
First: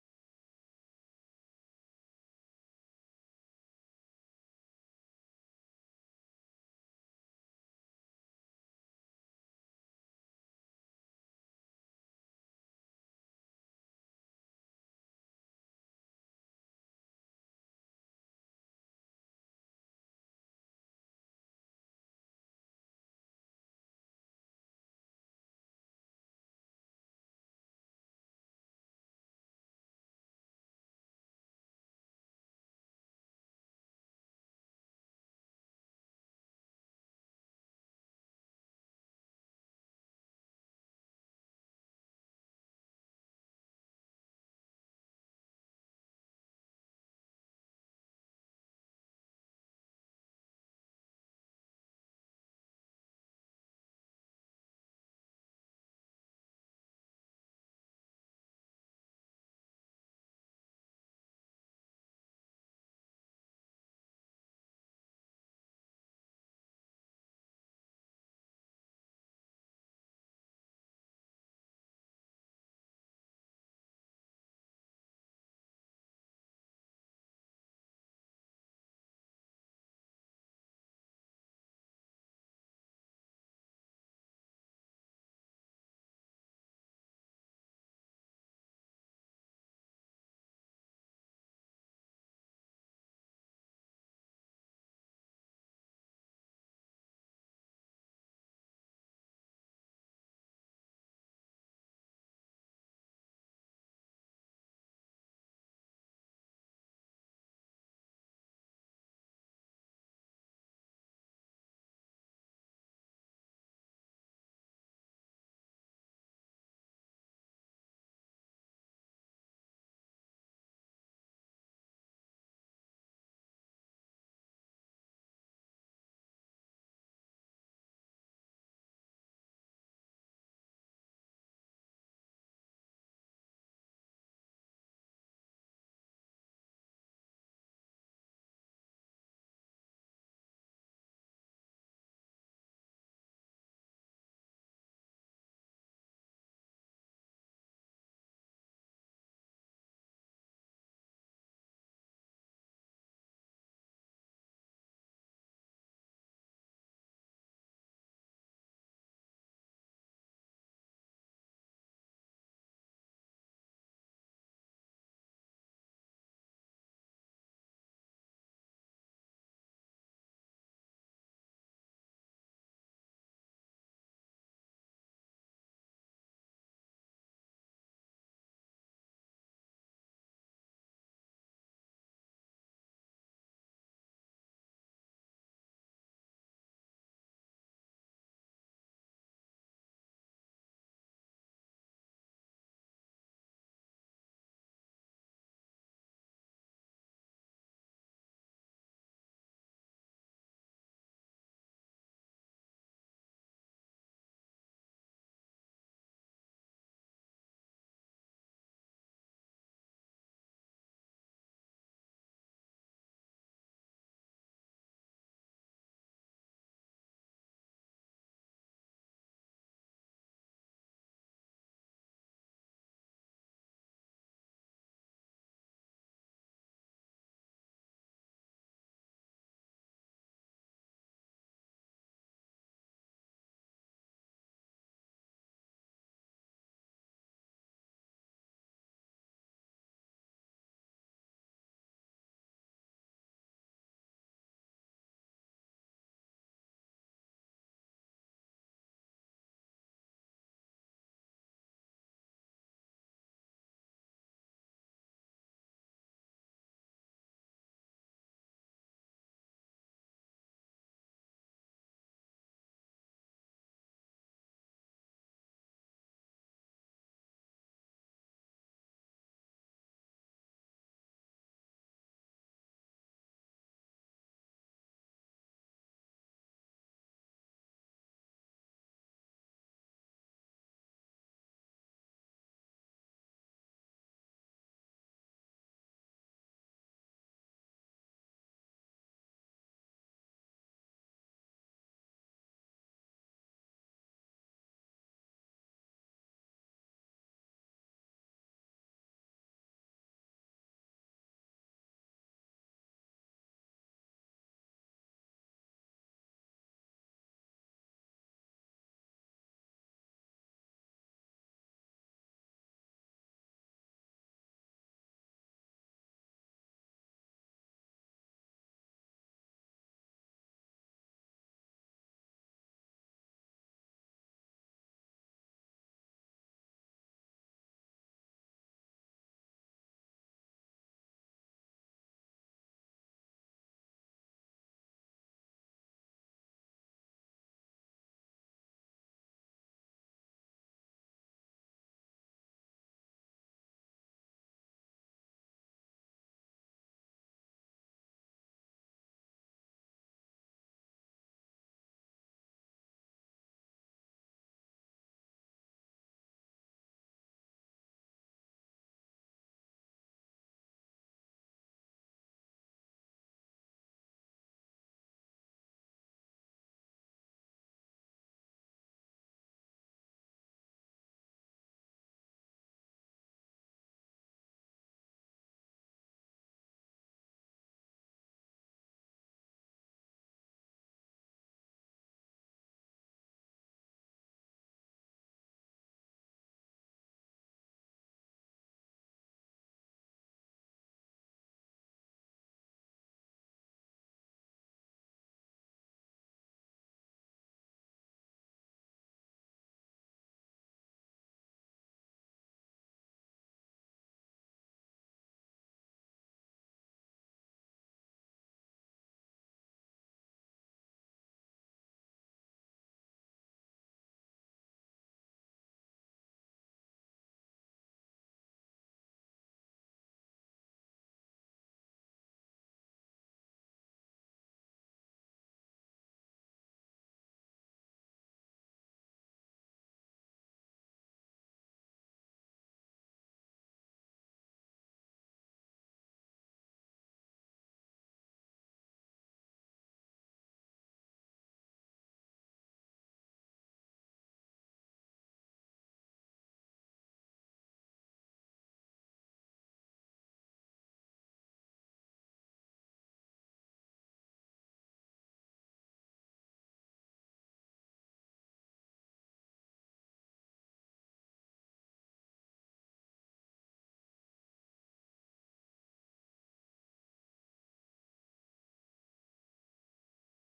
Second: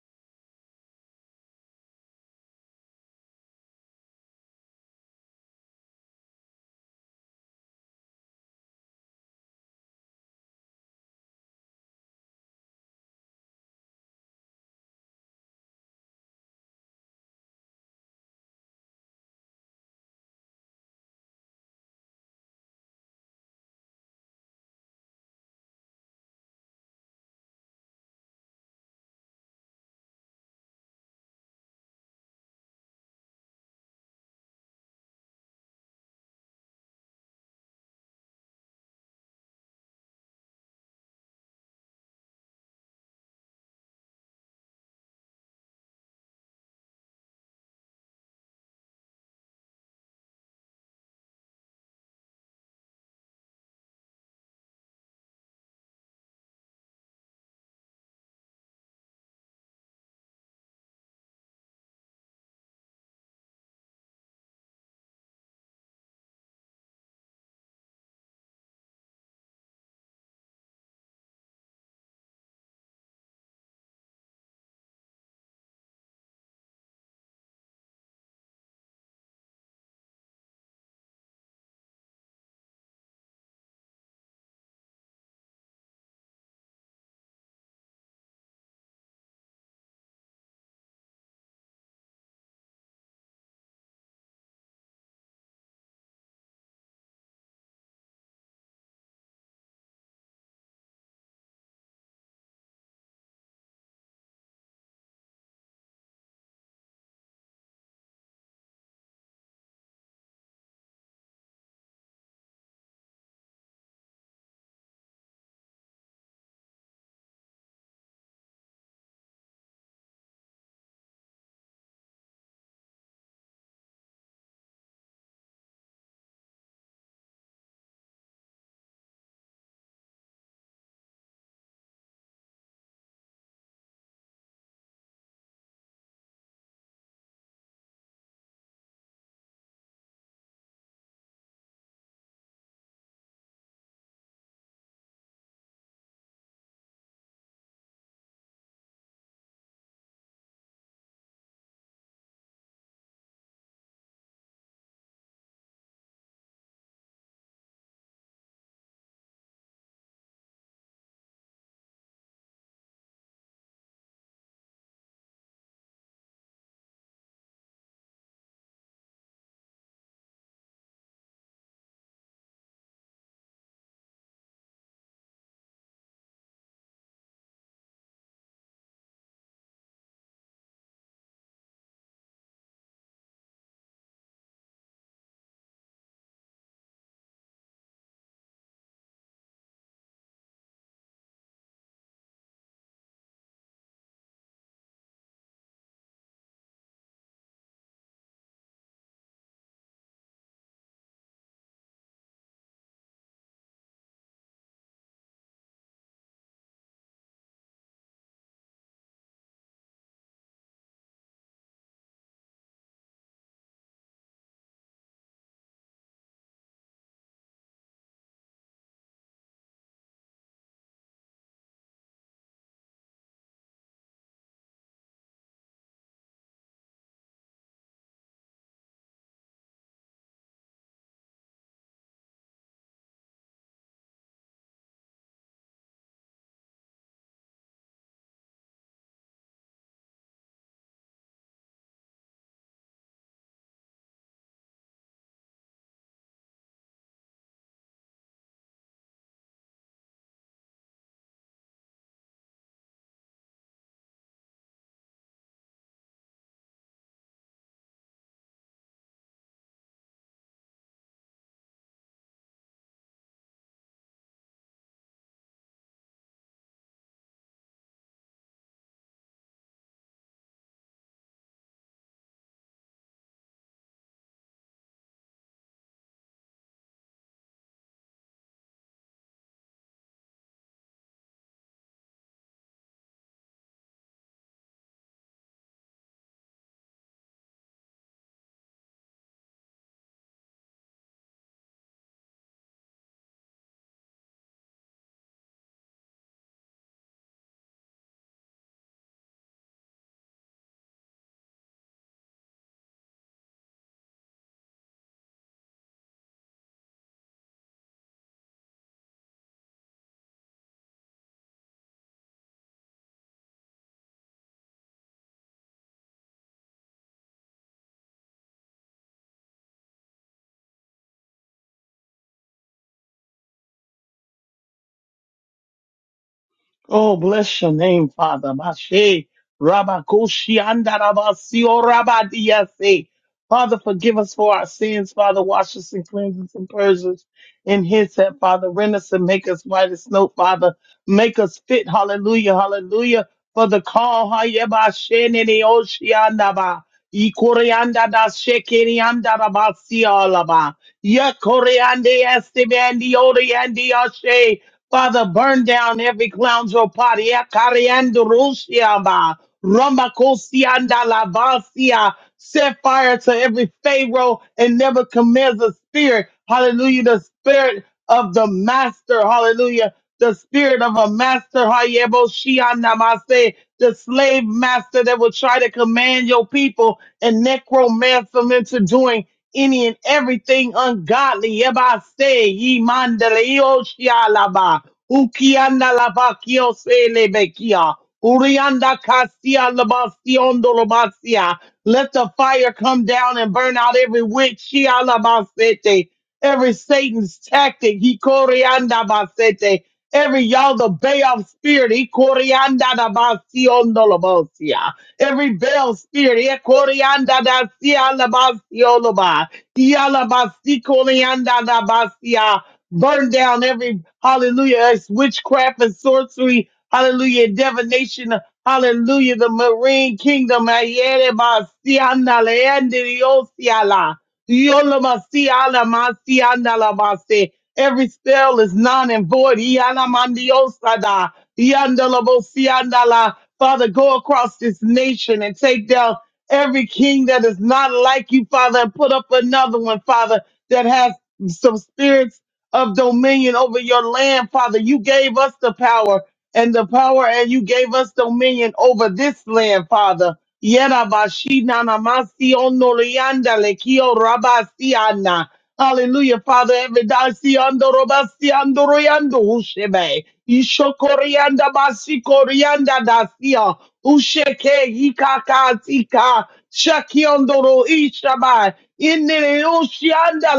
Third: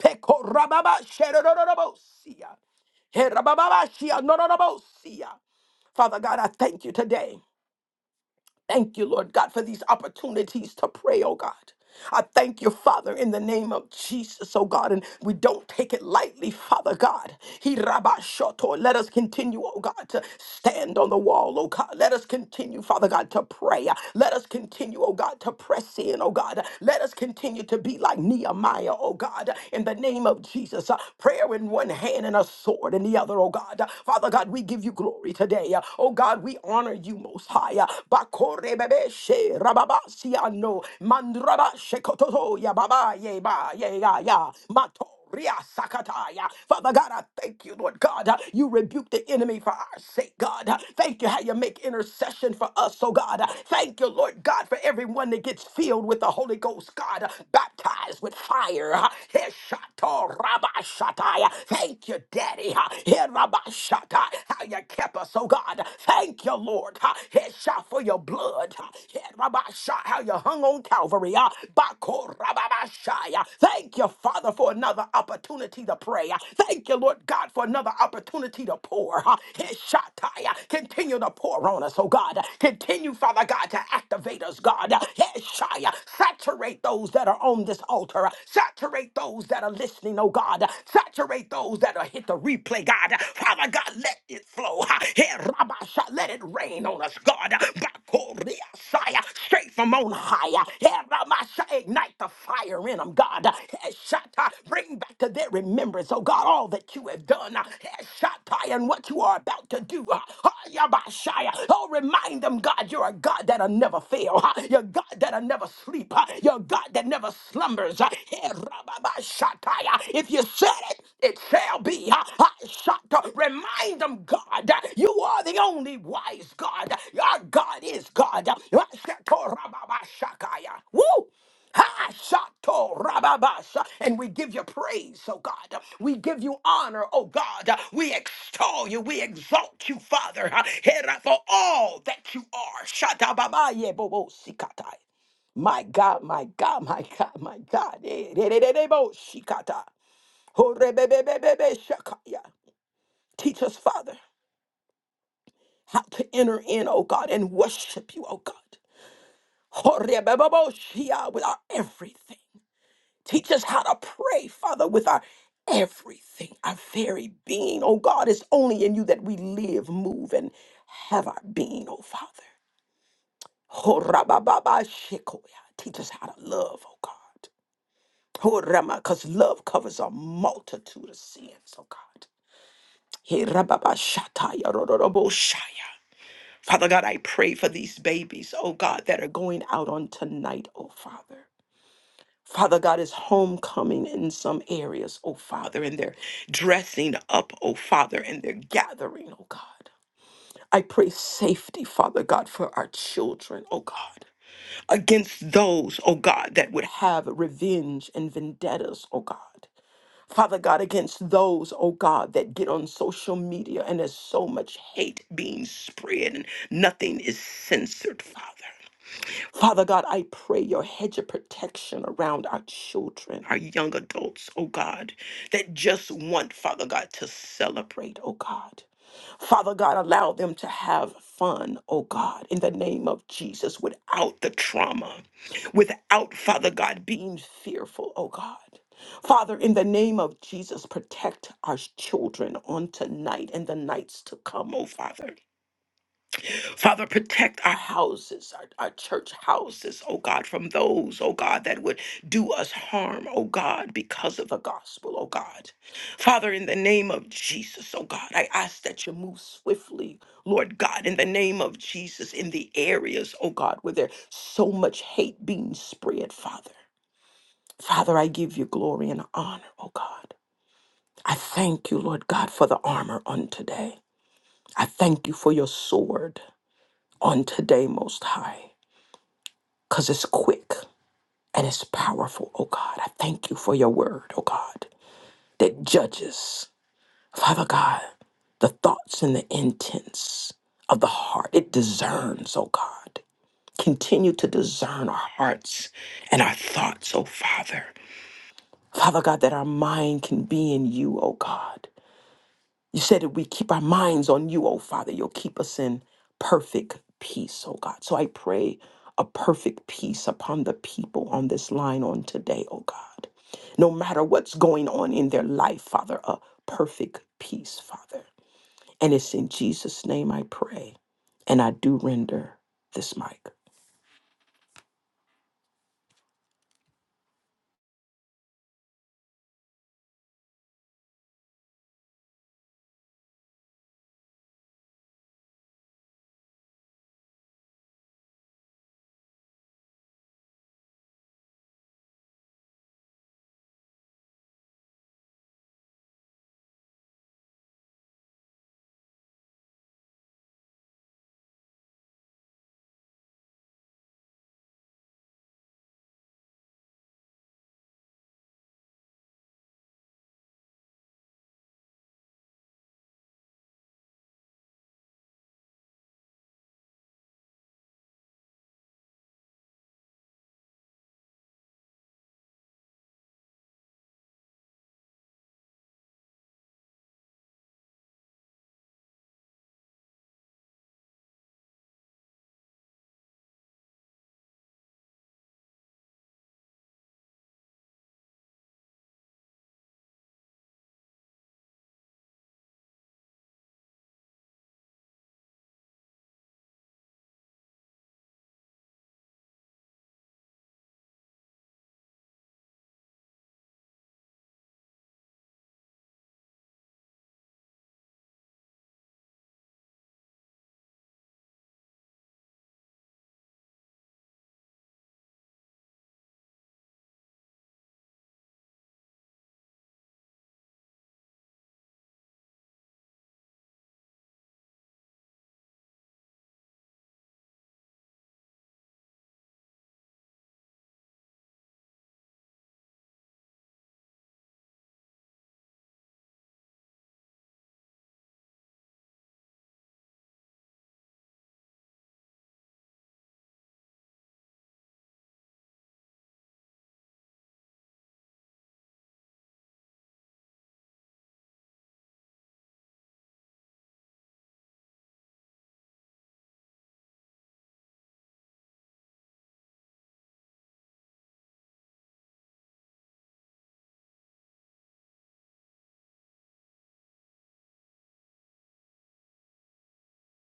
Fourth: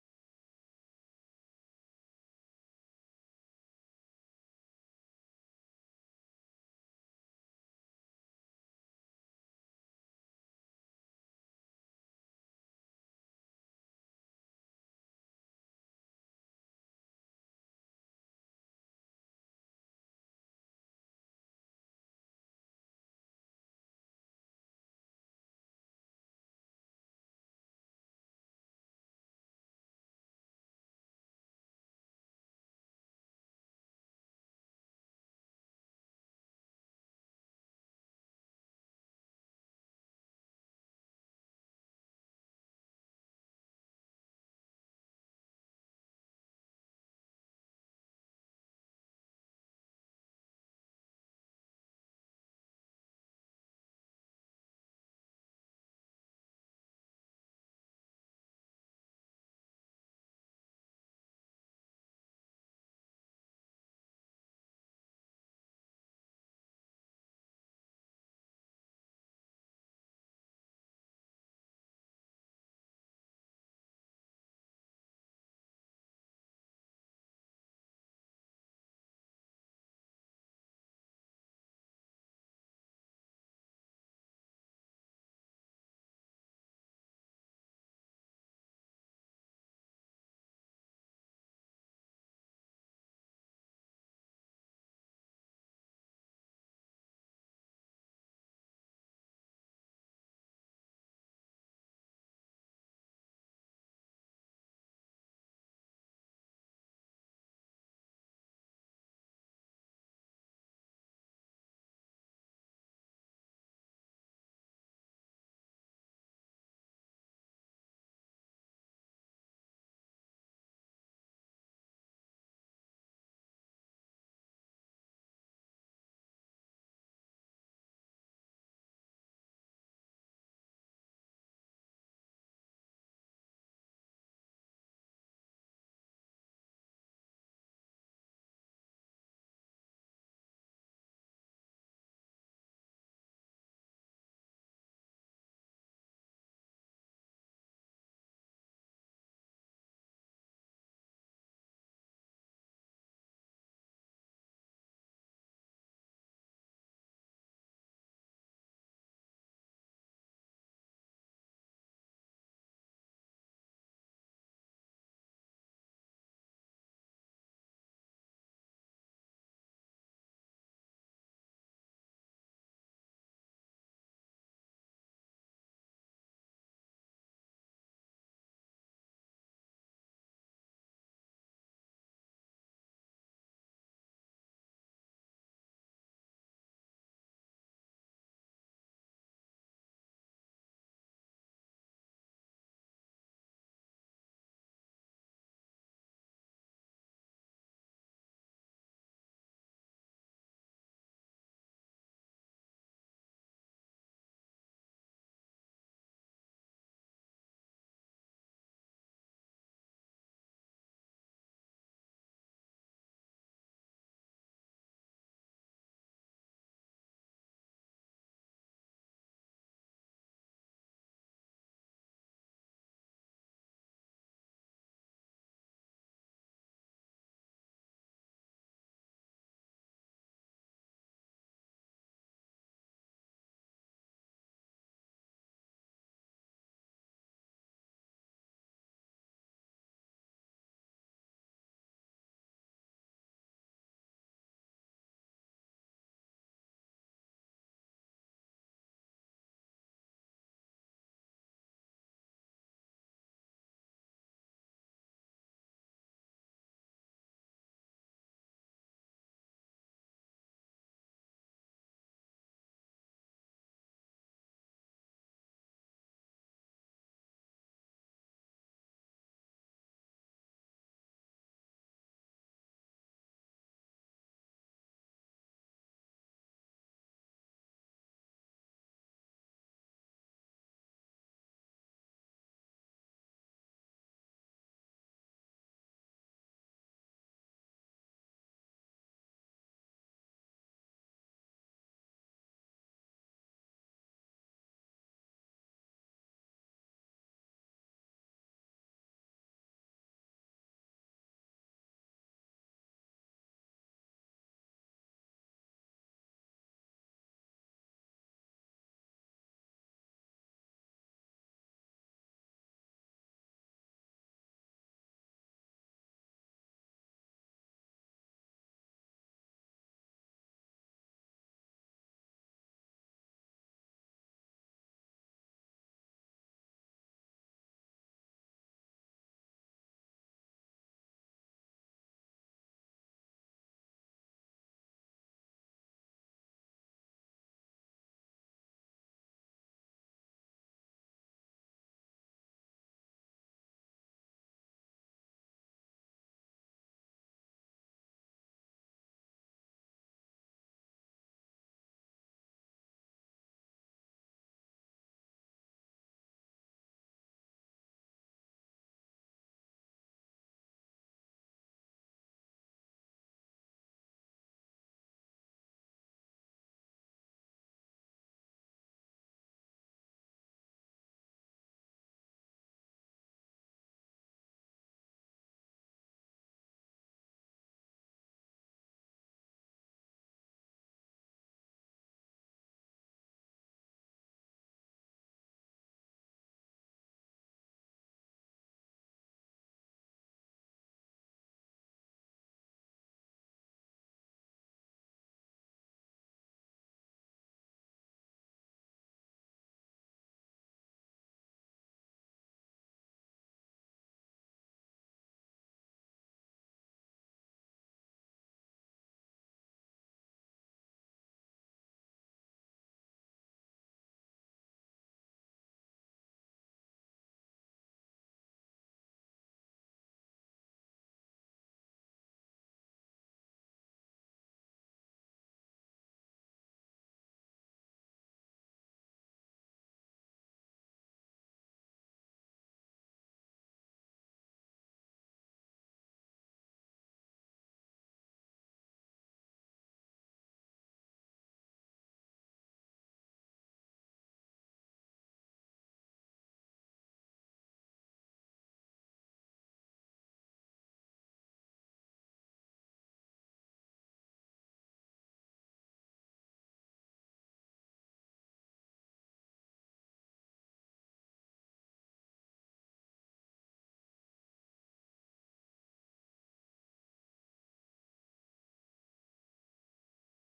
Pekorababa sherororobosia. Herababashia, nororobosia. Father God, I thank you today. Thank you, Lord God, for these opportunities to pray, oh God. I thank you, Father, in the name of Jesus, oh God, and we don't take it lightly, Father God. He rabashoto. Let us continue, oh God, to stand on the wall, oh God. Let us continue, Father God, to pray. Let us continue, oh God, to press in, oh God. Let us continue to be like Nehemiah, oh God, in the name of Jesus. Uh, Prayer in one hand and a sword in the other, oh God. Father God, we give you glory today. Oh God, we honor you most high. Bakorebebe she rababasiano mandraba shekototo ya baba ye ba ye ya ya mato. Ria Sakataya. Father God, I thank you, Lord God. uh, You rebuke the enemy for our sake, God. Uh, Thank you how you make intercession for us, oh God. Uh, Thank you, Lord God, for everyone that gets filled with the Holy Ghost, God, uh, baptized with fire. uh, Heshato Rabba Thank you, Daddy. uh, Herabashata, How you kept us, oh God. Thank you, Lord. Ha, Hesha for your blood. Ha, Herabasha, How you hung on Calvary. Ah, Bakorababashaya. Thank you, Father, for another opportunity to pray. Ah, Thank you, Lord God, for another opportunity to pour. Ah, Heshataya. Continue to pour on us, oh God. Continue, Father God, to activate us, God. Heshaya. Saturate those that are on this altar. Saturate those that are listening, oh God. God. Saturate those that are hit the replay, God. Father God, let it flow. Here, Rabba, sha- Let it rain on us, God. Bakoria, Saya, Straight from on high. Here, Rabba, sha- Ignite the fire in them, God. Here, Shatta, Bring back to their remembrance, oh God, all that you have done. Here, Shatta, And what you are about to do. Hayabashaya. Oh, remind them, God, you're a God that'll never fail. You're a God that'll never sleep. You're a God that never slumbers numbers. Uh, eh, rababashataya. If you said it, it shall be. Uh, uh, shata. Remind them, God, uh, you are the only wise God. Your God is God. Uh, shato rababashakaya. Woo! Ha, shato, rababasha. And we give you praise, oh God. We give you honor, oh God. We extol you. We exalt you, Father. Hera, For all that you are. Shata babaye bobo sikata. My God, my God, my God, my God. Eh, de- de- de- de- bo- shikata. Ho- re- be- be- be- be- be- shakaya. Teach us, Father, how to enter in, oh God, and worship you, oh God. Ho- re- be- be- bo- shia, With our everything. Teach us how to pray, Father, with our everything, our very being, oh God. It's only in you that we live, move, and have our being, oh Father. Ho- ra- ba- ba- ba- shikoya. Teach us how to love, oh God. Oh Rama, Because love covers a multitude of sins, oh God. He rababa shataya rororobo shaya. Father God, I pray for these babies, oh God, that are going out on tonight, oh Father. Father God is homecoming in some areas, oh Father, and they're dressing up, oh Father, and they're gathering, oh God. I pray safety, Father God, for our children, oh God, against those, oh God, that would have revenge and vendettas, oh God. Father God, against those, oh God, that get on social media and there's so much hate being spread and nothing is censored, Father. Father God, I pray your hedge of protection around our children, our young adults, oh God, that just want, Father God, to celebrate, oh God. Father God, allow them to have fun, oh God, in the name of Jesus, without the trauma, without, Father God, being fearful, oh God. Father, in the name of Jesus, protect our children on tonight and the nights to come, oh Father. Father, protect our houses, our, our church houses, oh God, from those, oh God, that would do us harm, oh God, because of the gospel, oh God. Father, in the name of Jesus, oh God, I ask that you move swiftly, Lord God, in the name of Jesus, in the areas, oh God, where there's so much hate being spread, Father. Father, I give you glory and honor, oh God. I thank you, Lord God, for the armor on today. I thank you for your sword on today, Most High. because it's quick and it's powerful, oh God. I thank you for your word, oh God, that judges, Father God, the thoughts and the intents of the heart. It discerns, oh God. Continue to discern our hearts and our thoughts, oh Father. Father God, that our mind can be in you, oh God. You said if we keep our minds on you, oh Father, you'll keep us in perfect peace, oh God. So I pray a perfect peace upon the people on this line on today, oh God. No matter what's going on in their life, Father, a perfect peace, Father. And it's in Jesus' name I pray. And I do render this mic. Oh, bless your name, Father. Mashe, Rabakoshi, Andarabasio, Rabadiase. Father, forgive us for our sins. Father, wash us and cleanse us and purge us in His that, Father. Rend us and make us white as snow, Father. Make us fit. Hallelujah, hallelujah. For the call, Hayebasheneoshiandaba. Ikoreanda da shekerianda da basialaba. Yakoreande estebandi oriandi ashe. Father, burn down every clownzo paria cariando rusiaba. Rombacosianda lavasia. Set fire to every Pharaoh and Nebuchadnezzar spirit. Hallelujah. The spirit of the master. Hallelujah. The spirit of a master. Hayebo shianda mase. The slave master that will try to command your people and necromancer them into doing any and everything ungodly. Yeba se, ye mandale yo shialaba. Ukianda lava, kio se lebekia. Urianda kasia labasiondo labasia. Let the fire come down and burn out every witch. Shialabasete. Every Satan's tactic. He corianda basete. Every y'all the bay of spirit. He corianda labasiondo labosia every veil spirit. Ekorianda da sia la ba si korianda da ba Burn down every hallelujah, it's witchcraft and sorcery, hallelujah, divination, hallelujah, the marine kingdom. Ayere basianda sia le ende dio Yolamasi, alamasi, analabase. Every spell is non and void. Yanamandiosada, yandalabosi, andala. Father, go across this nation and take down every king that is not like you, Father, and put up another one, Father, that has some spirits of dominion over your land, Father. You gave us the power and the power, and you gave us dominion over this land, Father. Yerabashinanamasiondoliandalekiorabastiana. Hallelujah, Father. Every day, Ushebe, Ishokorianda Basikorianda Dasia, Usheke, Ikakatika, Shakiondoro Ishabai, Inne Ushianda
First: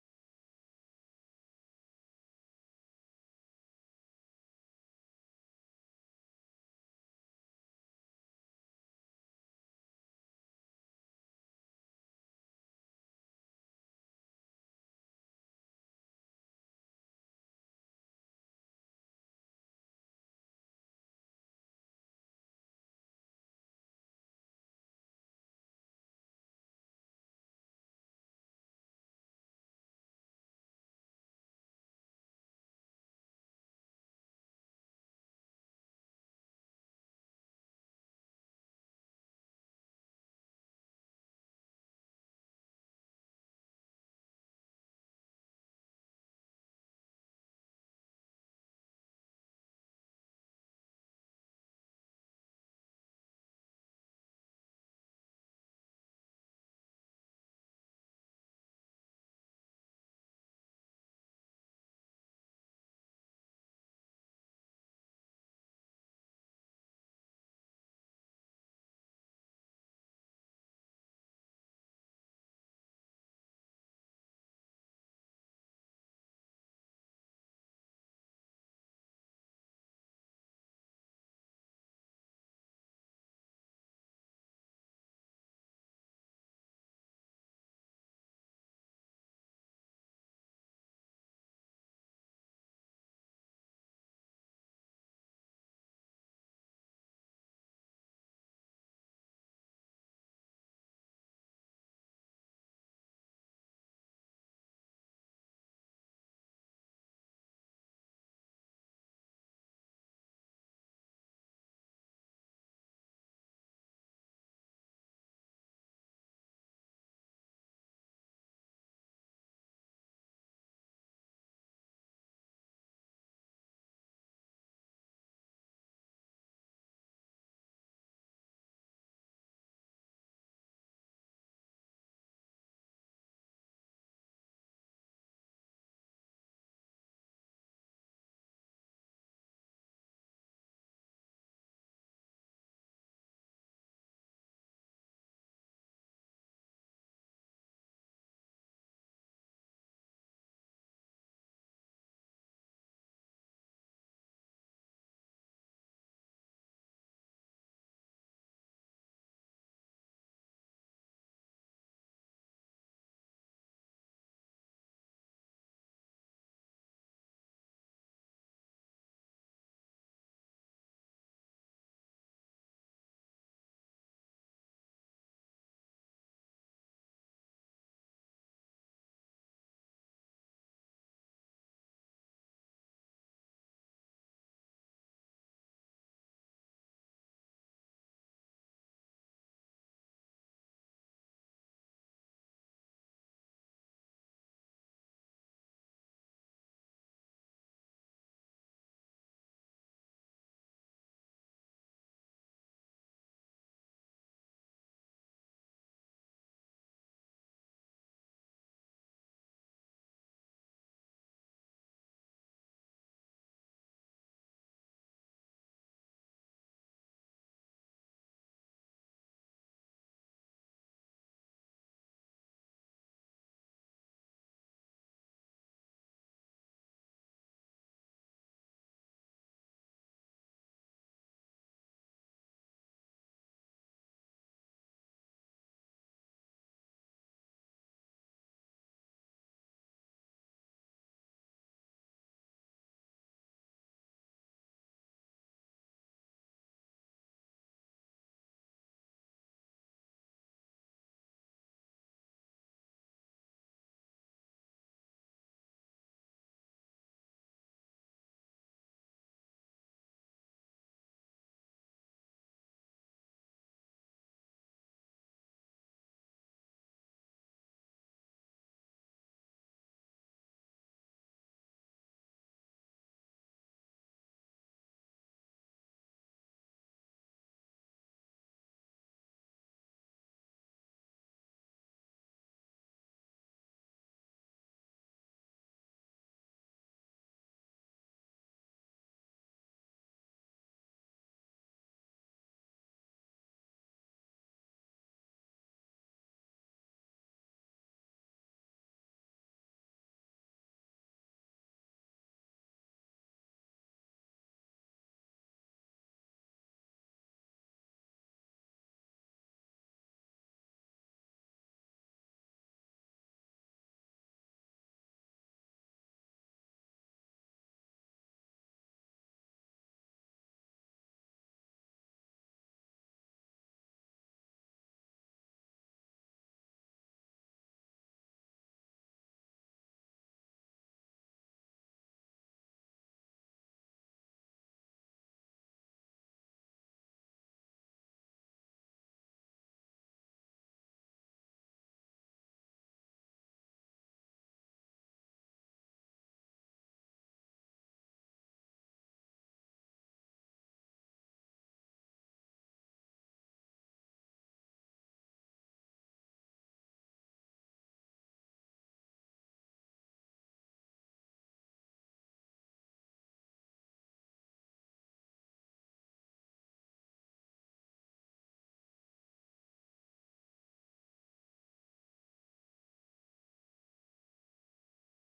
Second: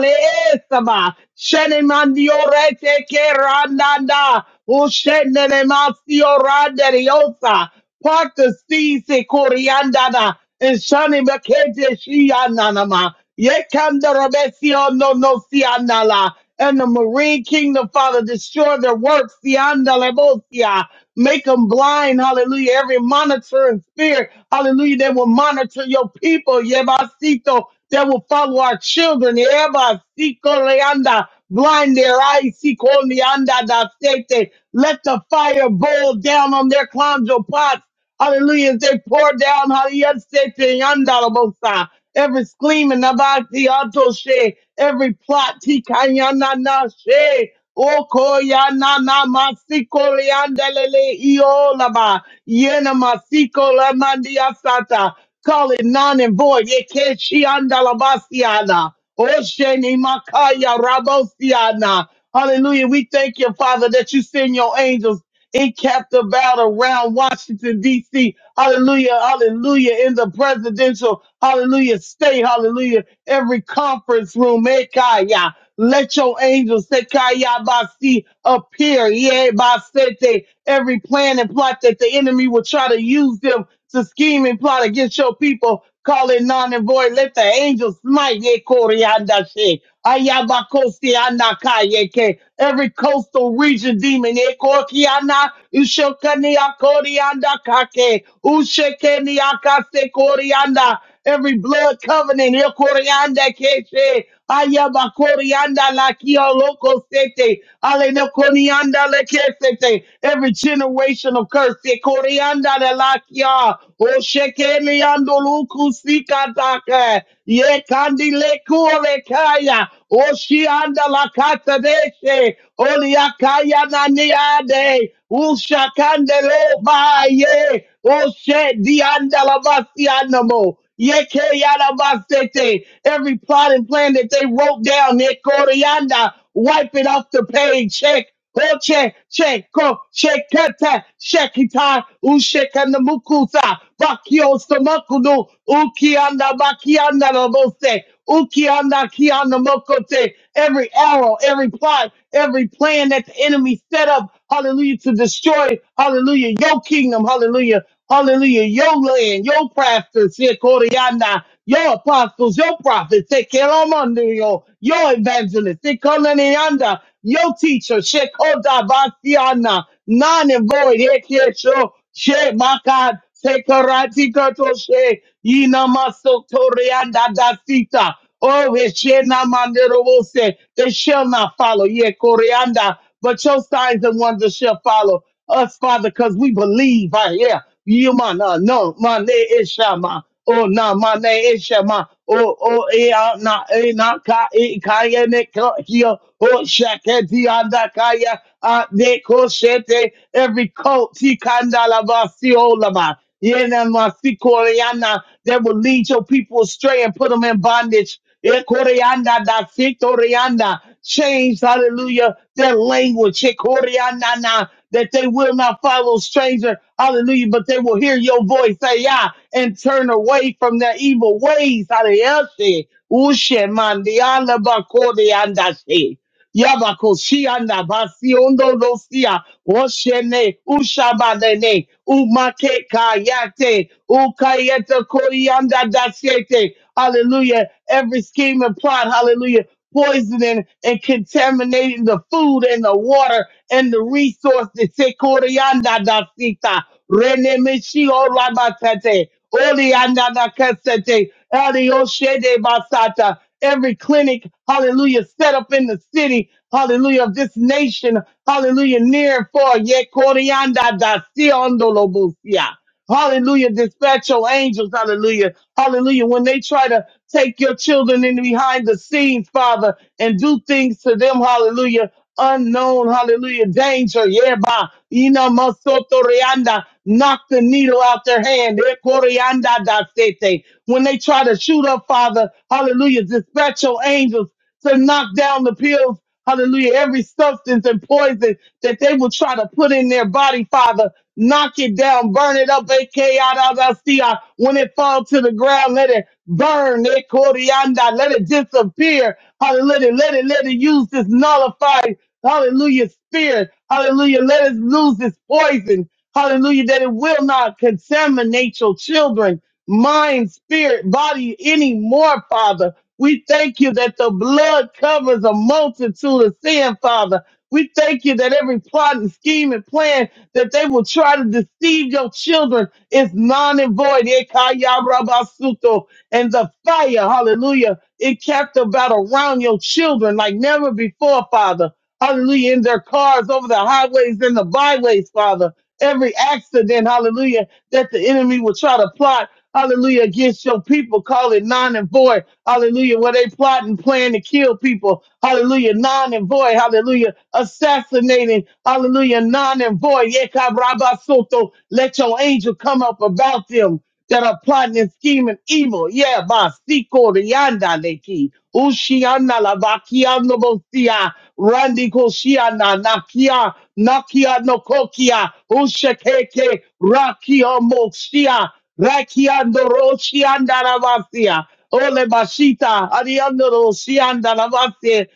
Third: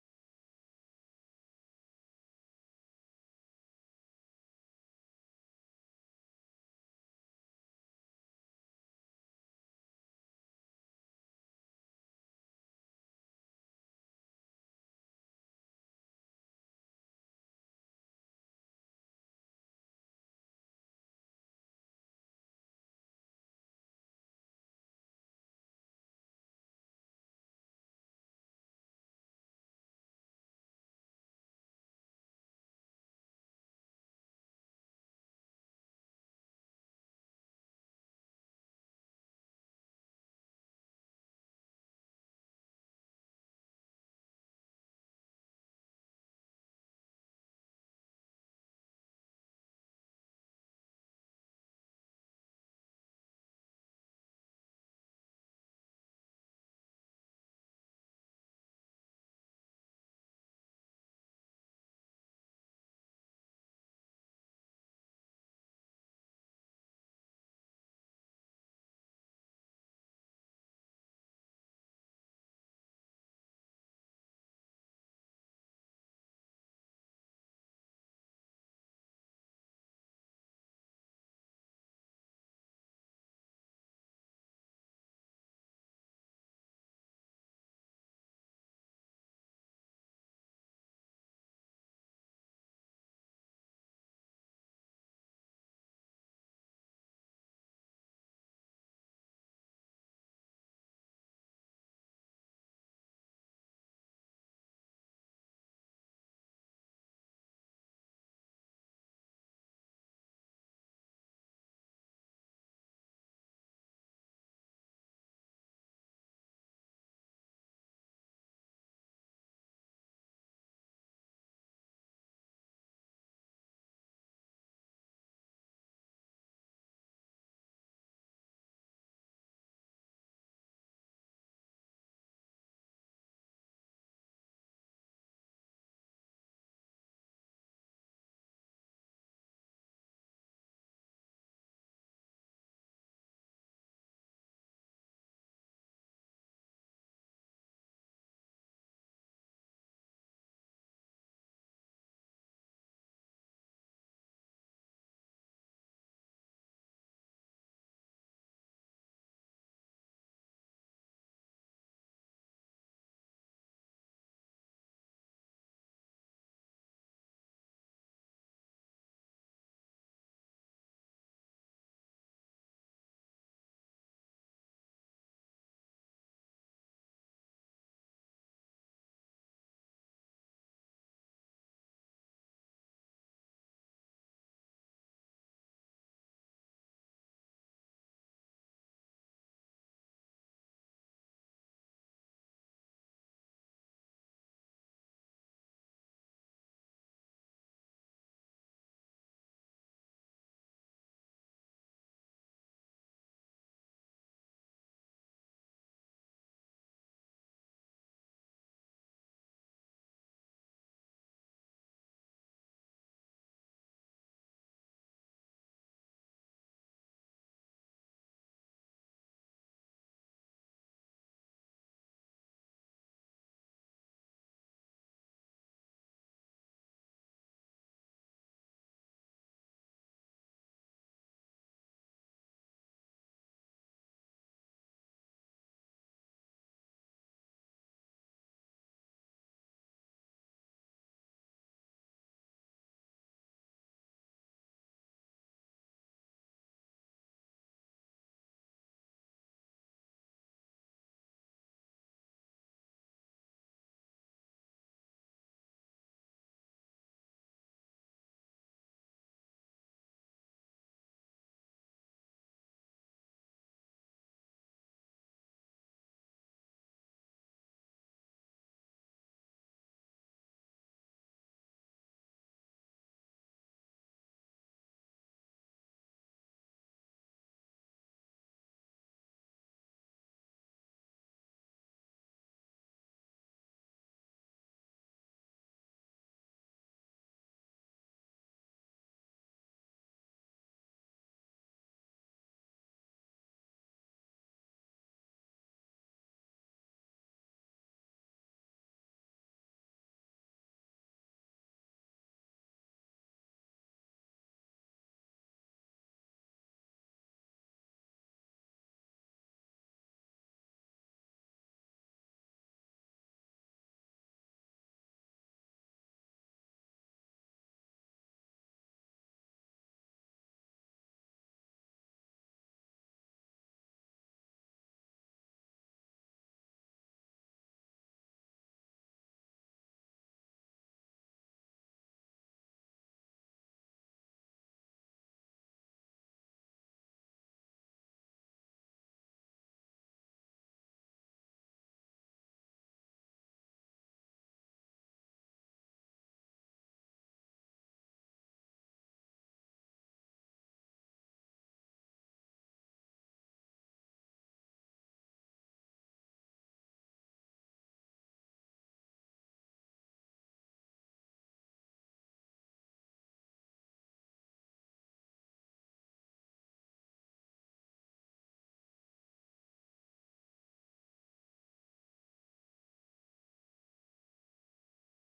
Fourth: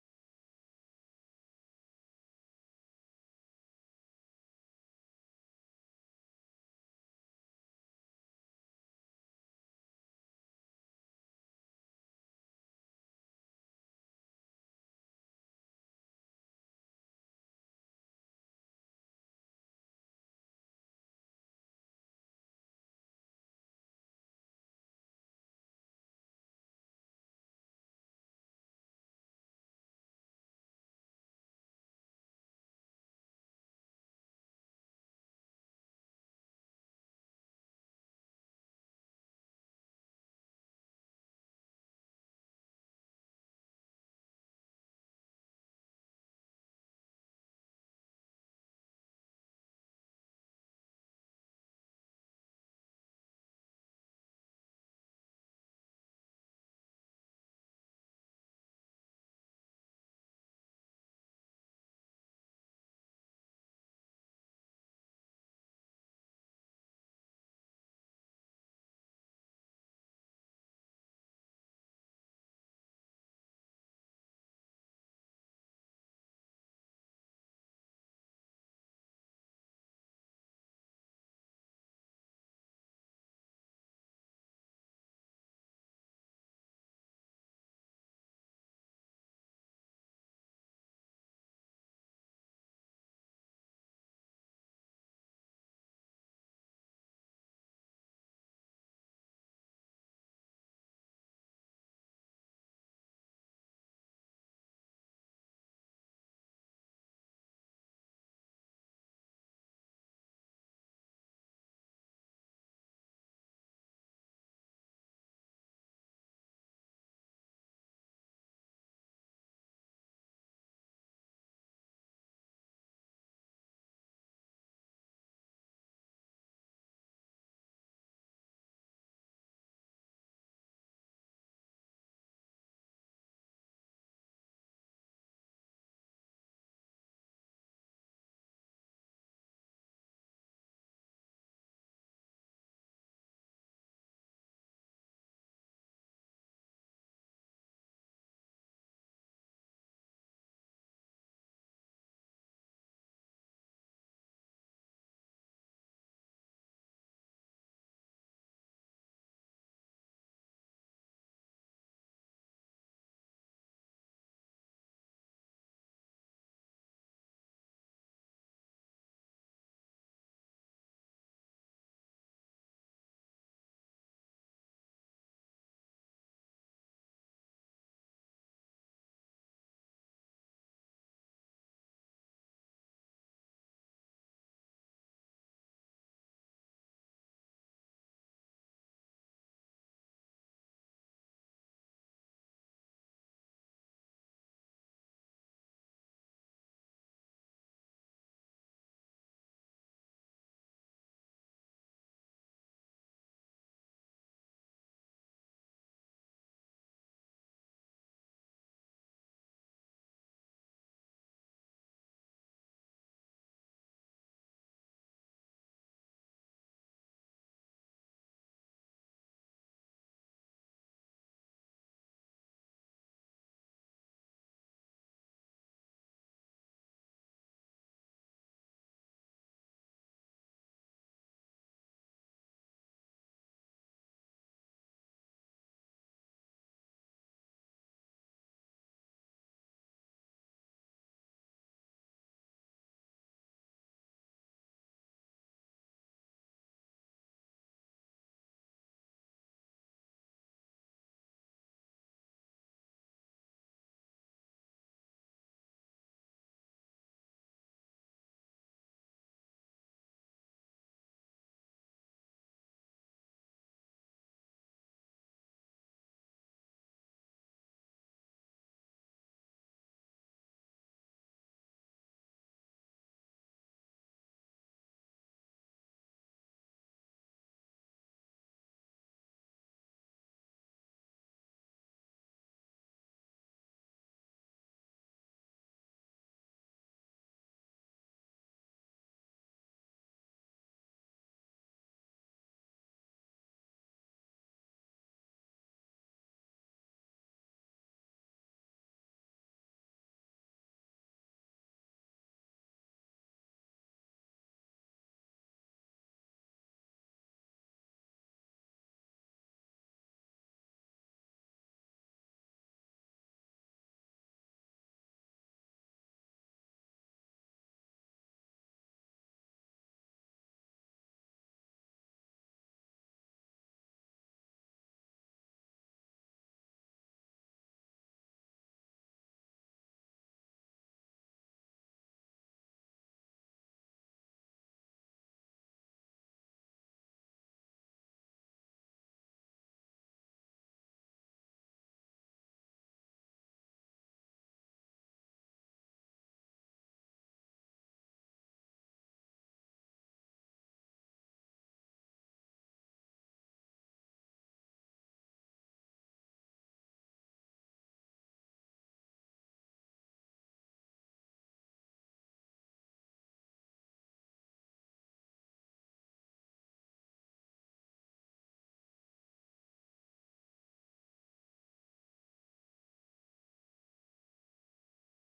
Leesaba, Shenemandiorete Kerandanda. Ushenenemasio randeriosa. Part the sea se coriandana. And shani mekete shiananama. Yekandarabesio no no sianala. And the Marine Kingdom, Father, destroy their works, siandalebosia. Make them blind, hallelujah. Every monitoring spirit, hallelujah, that will monitor your people, yebasito, that will follow our children, yebasito leanda blind their eyes. See, call me under the state. Let the fire boil down on their clandro pots. Hallelujah. As They pour down. Hallelujah. sete, yanda, la, bosa. Every scheme in the body, she. Every plot, tika, yana, na, she. Oko, na, masiko, liandelele, iolaba. Yena, masiko, la, mandiasata. Call it non and void. Yekeshi andalabasiana. Osheni makaya rabosiana. Hallelujah. We thank you, Father, that you send your angels in captive battle around Washington, D.C. Hallelujah, hallelujah, in the presidential, hallelujah, state, hallelujah, every conference room, Ekaya. Let your angels, Sekaya Basi, appear, yeah, Basete, every plan and plot that the enemy will try to use them to scheme and plot against your people. Call it non and void. Let the angels smite, yeah, Koryanda Ayabakostiana kayeke. Every coastal region demon, ekokiana, ushokania korianda kake, ushekenia kase korianda. Every blood covenant, ekorianda keche. Ayabakorianda lakio loko sete. Alenokonianda lekesete. Every generational curse, ekorianda lakia. Oshekeniando luku sikatake. Ye candile cure kaya. Oshianda la katadeshe. Oliakaya naniade. Usha candelo baye. Oshe dianda la basianamo. Yeke yada basete. Every plot and plan that they wrote down, Nekorianda, wipe it off the page. Check. Oche, Cheko, Shekete, Shekita, Ushekanda Mukusa, Bakio Samakunu, Ukianda Bakianda Labose, Ukianda Kianda Mokote, every arrow, every plot, every plan that the enemy set up, hallelujah, to destroy, hallelujah, your kingdom, hallelujah. Hallelujah. Your land, your pastors, your Koryana, your apostles, your prophets, take care of them, your your evangelists, they call on the under, your teachers. Shekoda Basiana, non and void, Hekesho, She Makat, Sekarati Kato She, Yina Maso Torianda Dasita, Oh, Heshena Manderobose, they shall not follow, Ye Koryanda but your signs and wonders shall follow us, Father, because we believe right here. You man, uh, no, my name is Shama. Oh, no, my name is Shama. Oh, oh, eh, ah, na, eh, na, ka, eh, kaya, ne, ka, here. Oh, shaka, di, anda, kaya, ah, de, ko, shete, every cult, ti, kandala, ba, si, olama. Yeah, na, ma, si, koreana, that will lead your people astray and put them in bondage. Ekorianda da Sitorianda. Change, hallelujah, their language. Ekorianda na, That they will not follow stranger, hallelujah, but they will hear your voice, say, yeah, and turn away from their evil ways. Hallelujah. Ushe mandianda bakorianda. Yabakoshianda Basiondo Rosia Oshene Ushabadene Umake Kayate Ukayeta Koyanda Dasiete Hallelujah. Every scheme and plot, hallelujah, poisoning and contaminating the food and the water and the resources. Sekorianda Dasita Rene Mishio Rabatate Oli andana kasete, ali oshede basata. Every clinic, hallelujah, set up in the city, hallelujah, of this nation, hallelujah, near and far, yet Corianda da Sion Hallelujah. Dispatch your angels. Hallelujah. Hallelujah. When they try to take your children in behind the scenes, Father, and do things to them. Hallelujah. Unknown. Hallelujah. Danger. Yeah, ba. Ina masoto reanda. Knock the needle out their hand. Eh, corianda da sete. When they try to shoot up, Father, hallelujah. Dispatch your angels to knock down the pills. Hallelujah. Every substance and poison that they will try to put in their body, Father, knock it down, burn it up. AKA out of see When it falls to the ground, let it burn. eh, corianda, Let it disappear. Hallelujah. Let it, let it use this nullified, hallelujah, spirit. Hallelujah. Let it lose its poison. Hallelujah. That it will not contaminate your children, mind, spirit, body anymore, Father. We thank you that the blood covers a multitude of sin, Father. We thank you that every plot and scheme and plan that they will try to deceive your children is non and void. Ekayarabasuto. And the fire, hallelujah, it kept about around your children like never before, Father. Hallelujah, in their cars, over the highways and the byways, Father every accident, hallelujah, that the enemy will try to plot, hallelujah, against your people, call it non and void, hallelujah, where they plot and plan to kill people, hallelujah, non and void, hallelujah, assassinating, hallelujah, non and void, Yekabrabasoto. let your angel come up about them, that are plotting and scheming evil. Yeah, ba siko rianda neki. Ushiana la bakiano bosia. Randi koshiana nakia nakia no kokia. Ushekeke rakio moshia. Rakiando roshianda la basia. Ole bashita ariando roshianda la basia.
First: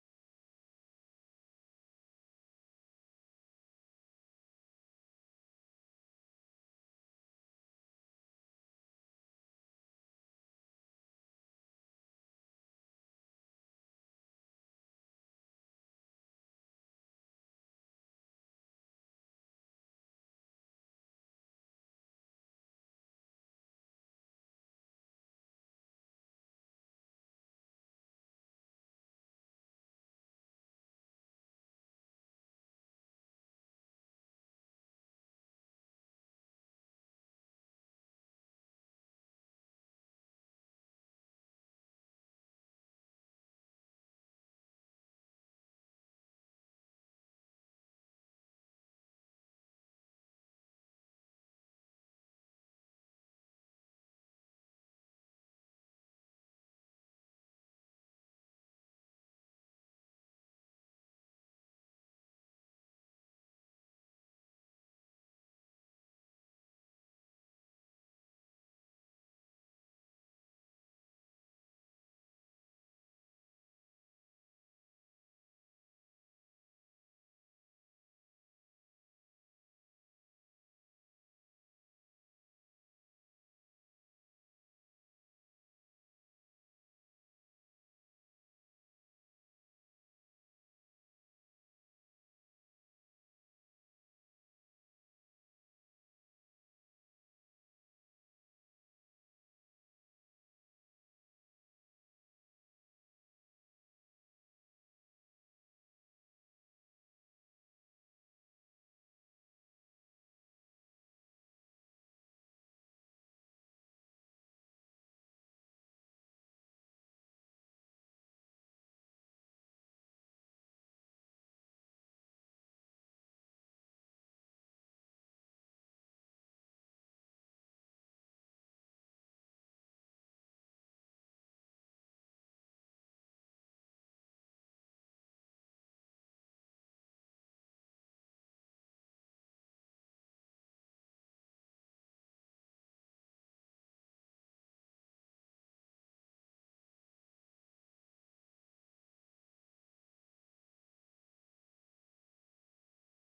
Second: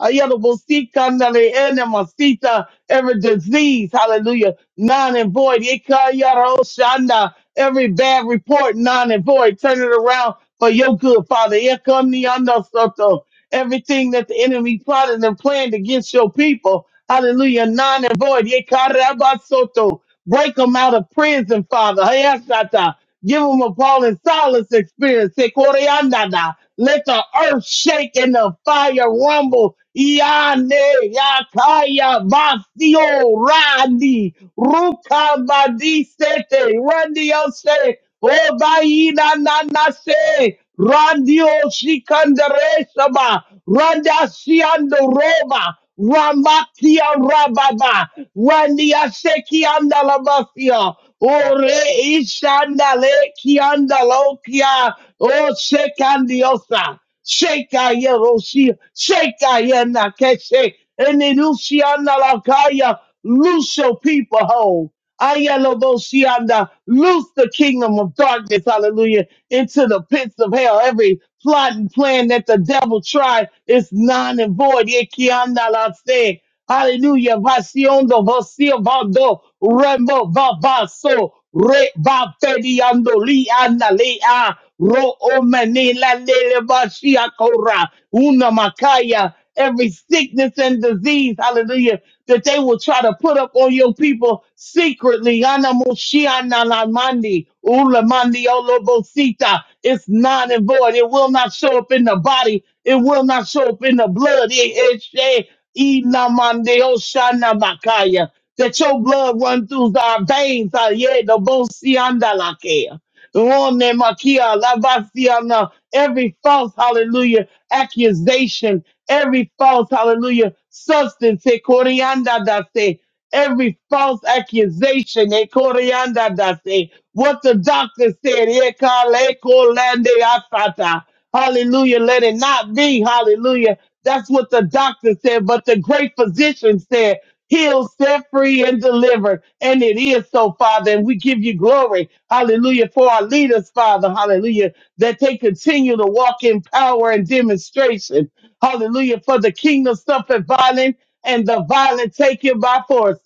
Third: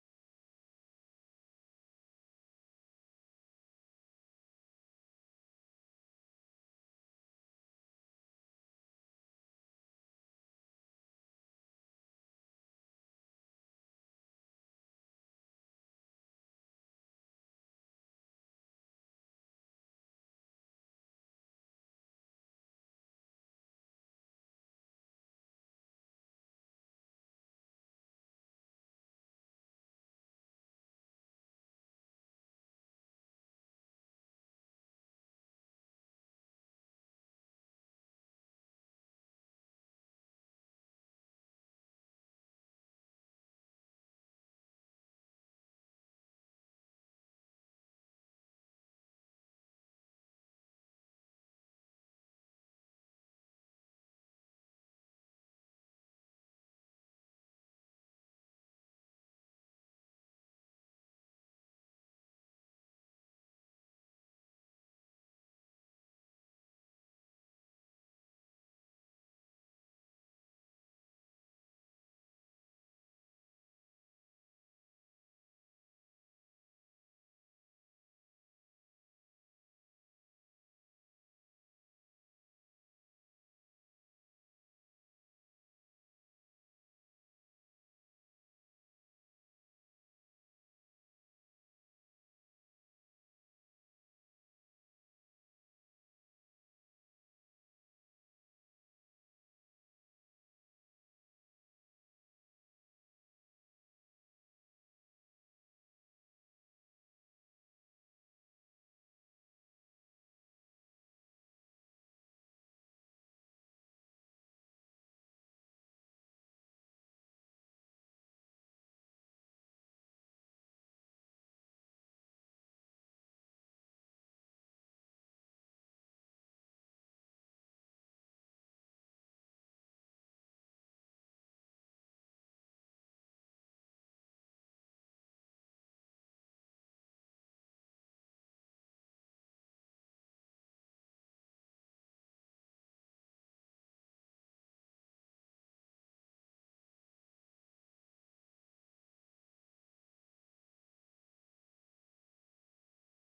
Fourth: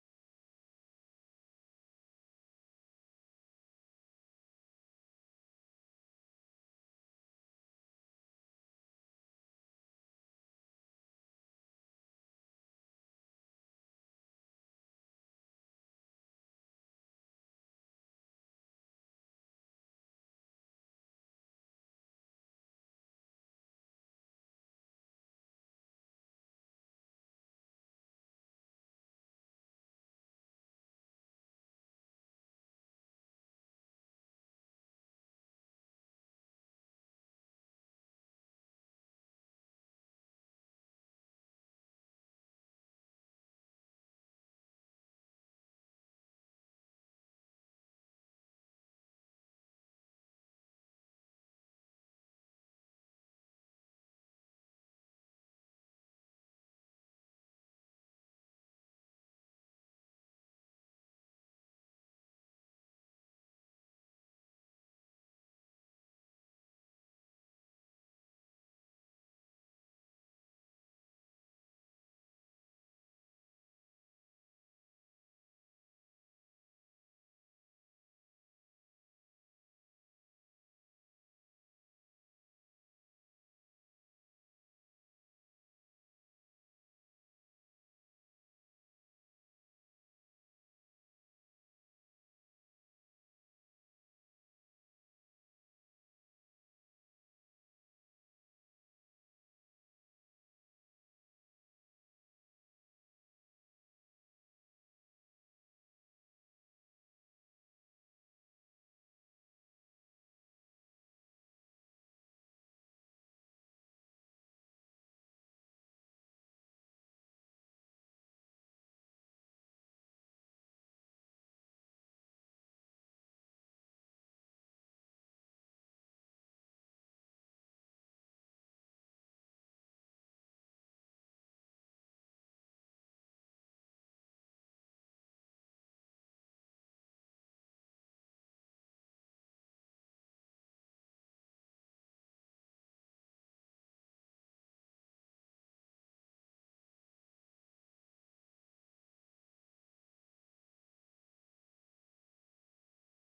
Ayelabosika, nale, enemasita, Every disease, hallelujah, non and void. Ikayaroshanda, Every bad report, non and void. Turn it around for your good, Father. Ikaniandasoto, Everything that the enemy plotted and planned against your people, hallelujah, non and void. Ikarabasoto, Break them out of prison, Father. Give them a Paul and Silas experience. Sekoriandana. Let the earth shake and the fire rumble. Yane yakaya basio randi rukabadi sete randio se obaina nana se randio shikandere saba randa shiando roba Ramakia Rababa, Randia Sekianda Labasia, Ore Ishanda Lekianda Lokia, O Sekandiosa, Sheka Yerosia, Sheka Yenakeshe, and Luciana Lakaya, loose your people whole. Ayaloboshianda, loose the kingdom of darkness, hallelujah, into the pits of hell. Every plot and plan that the devil tried is non and void. Yekianda la se. Hallelujah. Vasiondo, vasio vando, rembo, vavaso, re, vapediando, lianda, lea, ro, omeni, la, lele, vashia, cora, una, macaya every sickness and disease, hallelujah, that they will try to put up on your people secretly. Anamoshianalamandi, ulamandi olobosita. It's non and void. It will not show up in the body. It will not show up in the blood. Eh, eh, she, inamande oshanabakaya. That your blood run through our veins. Ah, yeah, the bosiandalakea. Rone makia, lavasiana, Every false, hallelujah, accusation, every false, hallelujah, substance, eh, corianda dase, every false accusation, eh, corianda dase, what the doctor said, eh, kale kolande asata. hallelujah, let it not be, hallelujah. That's what the doctor said, but the great physician said healed, set free, and delivered. And it is so, Father. And we give you glory. Hallelujah. For our leaders, Father. Hallelujah. That they continue to walk in power and demonstration. Hallelujah. For the kingdom suffered violence and the violent take it by force.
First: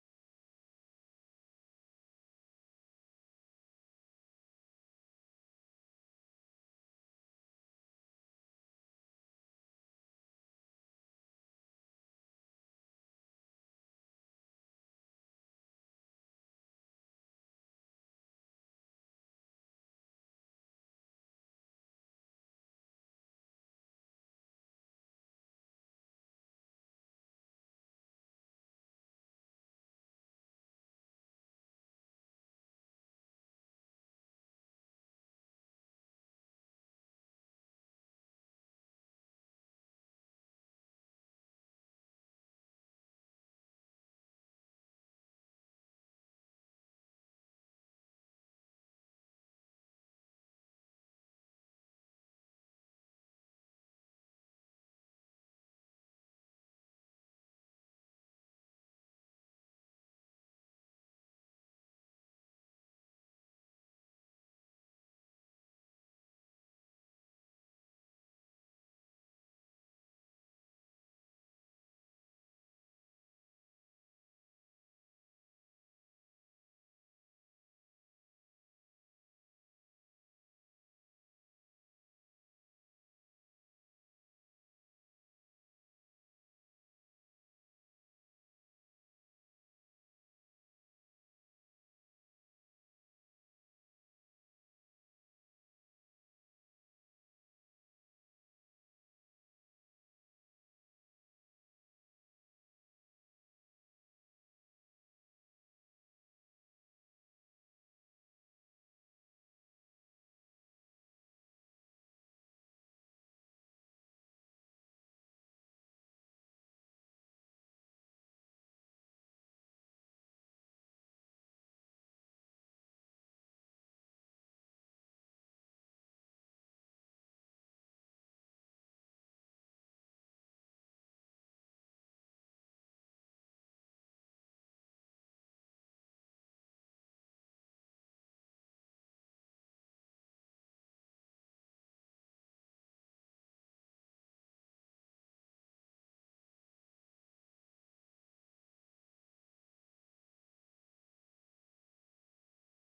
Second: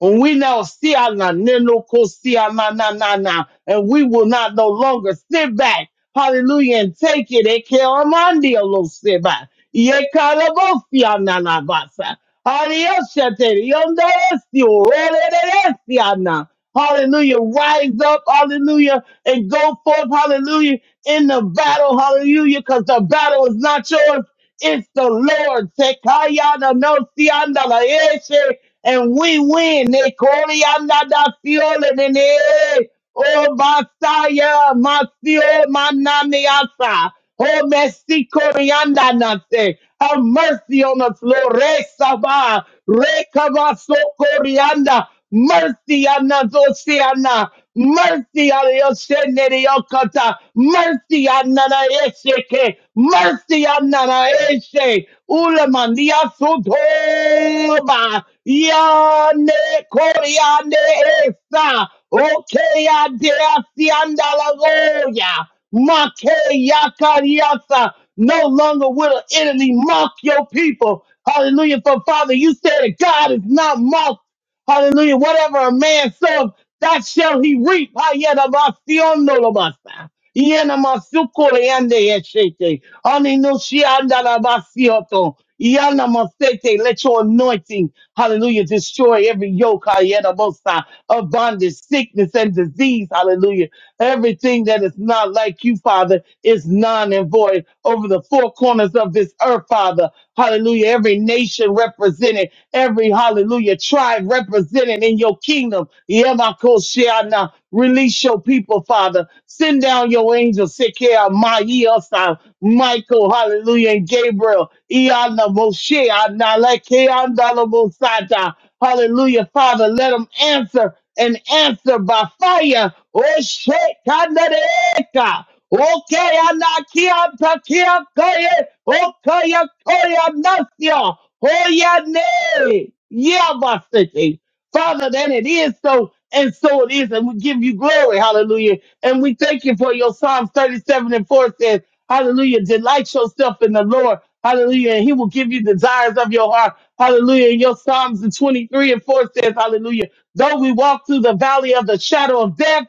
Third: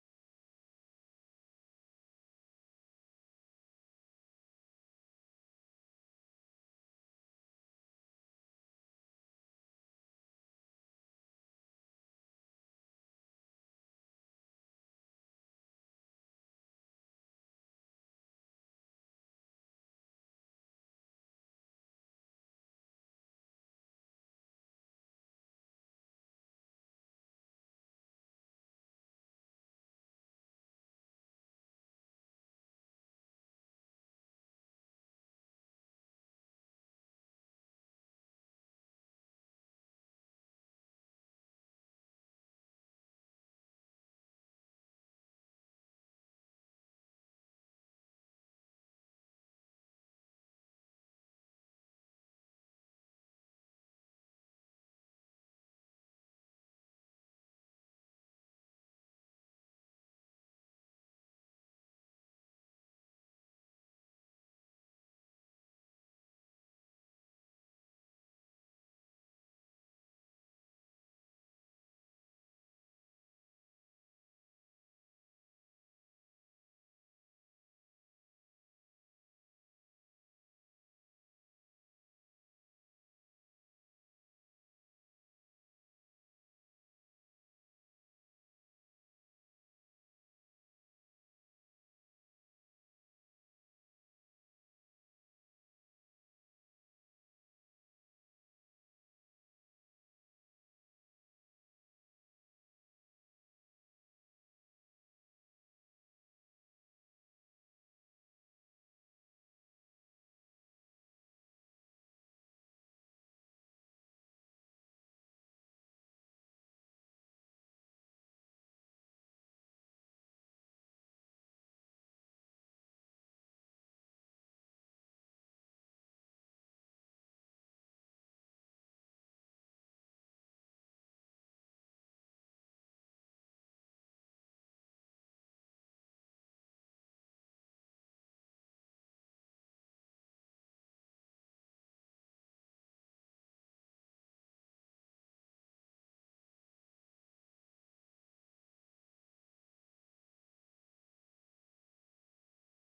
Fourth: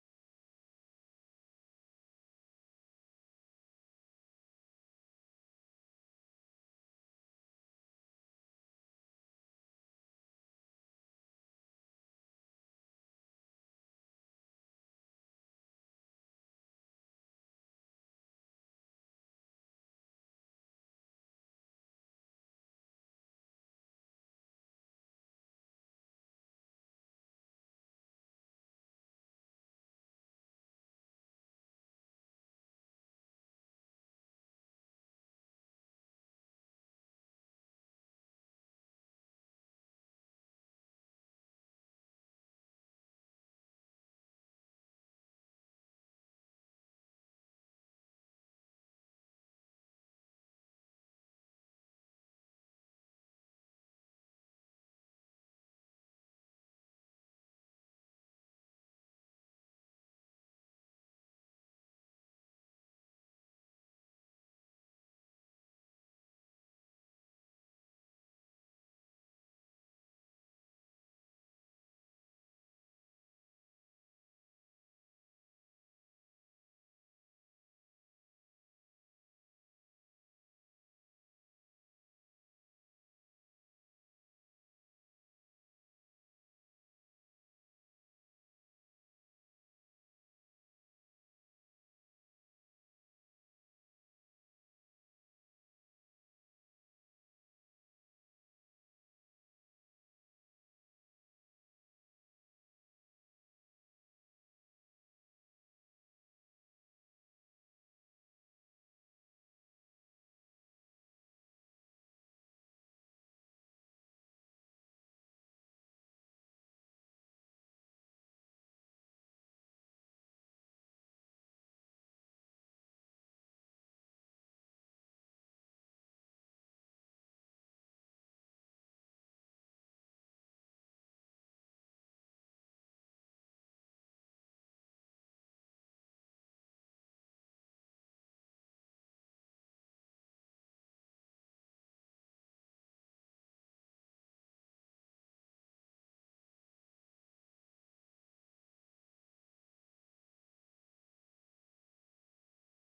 When we now see our na- neno ko see our na na na na, and we will not no longer sit back. Hallelujah. And take it. Eke amandi alo back. Yekalabofia nanabasa. Arioshateri, yondoresio, rererererereana. Hallelujah. Rise up. Hallelujah. And go forth. Hallelujah. In the battle. Hallelujah. Because the battle is not yours. It's the Lord. Sekayana no sianda la eshe. And we win. Nekoriana da fiole nene. Oh, Masaya, Masio, Mananiasa. Oh, Messi, Corianda, Nase. Have mercy on us, Lord. Resaba, Rekabaso, Corianda. Mercy, Anna, Zosiana. Mercy, Anna, Yoshenere, Yokata. Mercy, on nana Esheke. Mercy, on nana Eshe. Ulamandia, Sutoba. Yane, Coriande, Esa. Okay, Adesi Andalagoya. Make Yakariasa. No longer will an enemy mock your people. Hallelujah. For Father, you said that God is not mocked. Hallelujah. Whatever a man sows, that shall he reap. Hayadabasionolobasa. Yena masukole yande yeshete. Ani no shi anda la basioto. Yana masete. Let your anointing, hallelujah, destroy every yoke, hayena mosa, of bondage, sickness, and disease, hallelujah. Everything that is not like you, Father, is non and void over the four corners of this earth, Father. Hallelujah. Every nation represented, every hallelujah tribe represented in your kingdom. Yemakoshiana. Release your people, Father. Send down your angels, Sekeah, Maiasa, Michael, hallelujah, and Gabriel. Iana Moshe, Analekeandalabosata. Hallelujah, Father. Let them answer and answer by fire. Oh, shit, kanareka. Okay, anakia takia koye. Okay, koya nasya. Hoya ne. Yeah, my city. Father, that it is so, and so it is, and we give you glory. Hallelujah. And we thank you for your Psalms 37 and 4 says, Hallelujah. Delight yourself in the Lord. Hallelujah. And he will give you desires of your heart. Hallelujah. And your Psalms and 23 and 4 says, Hallelujah. Though we walk through the valley of the shadow of death,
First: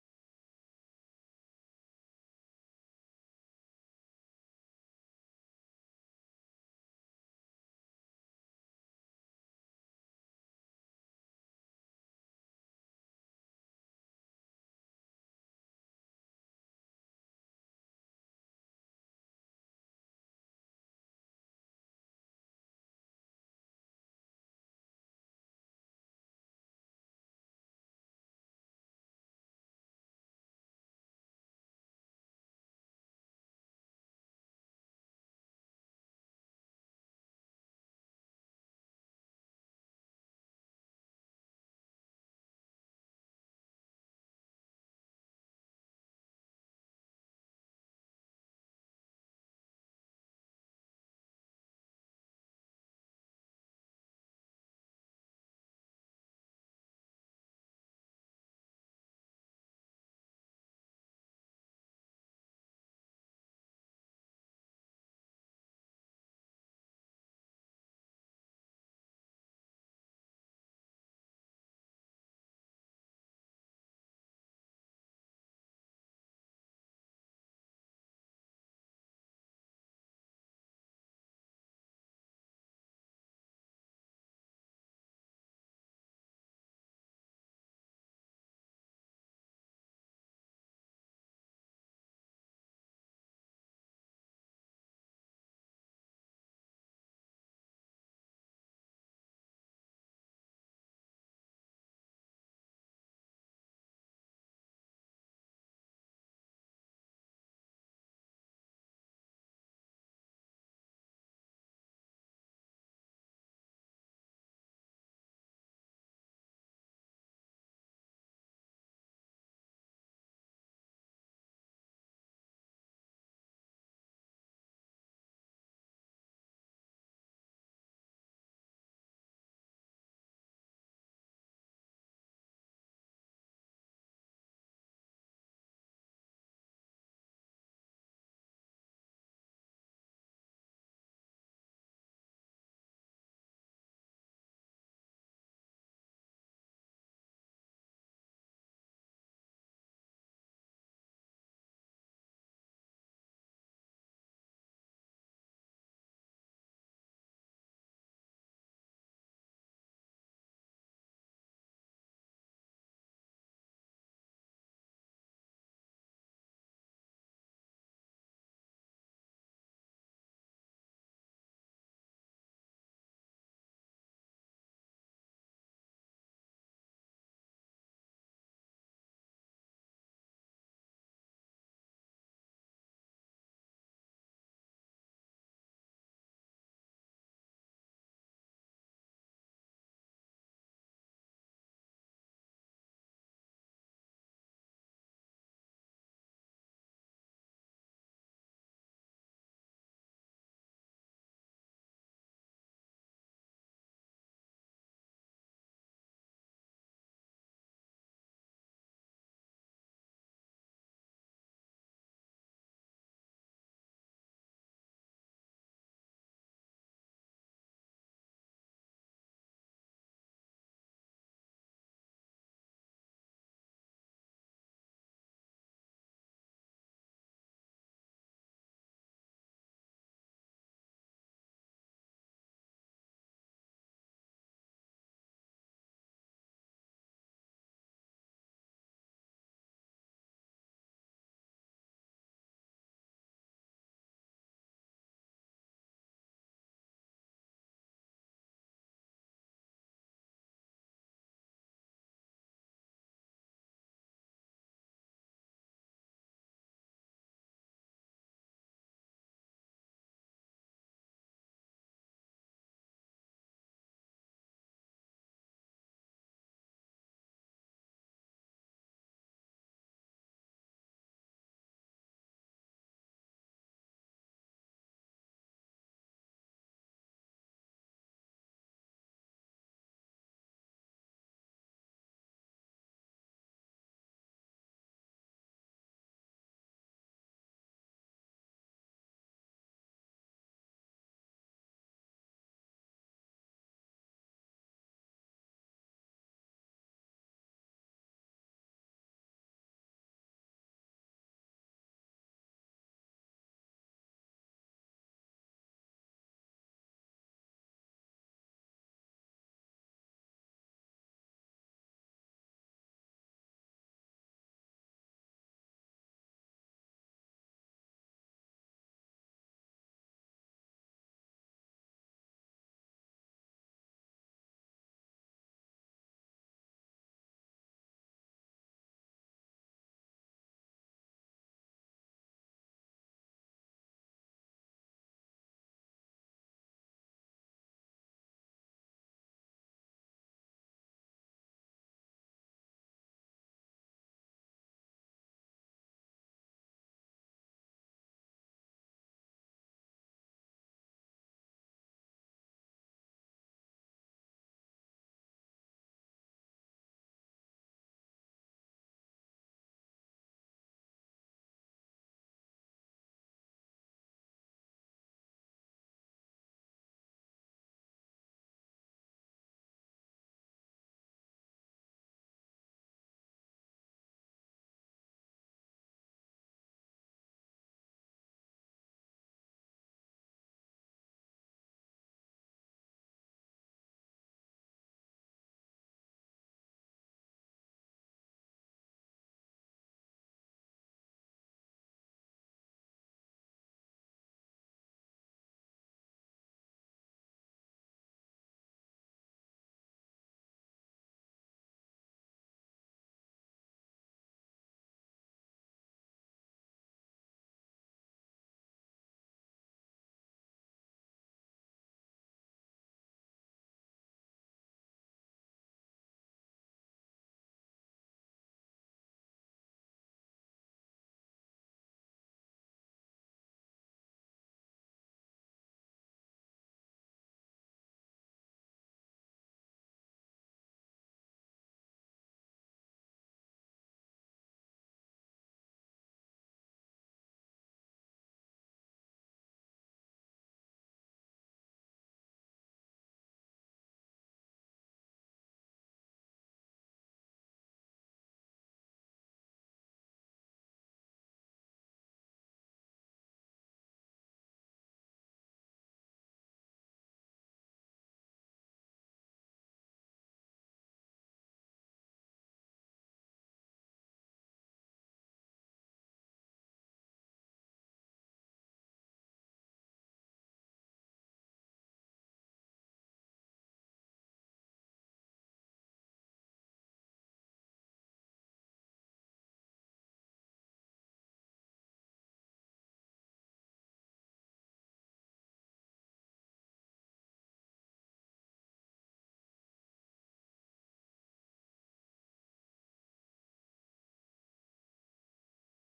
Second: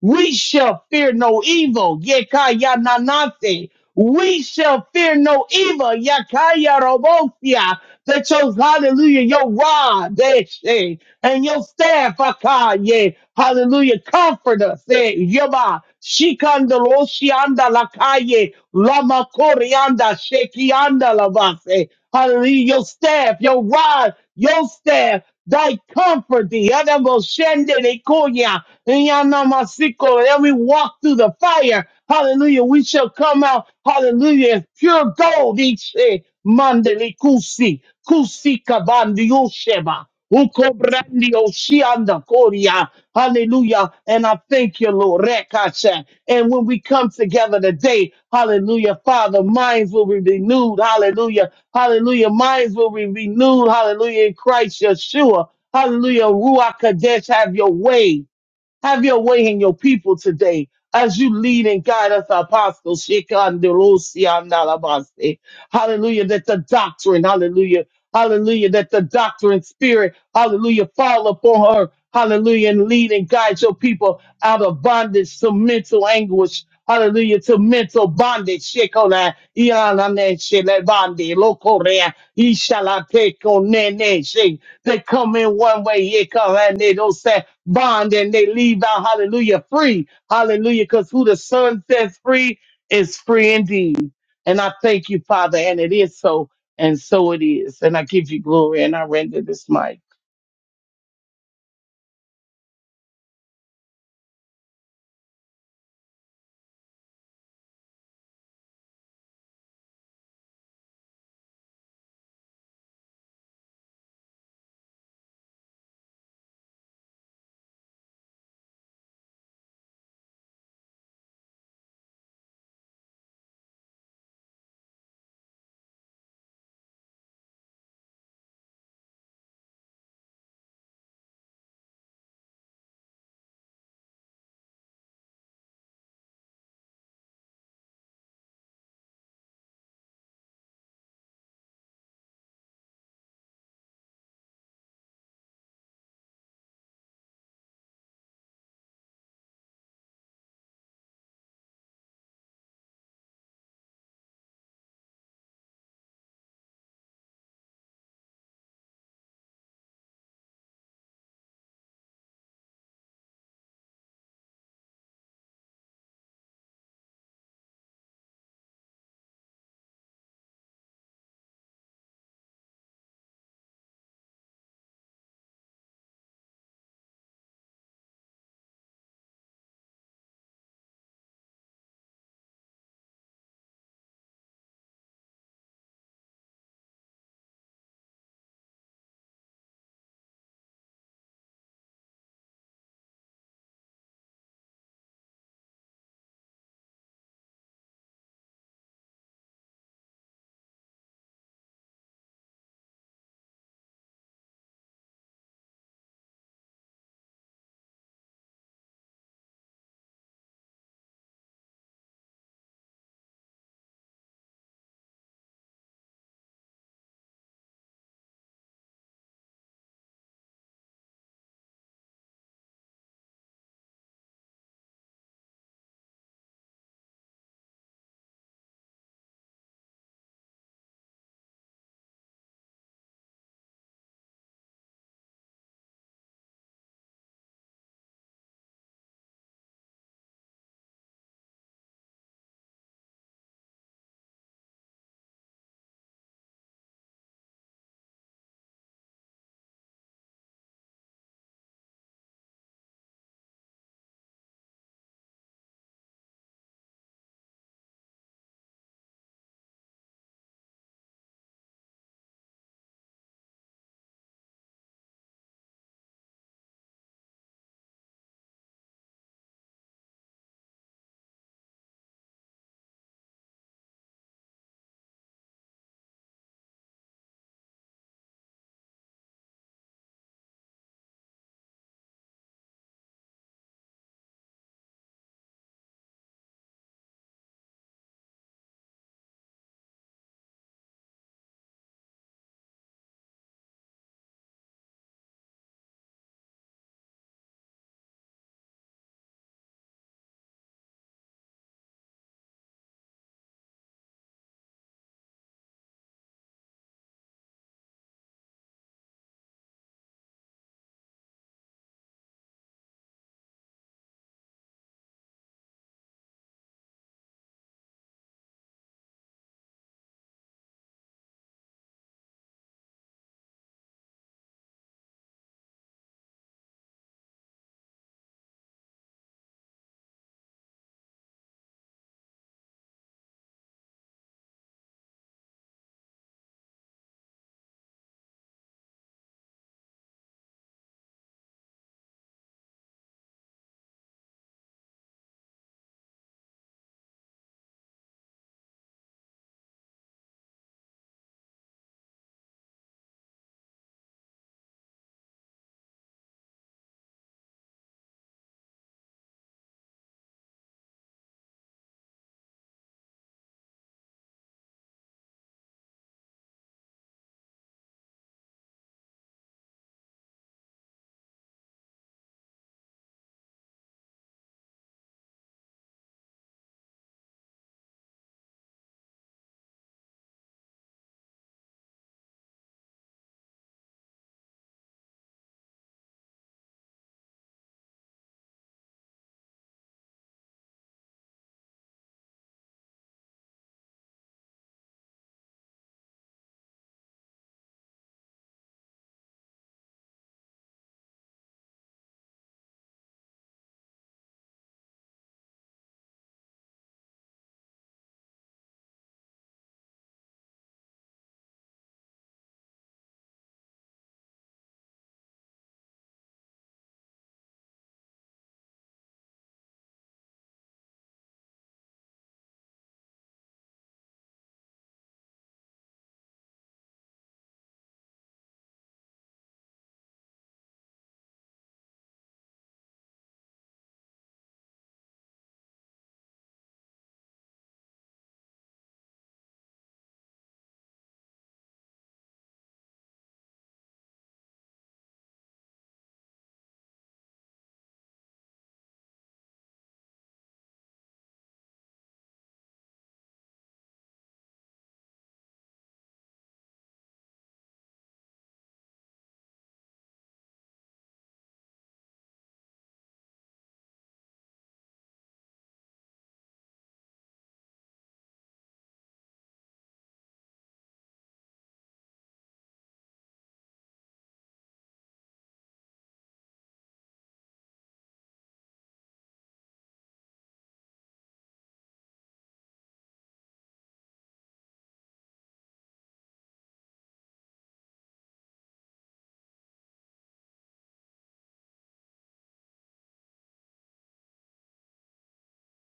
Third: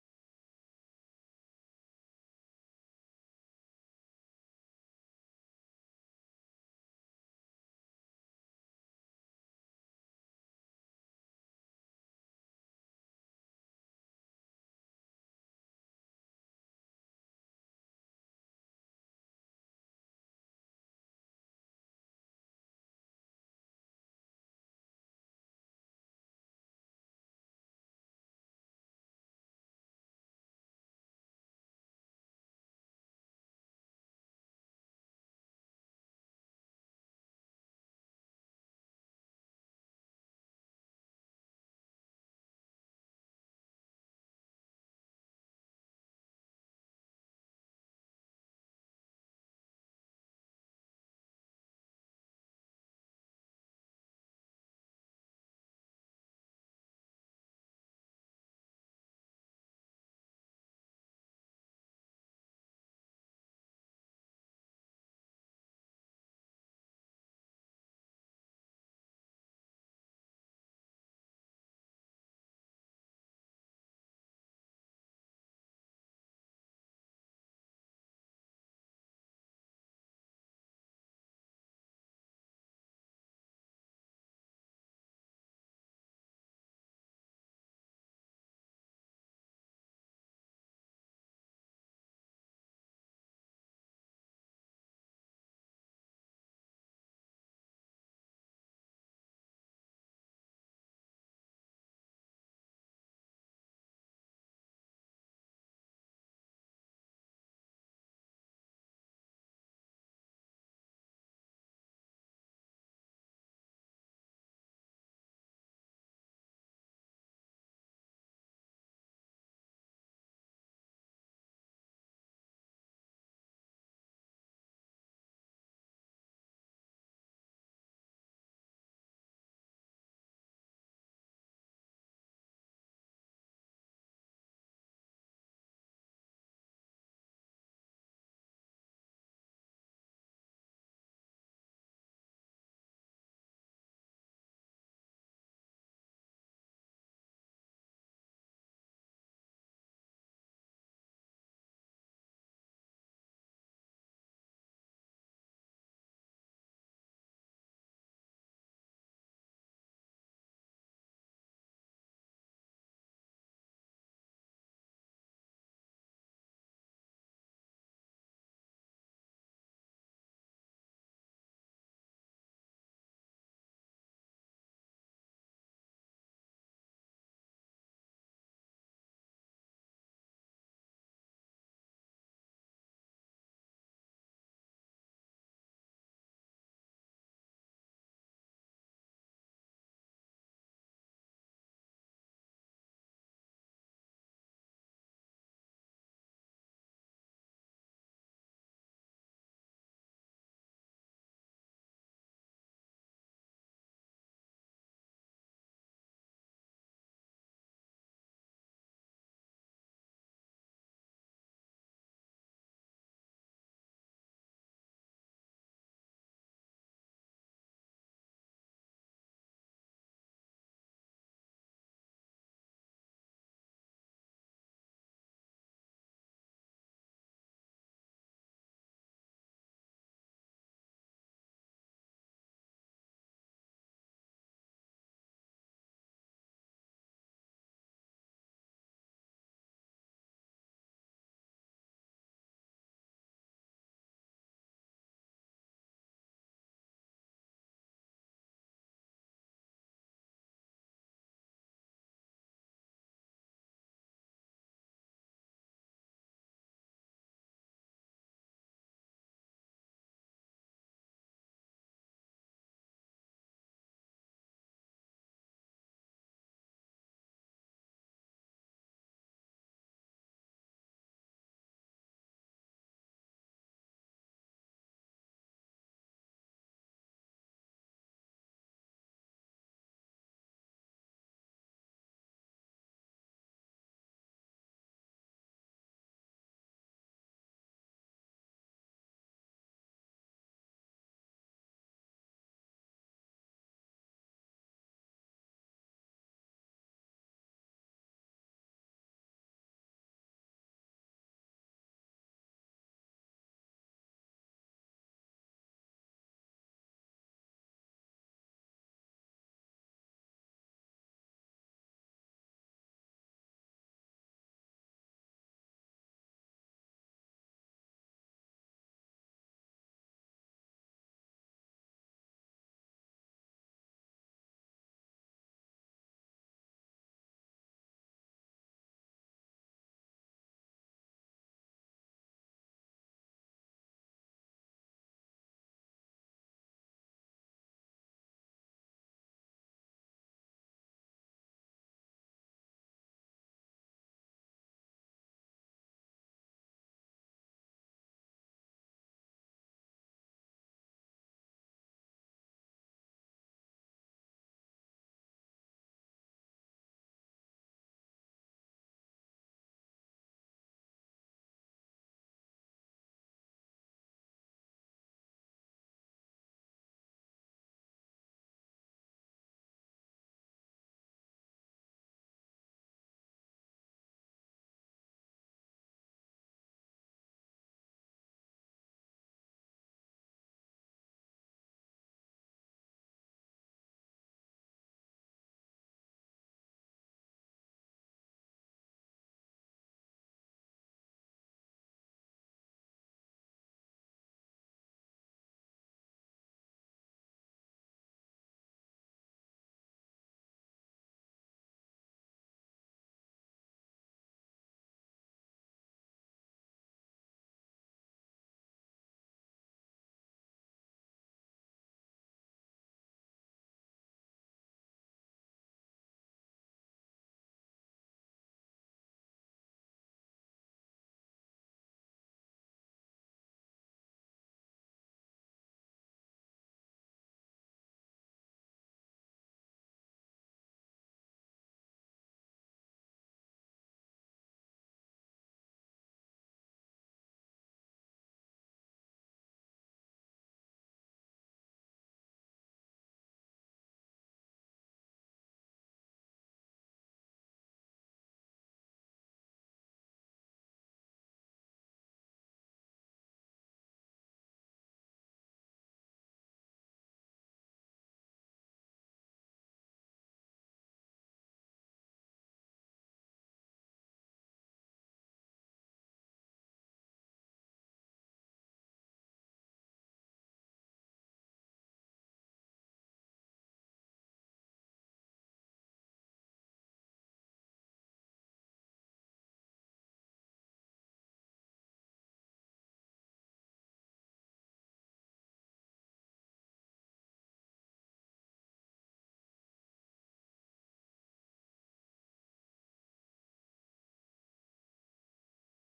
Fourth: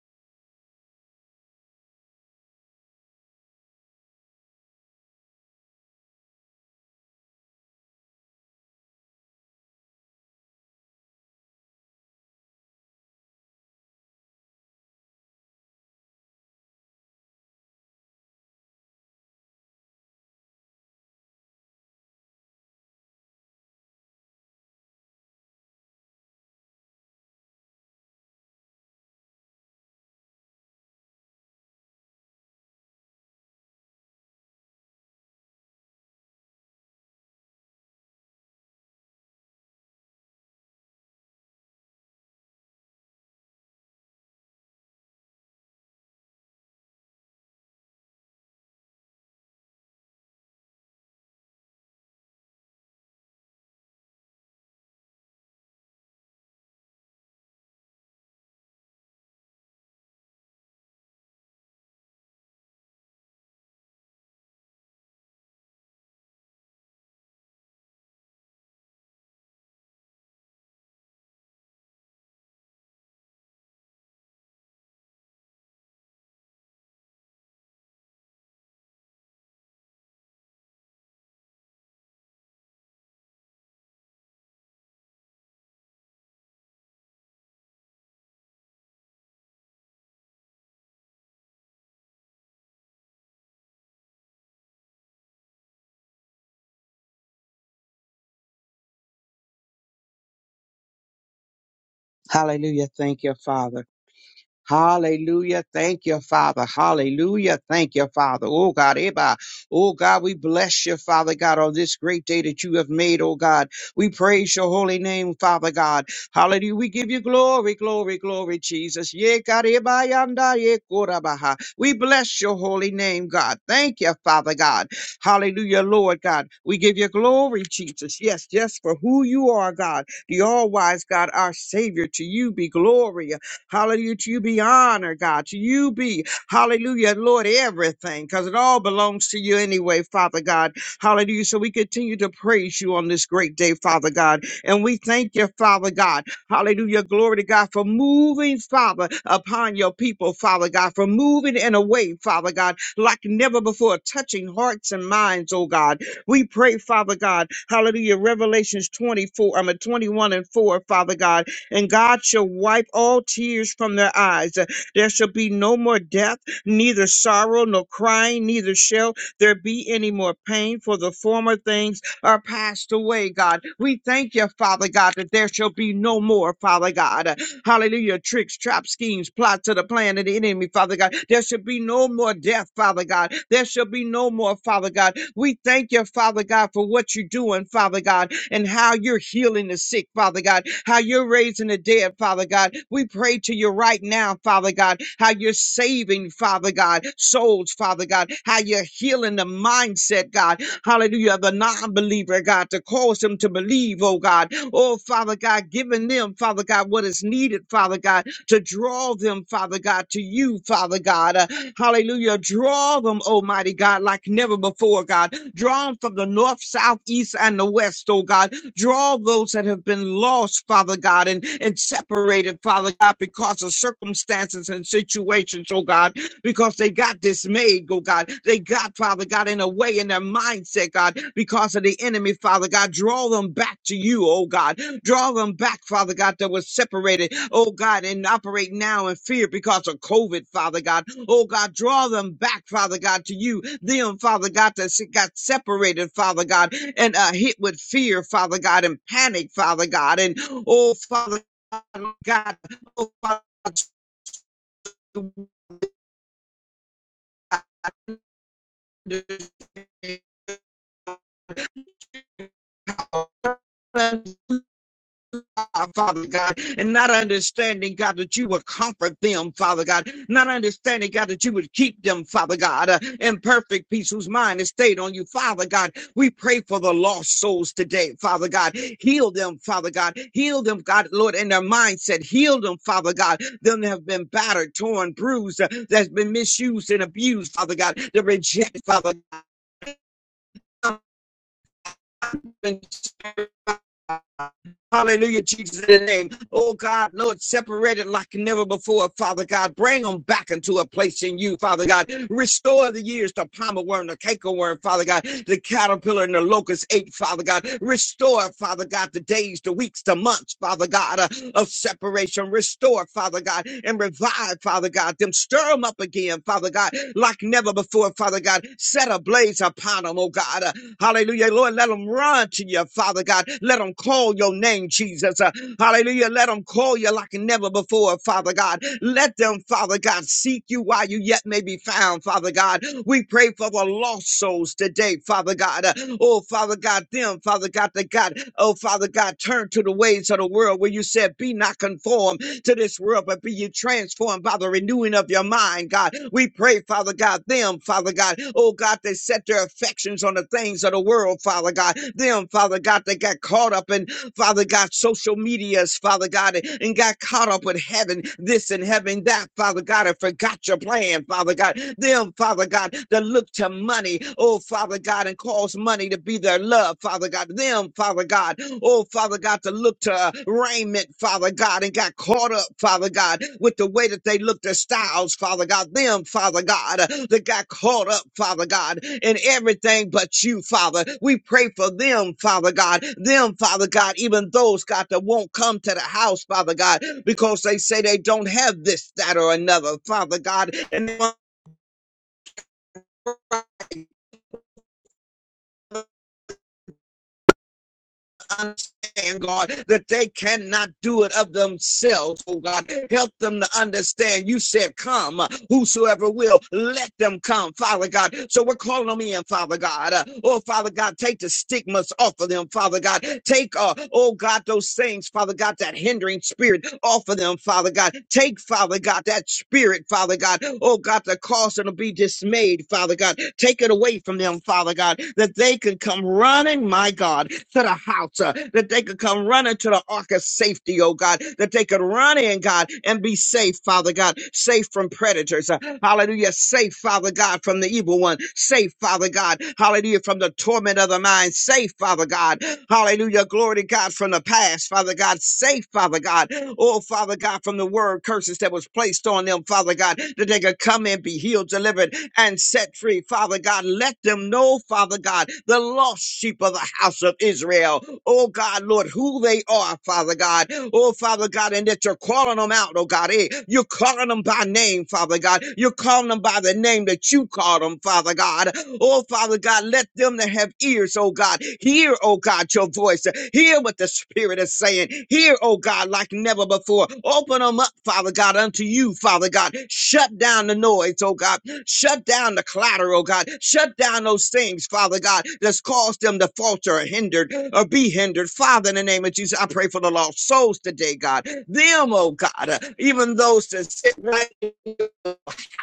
we shall fear no evil. Yekaya nanate. We shall fear no evil. Yakaya robosia. That shows, hallelujah, your rod, deshe, and your staff, akaye. Hallelujah, comfort us. eh, Yaba, shikandaloshianda lakaye, lama korianda, shekianda lavase. Hallelujah, your staff, your rod, your staff, thy comfort thee. Adamo shende de koya, yanamasiko. And we walk through the fire. Hallelujah. We shall come out, hallelujah, as pure gold. Each eh, mandeli kusi, kusi kabandi yosheba. Ukobrandio shianda koria. Hallelujah. And I thank you, Lord. Rekasha. And when we come together today, hallelujah, Father, minds will be renewed. Hallelujah. Hallelujah. Minds will be renewed. Hallelujah. In Christ Yeshua. Hallelujah. Ruach Kadesh, have your way. Have your way in your people today as you lead and guide us, Apostle Shekandelosiandalabaste. Hallelujah, that the doctrine, hallelujah, hallelujah, that the doctrine spirit, hallelujah, fall upon her, hallelujah, and lead and guide your people out of bondage to mental anguish. Hallelujah to mental bondage. Shekona, Iyanane, Shelebande, Lokorea, Ishalateko, Nene, She. They come in one way, Yekanane, bond and they leave out, hallelujah, free. Hallelujah, because who the Son sets free is free indeed. And I thank you, Father, and it is so, and so it is. And I give you glory and I render this mic. Hallelujah. Thank you, Father. Hallelujah. Thank you, Father. Hallelujah. Thank you, Father. Oh God, Eba. Oh God, we bless you, Father God, on this great day that you have made, oh God. We praise your holy name, Father God. Hallelujah. We give you glory, glory, glory, Jesus. Ye God, Eba, Yanda, Ye Korabaha. We bless your holy name, God. Thank you, Father God. Hallelujah, Lord God. We give you glory, Jesus. Yes, yes, for who you are, God, the all wise God, our Savior. To you be glory. Hallelujah. To you be honor, God. To you be, hallelujah, Lord, everything, because it all belongs to you anyway, Father God. Hallelujah. So we continue to praise you on this great day, Father God. And we thank you, Father God. Hallelujah. Glory to God for moving, Father, upon your people, Father God, for moving in a way, Father God, like never before, touching hearts and minds, oh God. We pray, Father God. Hallelujah. Revelations 24, I mean 21 and 4, Father God and God shall wipe all tears from their eyes. There shall be no more death, neither sorrow nor crying, neither shall there be any more pain, for the former things are passed away, God. We thank you, Father God, that there shall be no more, Father God. Hallelujah. Tricks, traps, schemes, plots of the plan of the enemy, Father God. There shall be no more death, Father God. There shall be no more, Father God. We thank you, Father God, for what you're doing, Father God and how you're healing the sick, Father God, how you're raising the dead, Father God. We pray to you right now, Father God, how you're saving, Father God, souls, Father God, how you're healing the mindset, God, hallelujah, of the non believer, God, to cause them to believe, oh God. Oh, Father God, giving them, Father God, what is needed, Father God, to draw them, Father God, to you, Father God. Uh, hallelujah. Draw them, Almighty God, like never before, God. Draw them from the north, south, east, and the west, oh God. Draw those that have been lost, Father God, and, and separated, Father God, because of circumstances and situations, oh God because they got dismayed, oh God. They got, Father God, in a way in their mindset, God, because of the enemy, Father God. Draw them back to you, oh God. Draw them back, Father God, that was separated, oh God, and operate now in fear because of COVID, Father God. Oh God, draw them back, Father God, to you. Them, Father God, that se- got separated, Father God, and uh, hit with fear, Father God, and panic, Father God. And oh, Father God, oh, Father God, Father God, and not understanding, God, that you would comfort them, Father God, not understanding, God, that you would keep them, Father God, uh, in perfect peace, whose mind is stayed on you, Father God. We pray for the lost souls today, Father God. Heal them, Father God. Heal them, God, Lord, in their mindset. Heal them, Father God. Them that have been battered, torn, bruised, uh, that's been misused and abused, Father God, the rejected, Father God. Hallelujah, Jesus, in the name. Oh God, Lord, separate it like never before, Father God. Bring them back into a place in you, Father God. Restore the years, the palmer worm, the canker worm, Father God, the caterpillar and the locust ate, Father God. Restore, Father God, the days, the weeks, the months, Father God, uh, of separation. Restore, Father God, and revive, Father God, them. Stir them up again, Father God, like never before, Father God. Set a blaze upon them, oh God. Uh, hallelujah, Lord. Let them run to you, Father God. Let them call your your name, Jesus. Uh, hallelujah. Let them call you like never before, Father God. Let them, Father God, seek you while you yet may be found, Father God. We pray for the lost souls today, Father God. Uh, oh, Father God, them, Father God, that God, oh, Father God, turn to the ways of the world where you said, be not conformed to this world, but be you transformed by the renewing of your mind, God. We pray, Father God, them, Father God, oh God, they set their affections on the things of the world, Father God. Them, Father God, they got caught up in Father God, social medias, Father God, and and got caught up with heaven, this and heaven, that, Father God, and forgot your plan, Father God. Them, Father God, that look to money, oh, Father God, and cause money to be their love, Father God. Them, Father God, oh, Father God, to look to uh, raiment, Father God, and got caught up, Father God, with the way that they look, their styles, Father God, them, Father God, uh, that got caught up, Father God, in everything but you, Father. We pray for them, Father God, them, Father God, even those, God, that won't come to the house, Father God, because they say they don't have this, that, or another, Father God, and they want understand, God, that they cannot do it of themselves, oh God. Help them to understand. You said, Come, uh, whosoever will, let them come, Father God. So we're calling them in, Father God. Uh, Oh, Father God, take the stigmas off of them, Father God. Take, uh, oh God, those things, Father God, that hindering spirit off of them, Father God. Take, Father God, that spirit, Father God. Oh God, that cause them to be dismayed, Father God. Take it away from them, Father God, that they can come running, my God, to the house, uh, that they could come running to the ark of safety, oh God, that they could run in, God, and be safe, Father God, safe from predators. uh, hallelujah. Safe, Father God, from the evil one. Safe, Father God. Hallelujah. From the torment of the mind. Safe, Father God. Hallelujah. Glory to God from the past, Father God. Safe, Father God. Oh, Father God, from the word curses that was placed on them, Father God, that they could come and be healed, delivered, and set free. Father God, let them know, Father God, the lost sheep of the house of Israel. Oh God, Lord, who they are, Father God. Oh Father God, and that you're calling them out, oh God. Hey, you're calling them by name, Father God. You're calling them by the name that you call them, Father God. Oh Father God, let them that have have ears, oh God. Hear, oh God, your voice. Hear what the Spirit is saying. Hear, oh God, like never before. Open them up, Father God, unto you, Father God. Shut down the noise, oh God. Shut down the clatter, oh God. Shut down those things, Father God, that's caused them to falter or hindered or be hindered. Father, in the name of Jesus, I pray for the lost souls today, God. Them, oh God, uh, even those that sit right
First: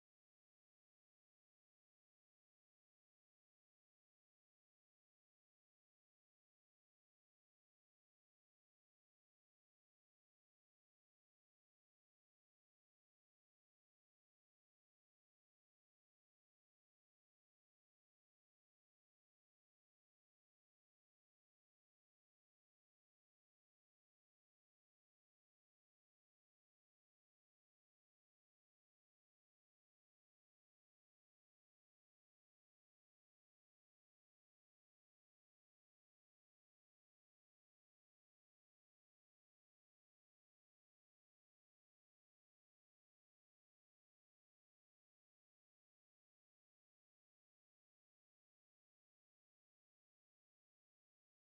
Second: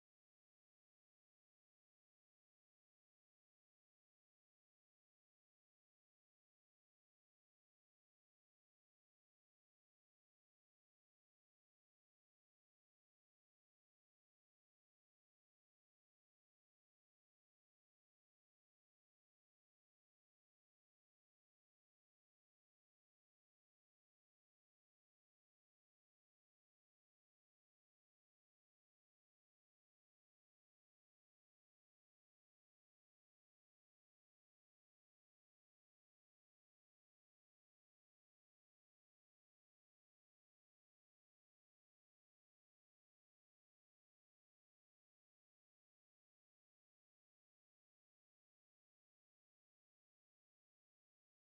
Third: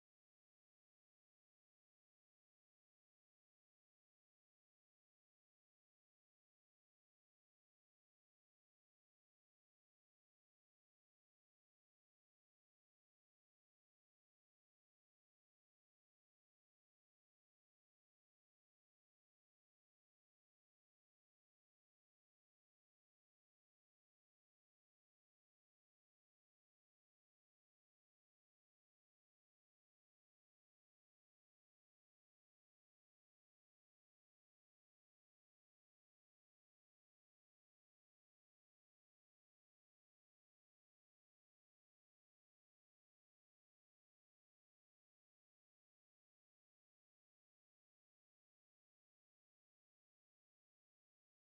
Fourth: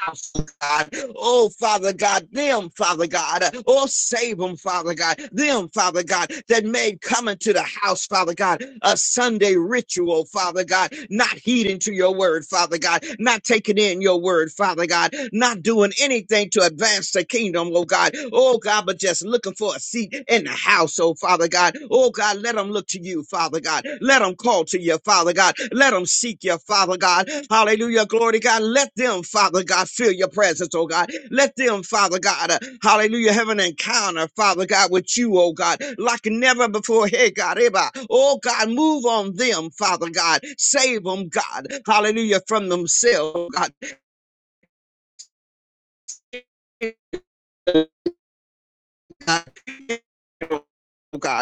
house, oh God. Oh, Father God, them, Father God. Oh, save them, Father God. Them, Father God, that made coming to the house, Father God, a Sunday ritual, Father God. Not heeding to your word, Father God. Not taking in your word, Father God. Not doing anything to advance the kingdom, oh God. Oh, God, but just looking for a seat in the house, oh Father God. Oh, God, let them look to you, Father God. Let them call to you, Father God. Let them seek you, Father God. Hallelujah, glory to God. Let them, Father God, feel your presence, oh God. Let them, Father God, uh, hallelujah, have an encounter, Father God, with you, oh God, like never before. Hey, God, Eba. oh God, move on them, Father God. Save them, God. Hallelujah, from themselves, God. Hey, God, oh God,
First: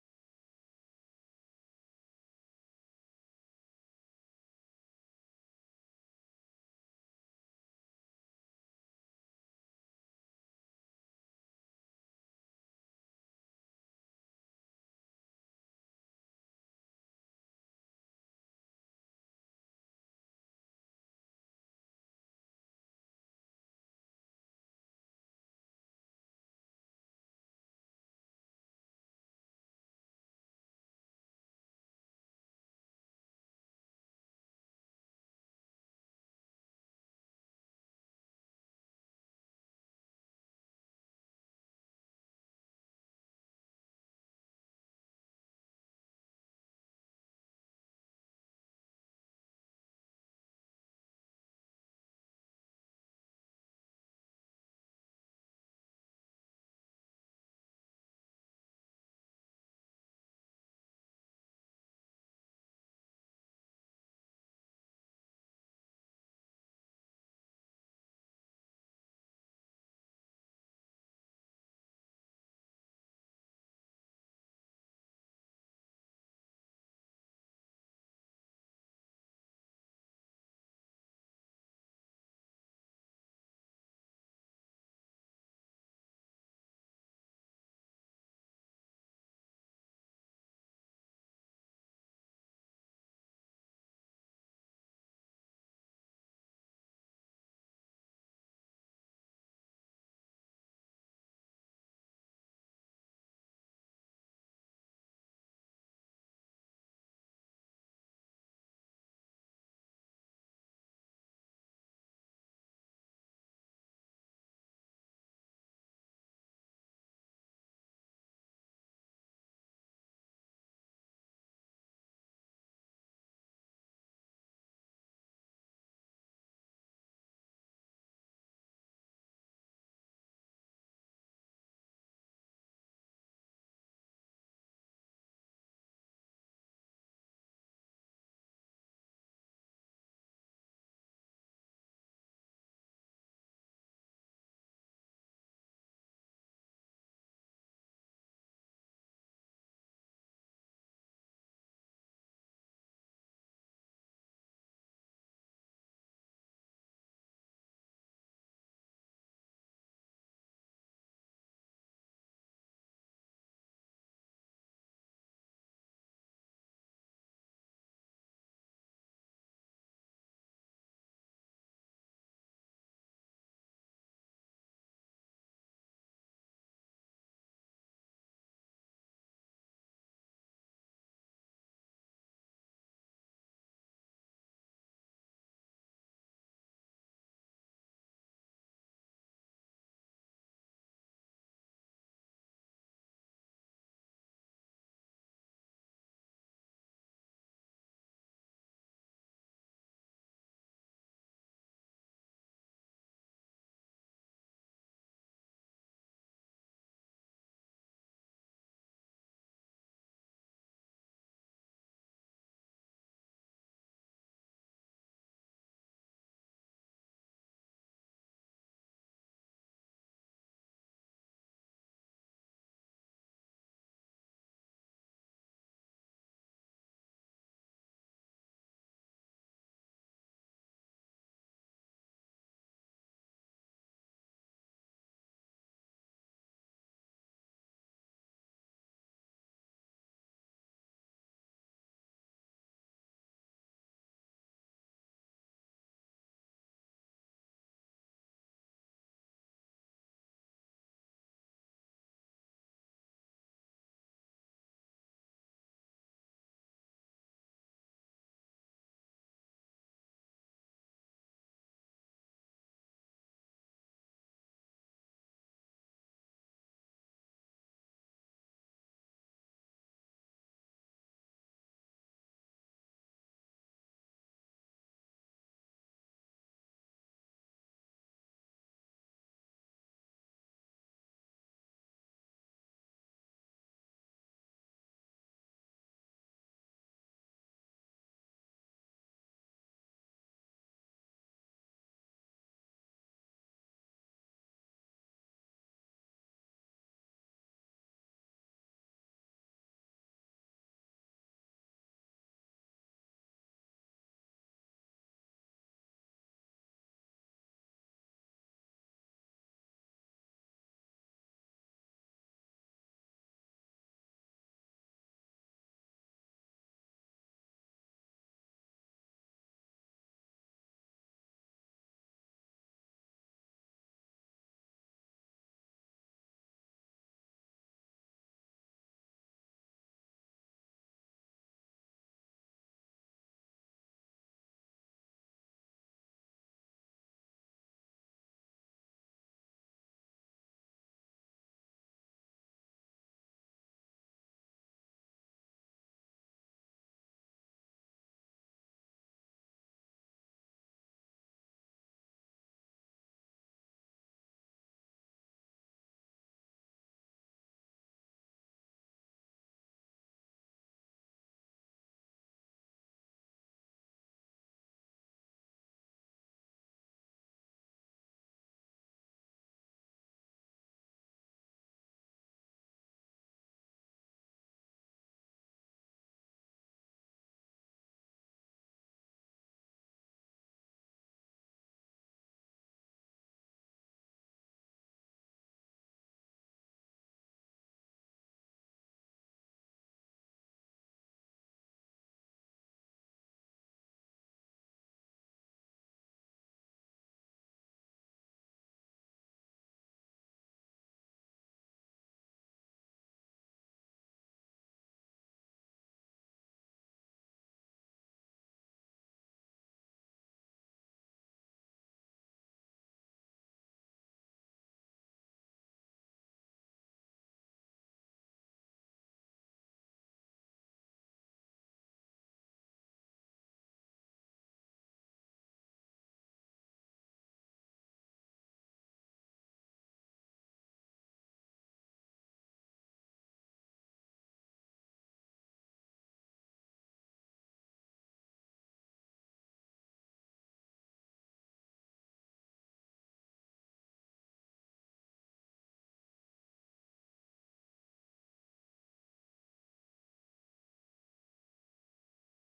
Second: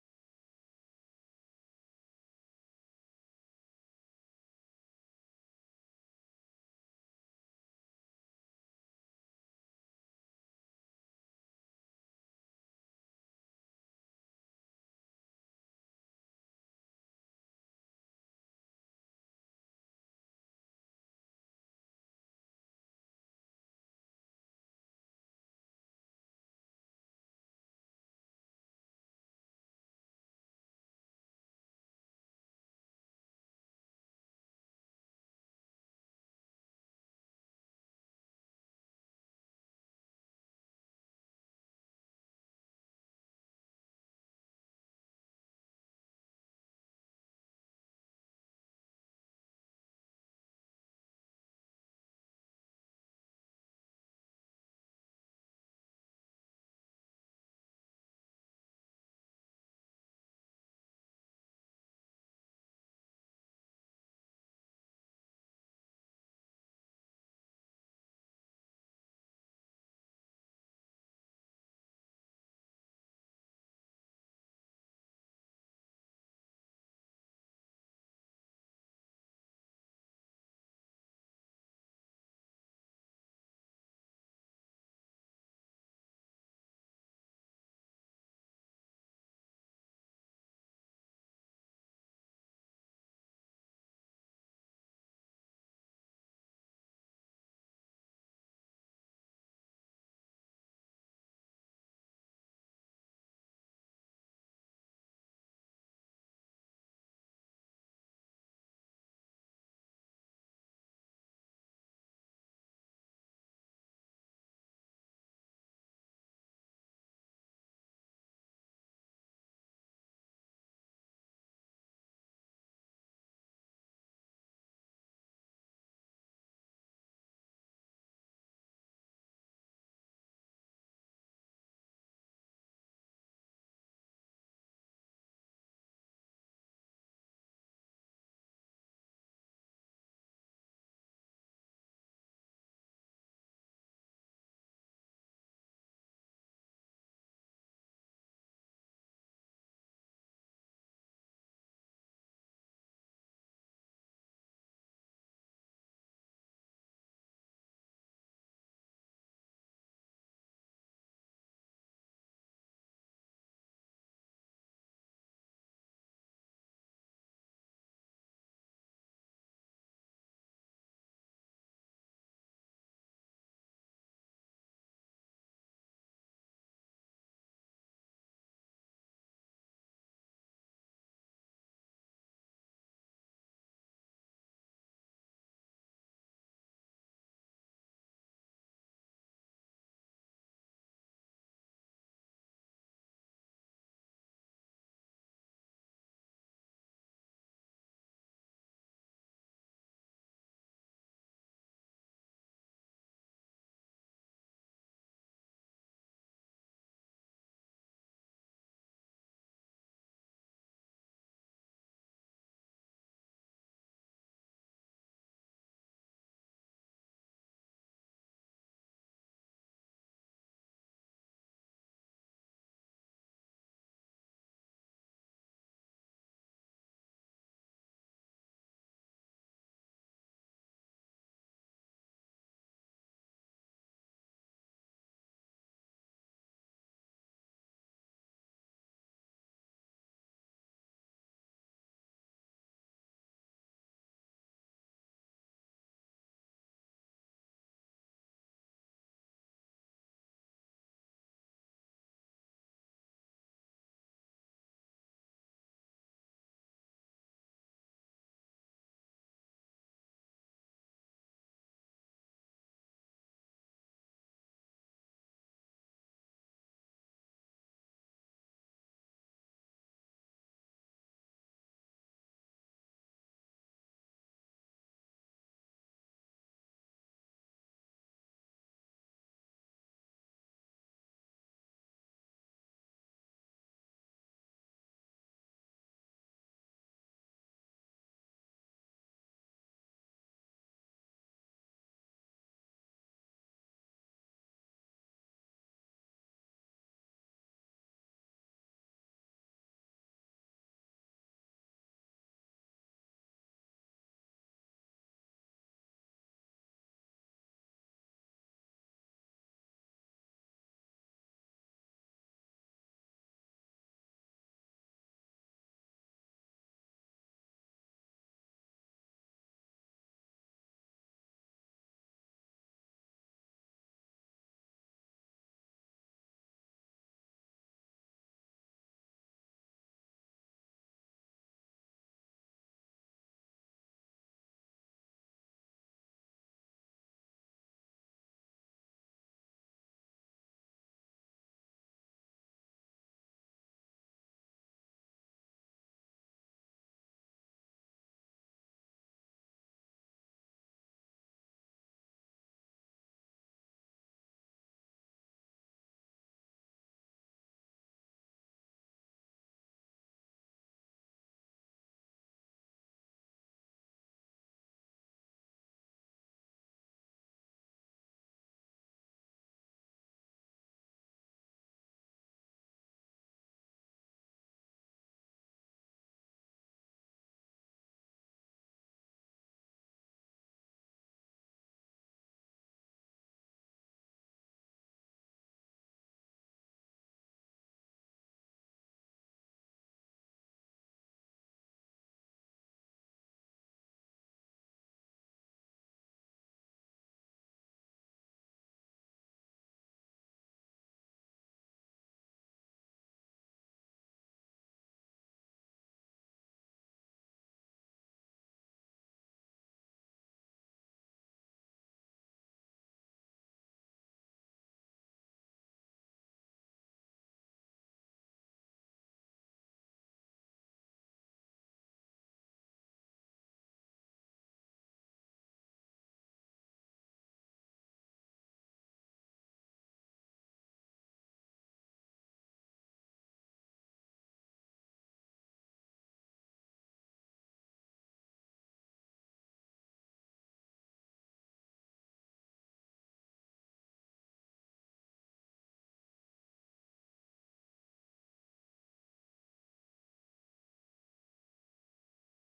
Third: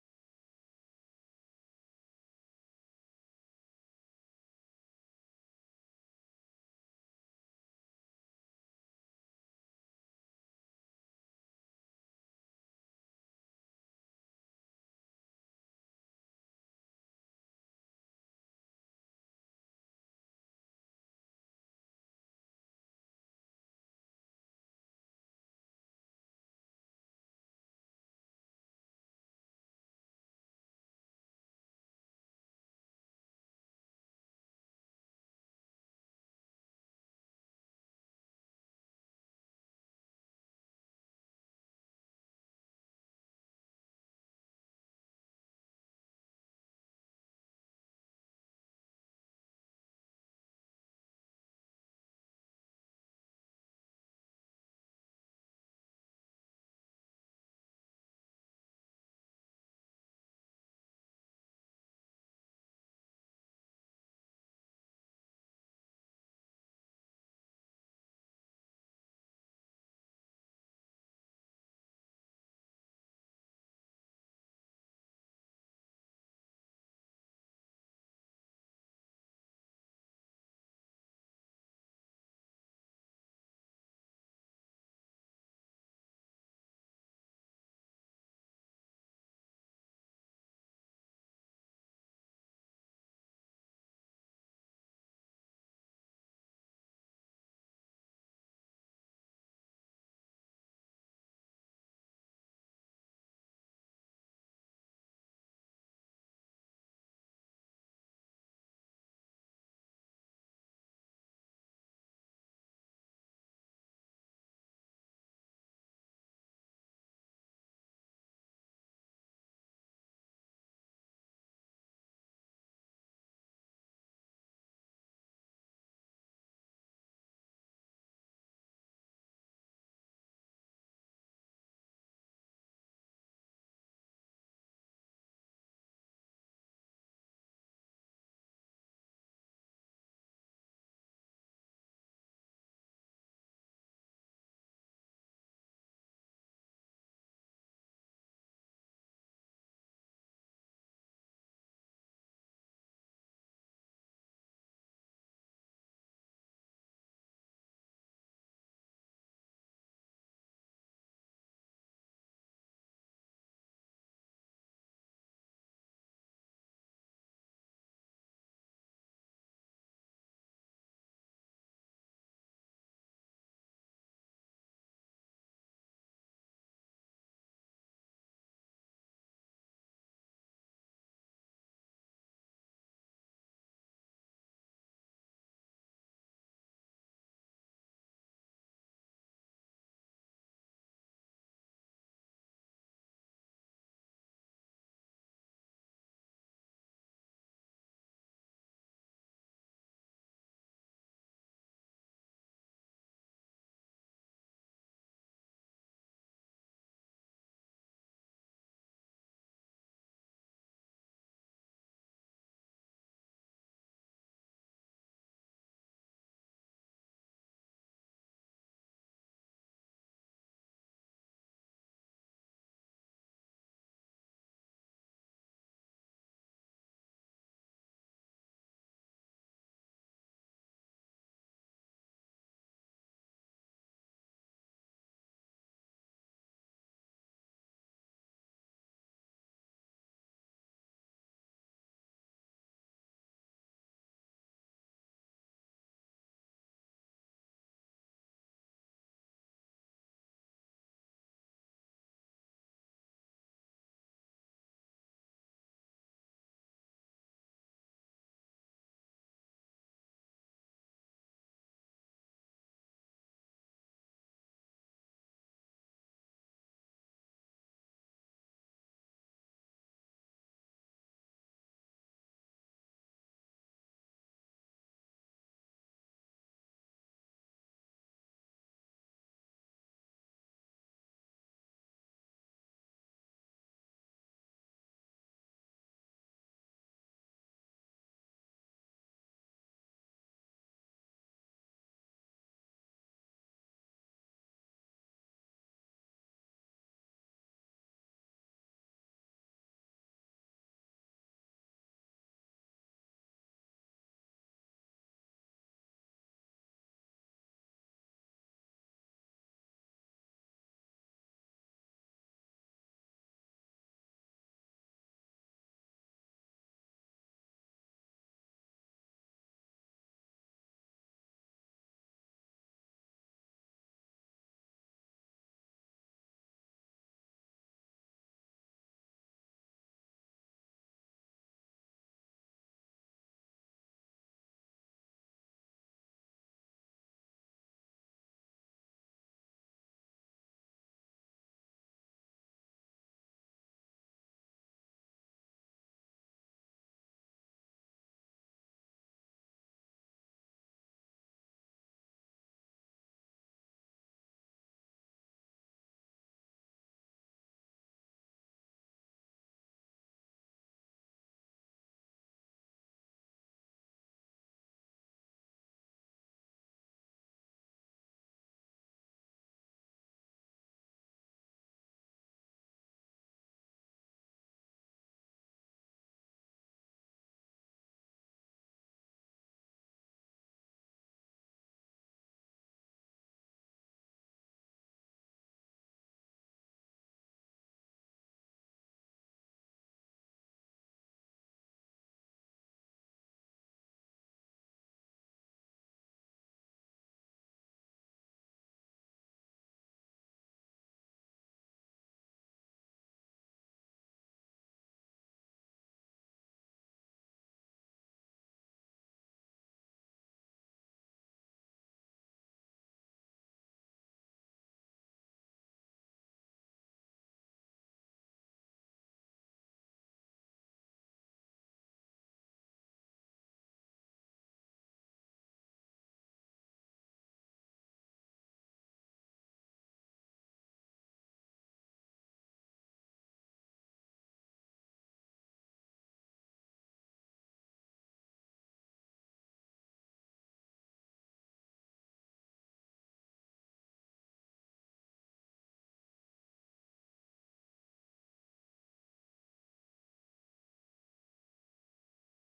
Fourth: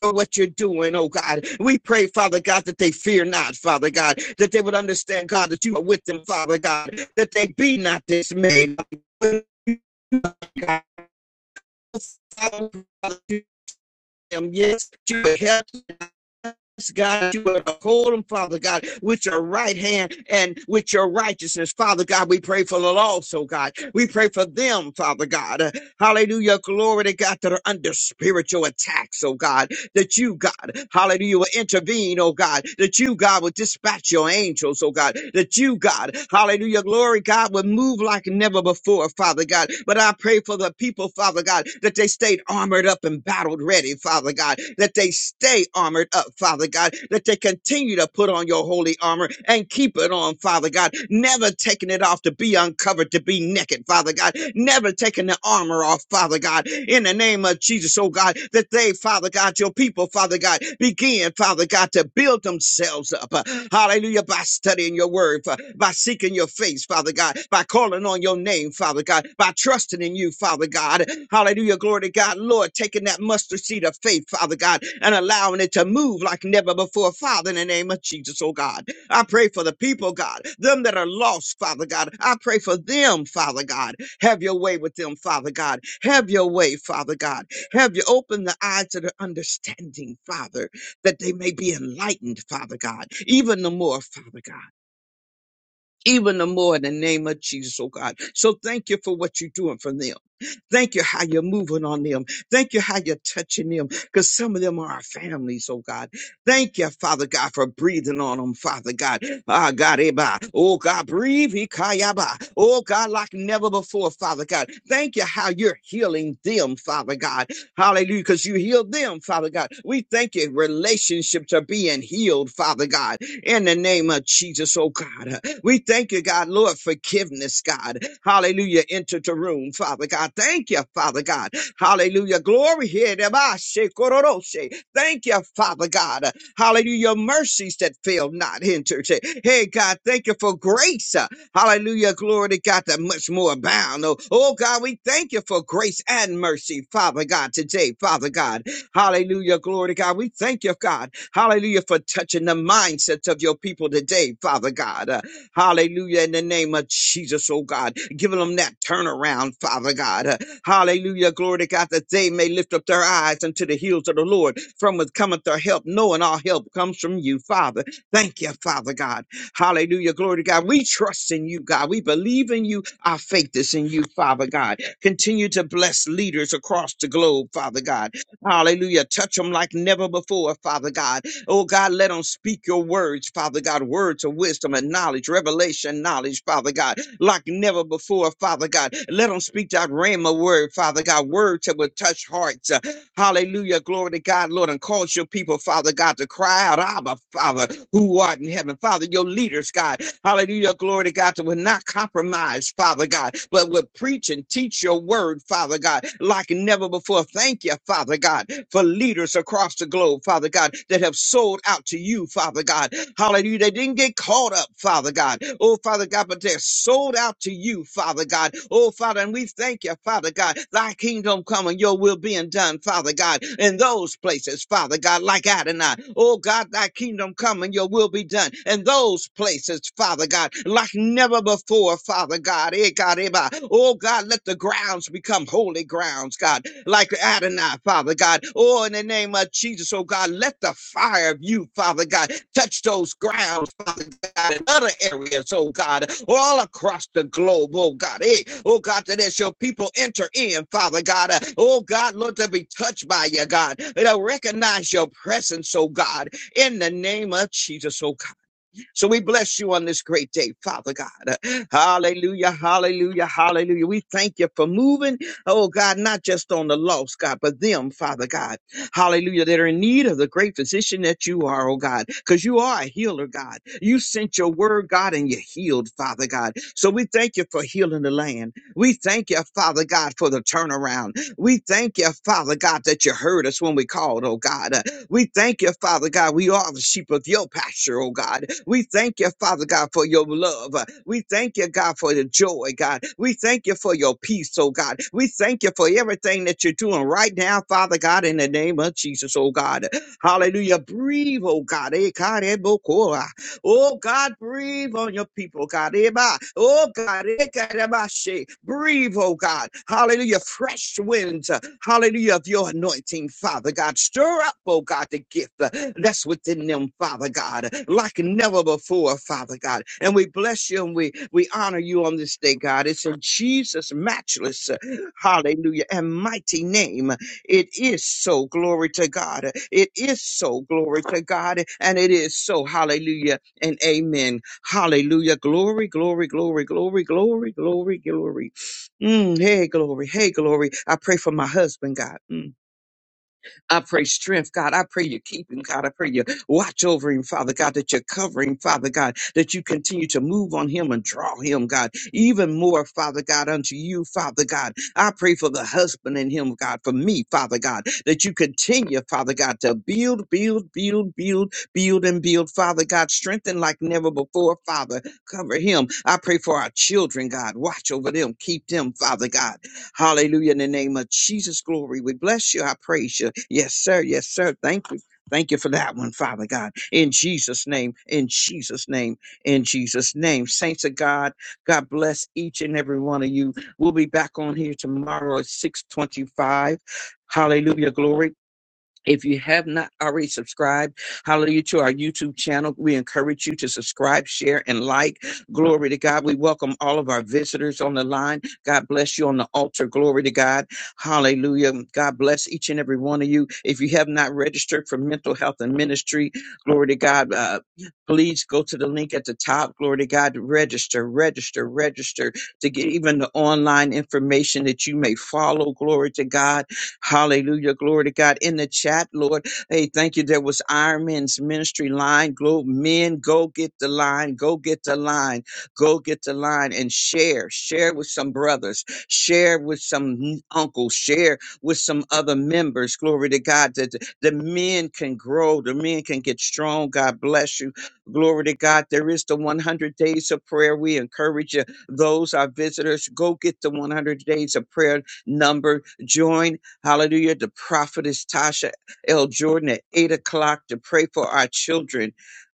for what you're doing, oh God. We pray, Father God, that they fear not, Father God, that they would understand, God, that you are with them, Father God, that they be not dismayed. God, them, Yes, you would help us, God. You would hold them, Father God, with your right hand and with your righteousness, Father God. We pray for the lost, oh God. We pray for them, Father God. Uh, Hallelujah. Glory to God that are under spiritual attacks, oh God. that you, God, hallelujah, will intervene, oh God, that you, God, will dispatch your angels, oh God, that you, God, hallelujah, glory, God, will move like never before, Father God. But I pray for the people, Father God, that they stayed armored up and battled ready, Father God, that they stay armored up, Father God, that they continue to put on your holy armor and keep it on, Father God, never taking it off to be uncovered, to be naked, Father God, God, never taking the armor off, Father God, in the name of Jesus, oh God, that they, Father God, your people, Father God, begin, Father God, to build themselves up. uh, Hallelujah. By studying your word, fa- by seeking your face, Father God, by calling on your name, Father God, by trusting in you, Father God. Hallelujah. Glory to God. Lord, taking that mustard seed of faith, Father God, and allowing it to move like never before, Father, in the name of Jesus, oh God. I pray for the people, God, them that are lost, Father God. I pray for them, Father God. Have your way with them, Father God. Have your way, Father God. Have you open the eyes to their understanding, Father, that they may be enlightened, Father God, even the more, Father God even the more in the name of Jesus, oh God. So thank you for what you're doing for them. Thank you how you're moving on them. Thank you how you're touching them because some of them are our families, oh God. Thank you, Father God, for breathing on them, Father God. Ah, God, eh, bah. oh God, breathe, eh, kaya, bah. oh God, like never before, Father God. Thank you how you're healing them, Father God. Hallelujah, because you healed them, Father God. We thank you. Relationships are being healed, Father God, in the name of Jesus, oh God. We thank you, God, Lord, forgiveness, God. Hallelujah. Enter the room, Father God. Thank you, Father God. Hallelujah. Glory here. Demashe, kororoshe. Thank you, Father God. Hallelujah. Mercies that fail not entered. Hey, God, thank you for grace. Hallelujah. Glory to God that much more abound. Oh, oh, God, we thank you for grace and mercy, Father God, today, Father God. Hallelujah. Glory to God. We thank you, God. Hallelujah, for touching the mindsets of your people today, Father God. Hallelujah. In the name of Jesus, oh God. Giving them that turnaround, Father God. Uh, Hallelujah. Glory to God that they may lift up their eyes unto the hills of the Lord. From whence cometh their help, knowing our help comes from you, Father. Thank you, Father God. Hallelujah. Glory to God. We trust in you, God. We believe in you. Our faith is in you, Father God. Continue to bless leaders across the globe, Father God. Hallelujah. Touch them like never before, Father God Oh God, let them speak your words, Father God, words of wisdom and knowledge, revelation, knowledge, Father God, like never before, Father God. Let them speak that rhema word, Father God, words that will touch hearts, uh, Hallelujah. Glory to God, Lord, and cause your people, Father God, to cry out, Abba, Father, who art in heaven. Father, your leaders, God. Hallelujah. Glory to God, that will not compromise, Father God, but will preach and teach your word, Father God, like never before. Thank you, Father God, for leaders across the globe, Father God, that have sold out to you, Father God. Hallelujah. They didn't get caught up, Father God. Oh, Father God, but they're sold out to you, Father God. God. Oh, Father, and we thank you, Father God. Thy kingdom come and your will being done, Father God, in those places, Father God, like Adonai. Oh, God, thy kingdom come and your will be done in those places, Father God, like never before, Father God. Eh, God, eh, bah. Oh, God, let the grounds become holy grounds, God, like Adonai, Father God. Oh, in the name of Jesus, oh, God, let the fire of you, Father God, touch those grounds, Father God, in other areas, oh God, all across the globe, oh God. Hey, oh God, that as your people enter in, Father God, uh, oh God, Lord, to be touched by you, God. They'll recognize your presence, oh God, in the name of Jesus, oh God. So we bless you on this great day, Father God. Hallelujah, hallelujah, hallelujah. We thank you for moving, oh God, not just on the lost, God, but them, Father God. Hallelujah, that are in need of the great physician that you are, oh God, because you are a healer, God. You sent your word, God, and you healed, Father God. So we thank you for healing the land. We thank you, Father God, for the turnaround. We thank you, Father God, that you heard us when we called, oh God. We thank you, Father God. We are the sheep of your pasture, oh God. We thank you, Father God, for your love. We thank you, God, for the joy, God. We thank you for your peace, oh God. We thank you for everything that you're doing right now, Father God, in the name of Jesus, oh God. Hallelujah. Breathe, oh God. Eh, God, eh, bo- ko- ah. Oh God, breathe on your people, God. Eba. Oh God, Ekarabashe. breathe, oh God. Hallelujah. Fresh winds, uh, hallelujah, of your anointing, Father God. Stir up, oh God, the gift uh, that's within them, Father God, like never before, Father God. And we bless you and we, we honor you on this day, God. It's in Jesus' matchless, uh, hallelujah, and mighty name. It is so. Glory to God. It is so. Glory to God. And it is so. Hallelujah and amen. Hallelujah. Glory, glory, glory, glory, glory, glory, glory. Mm, hey, glory. Hey, glory. I pray for my husband, God. Mm. I pray strength, God. I pray you keep him, God. I pray you watch over him, Father God, that you cover him, Father God, that you continue to move on him and draw him, God, even more, Father God, unto you, Father God. I pray for the husband in him, God, for me, Father God, that you continue, Father God, to build, build, build, build, build, and build, Father God, strengthen like never before, Father. Cover him. I pray for our children, God. Watch over them, keep them, Father God. Hallelujah. In the name of Jesus, glory. We bless you. I praise you. Yes, sir. Yes, sir. Thank you. Thank you for that one, Father God. In Jesus' name, in Jesus' name, in Jesus' name. Saints of God, God bless each and every one of you. We'll be back on here tomorrow at 625. Hallelujah. Glory. If you have not already subscribed, hallelujah, to our YouTube channel, we encourage you to subscribe, share, and like. Glory to God. We welcome all of our visitors on the line. God bless you on the altar. Glory to God. Hallelujah. God bless each and every one of you. If you have not registered for mental health and ministry, glory to God, uh, please go to the link at the top. Glory to God. Register, register, register to get even the online information that you may follow. Glory to God Hallelujah. Glory to God. In the chat, Lord, hey, thank you. There was Iron Man's ministry line. Go, men, go get the line. Go get the line. Go get the line and share. Share with some brothers. Share with some n- uncles. Share with some other members. Glory to God. That the the men can grow. The men can get strong. God bless you. Glory to God. There is the 100 days of prayer. We encourage you. Those are visitors. Go get the 100 days of prayer number. Join Hallelujah. The prophetess Tasha L. Jordan at 8 o'clock to pray for our children.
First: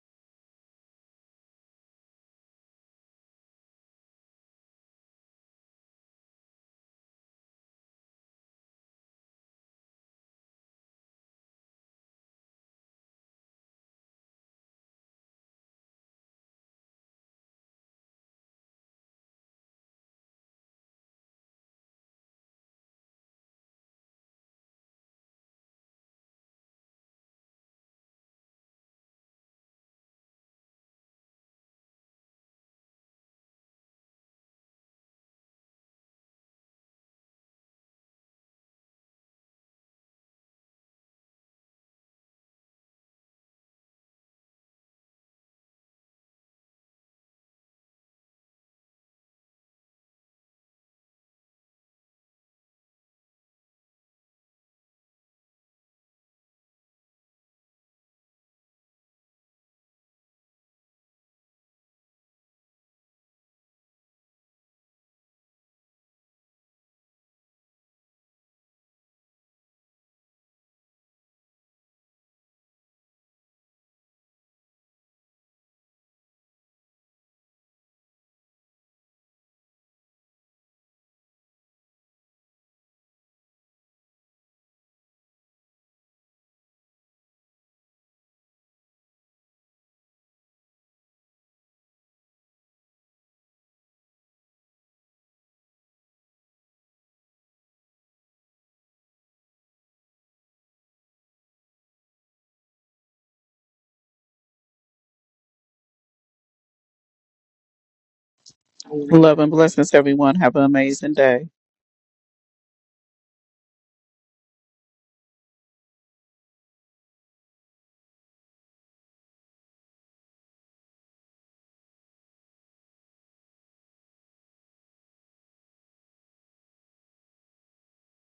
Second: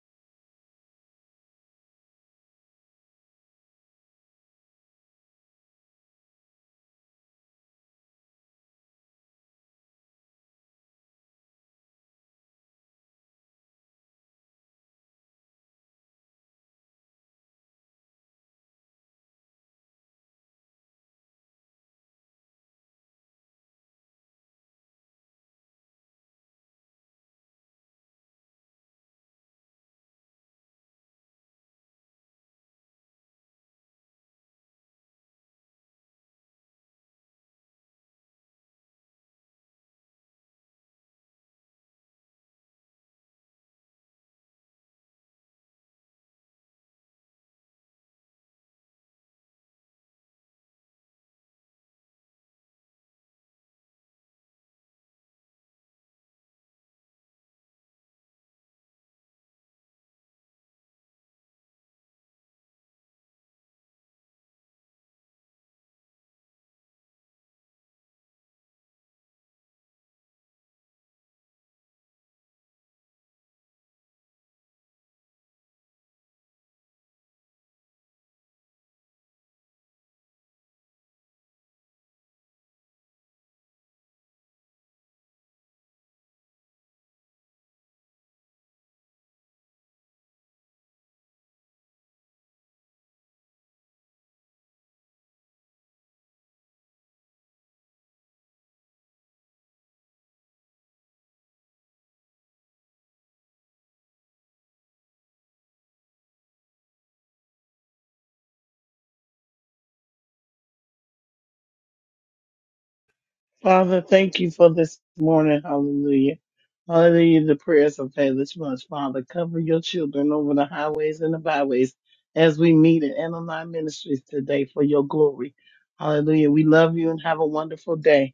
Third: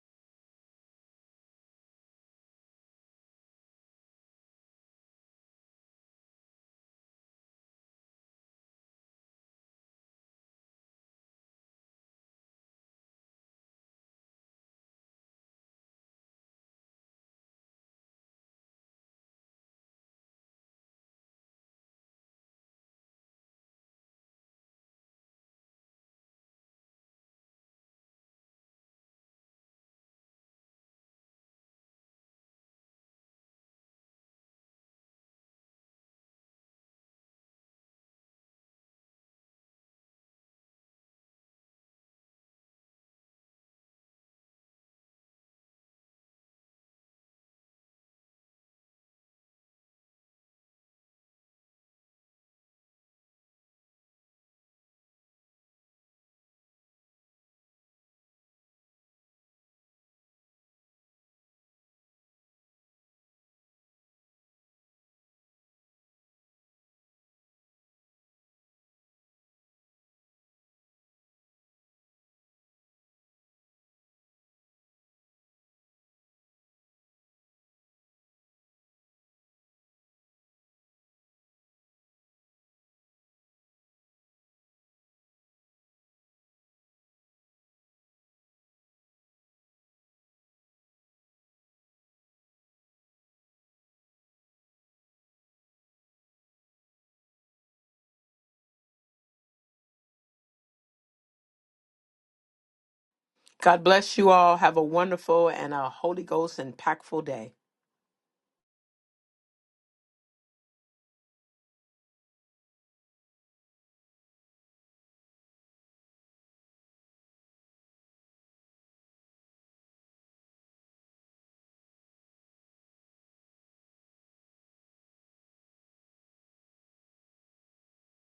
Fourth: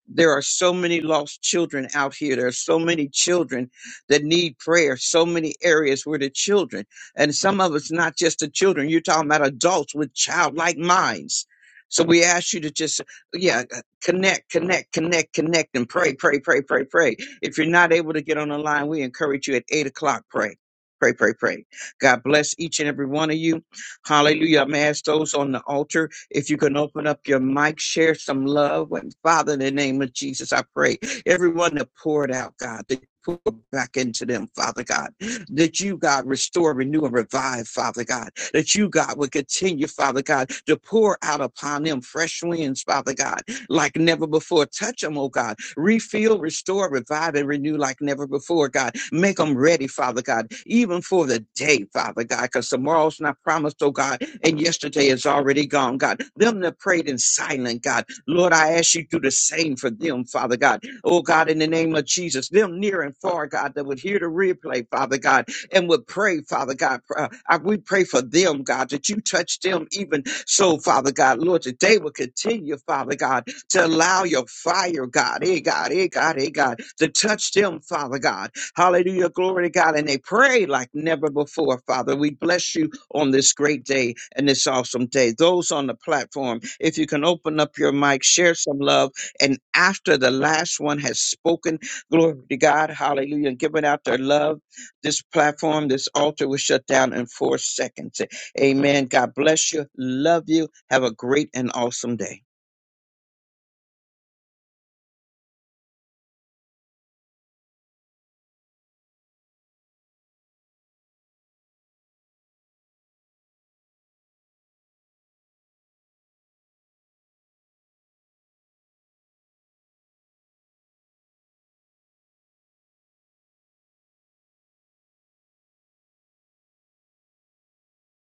There are so many lost children out here. There are so many children that need prayer, so many areas where the children, and some of it's not just the children. You're talking about adults with childlike minds. So we ask you to just, yeah, connect, connect, connect, connect, and pray, pray, pray, pray, pray. If you're not able to get on the line, we encourage you at 8 o'clock, pray, pray, pray, pray. God bless each and every one of you. Hallelujah. I'm gonna ask those on the altar if you can open up your mic, share some love. And Father, in the name of Jesus, I pray everyone that poured out, God, that you pour back into them, Father God, that you, God, restore, renew, and revive, Father God, that you, God, would continue, Father God, to pour out upon them fresh winds, Father God, like never before. Touch them, oh God refill, restore, revive, and renew like never before, God. Make them ready, Father God, even for the day, Father God, because tomorrow's not promised, oh God, and yesterday is already gone, God. Them that prayed in silent, God. Lord, I ask you to do the same for them, Father God. Oh God, in the name of Jesus, them near and far, God, that would hear the replay, Father God, and would pray, Father God. Uh, I- we pray for them, God, that you touch them even so, Father God. Lord, that they will continue, Father God, to allow your fire, God, hey God, hey God, hey God, to touch them, Father God. Hallelujah, glory to God. And they pray like never before, Father. We bless you on this great day and this awesome day. Those on the platform, if you can open up your mic, share some love. And after the last one has spoken, glory to God, hallelujah, and given out their love, this platform, this altar was shut down in four seconds. Amen. God bless you. Love you. Have a great and awesome day. God bless you all. Have a wonderful and a Holy Ghost impactful day. Love and blessings, everyone. Have an amazing day. Father, thank you for this morning, hallelujah. Hallelujah, the prayers of faithless ones. Father, cover your children over the highways and the byways as we meet at Aniline Ministries today for your glory. Hallelujah. We love you and have a wonderful day.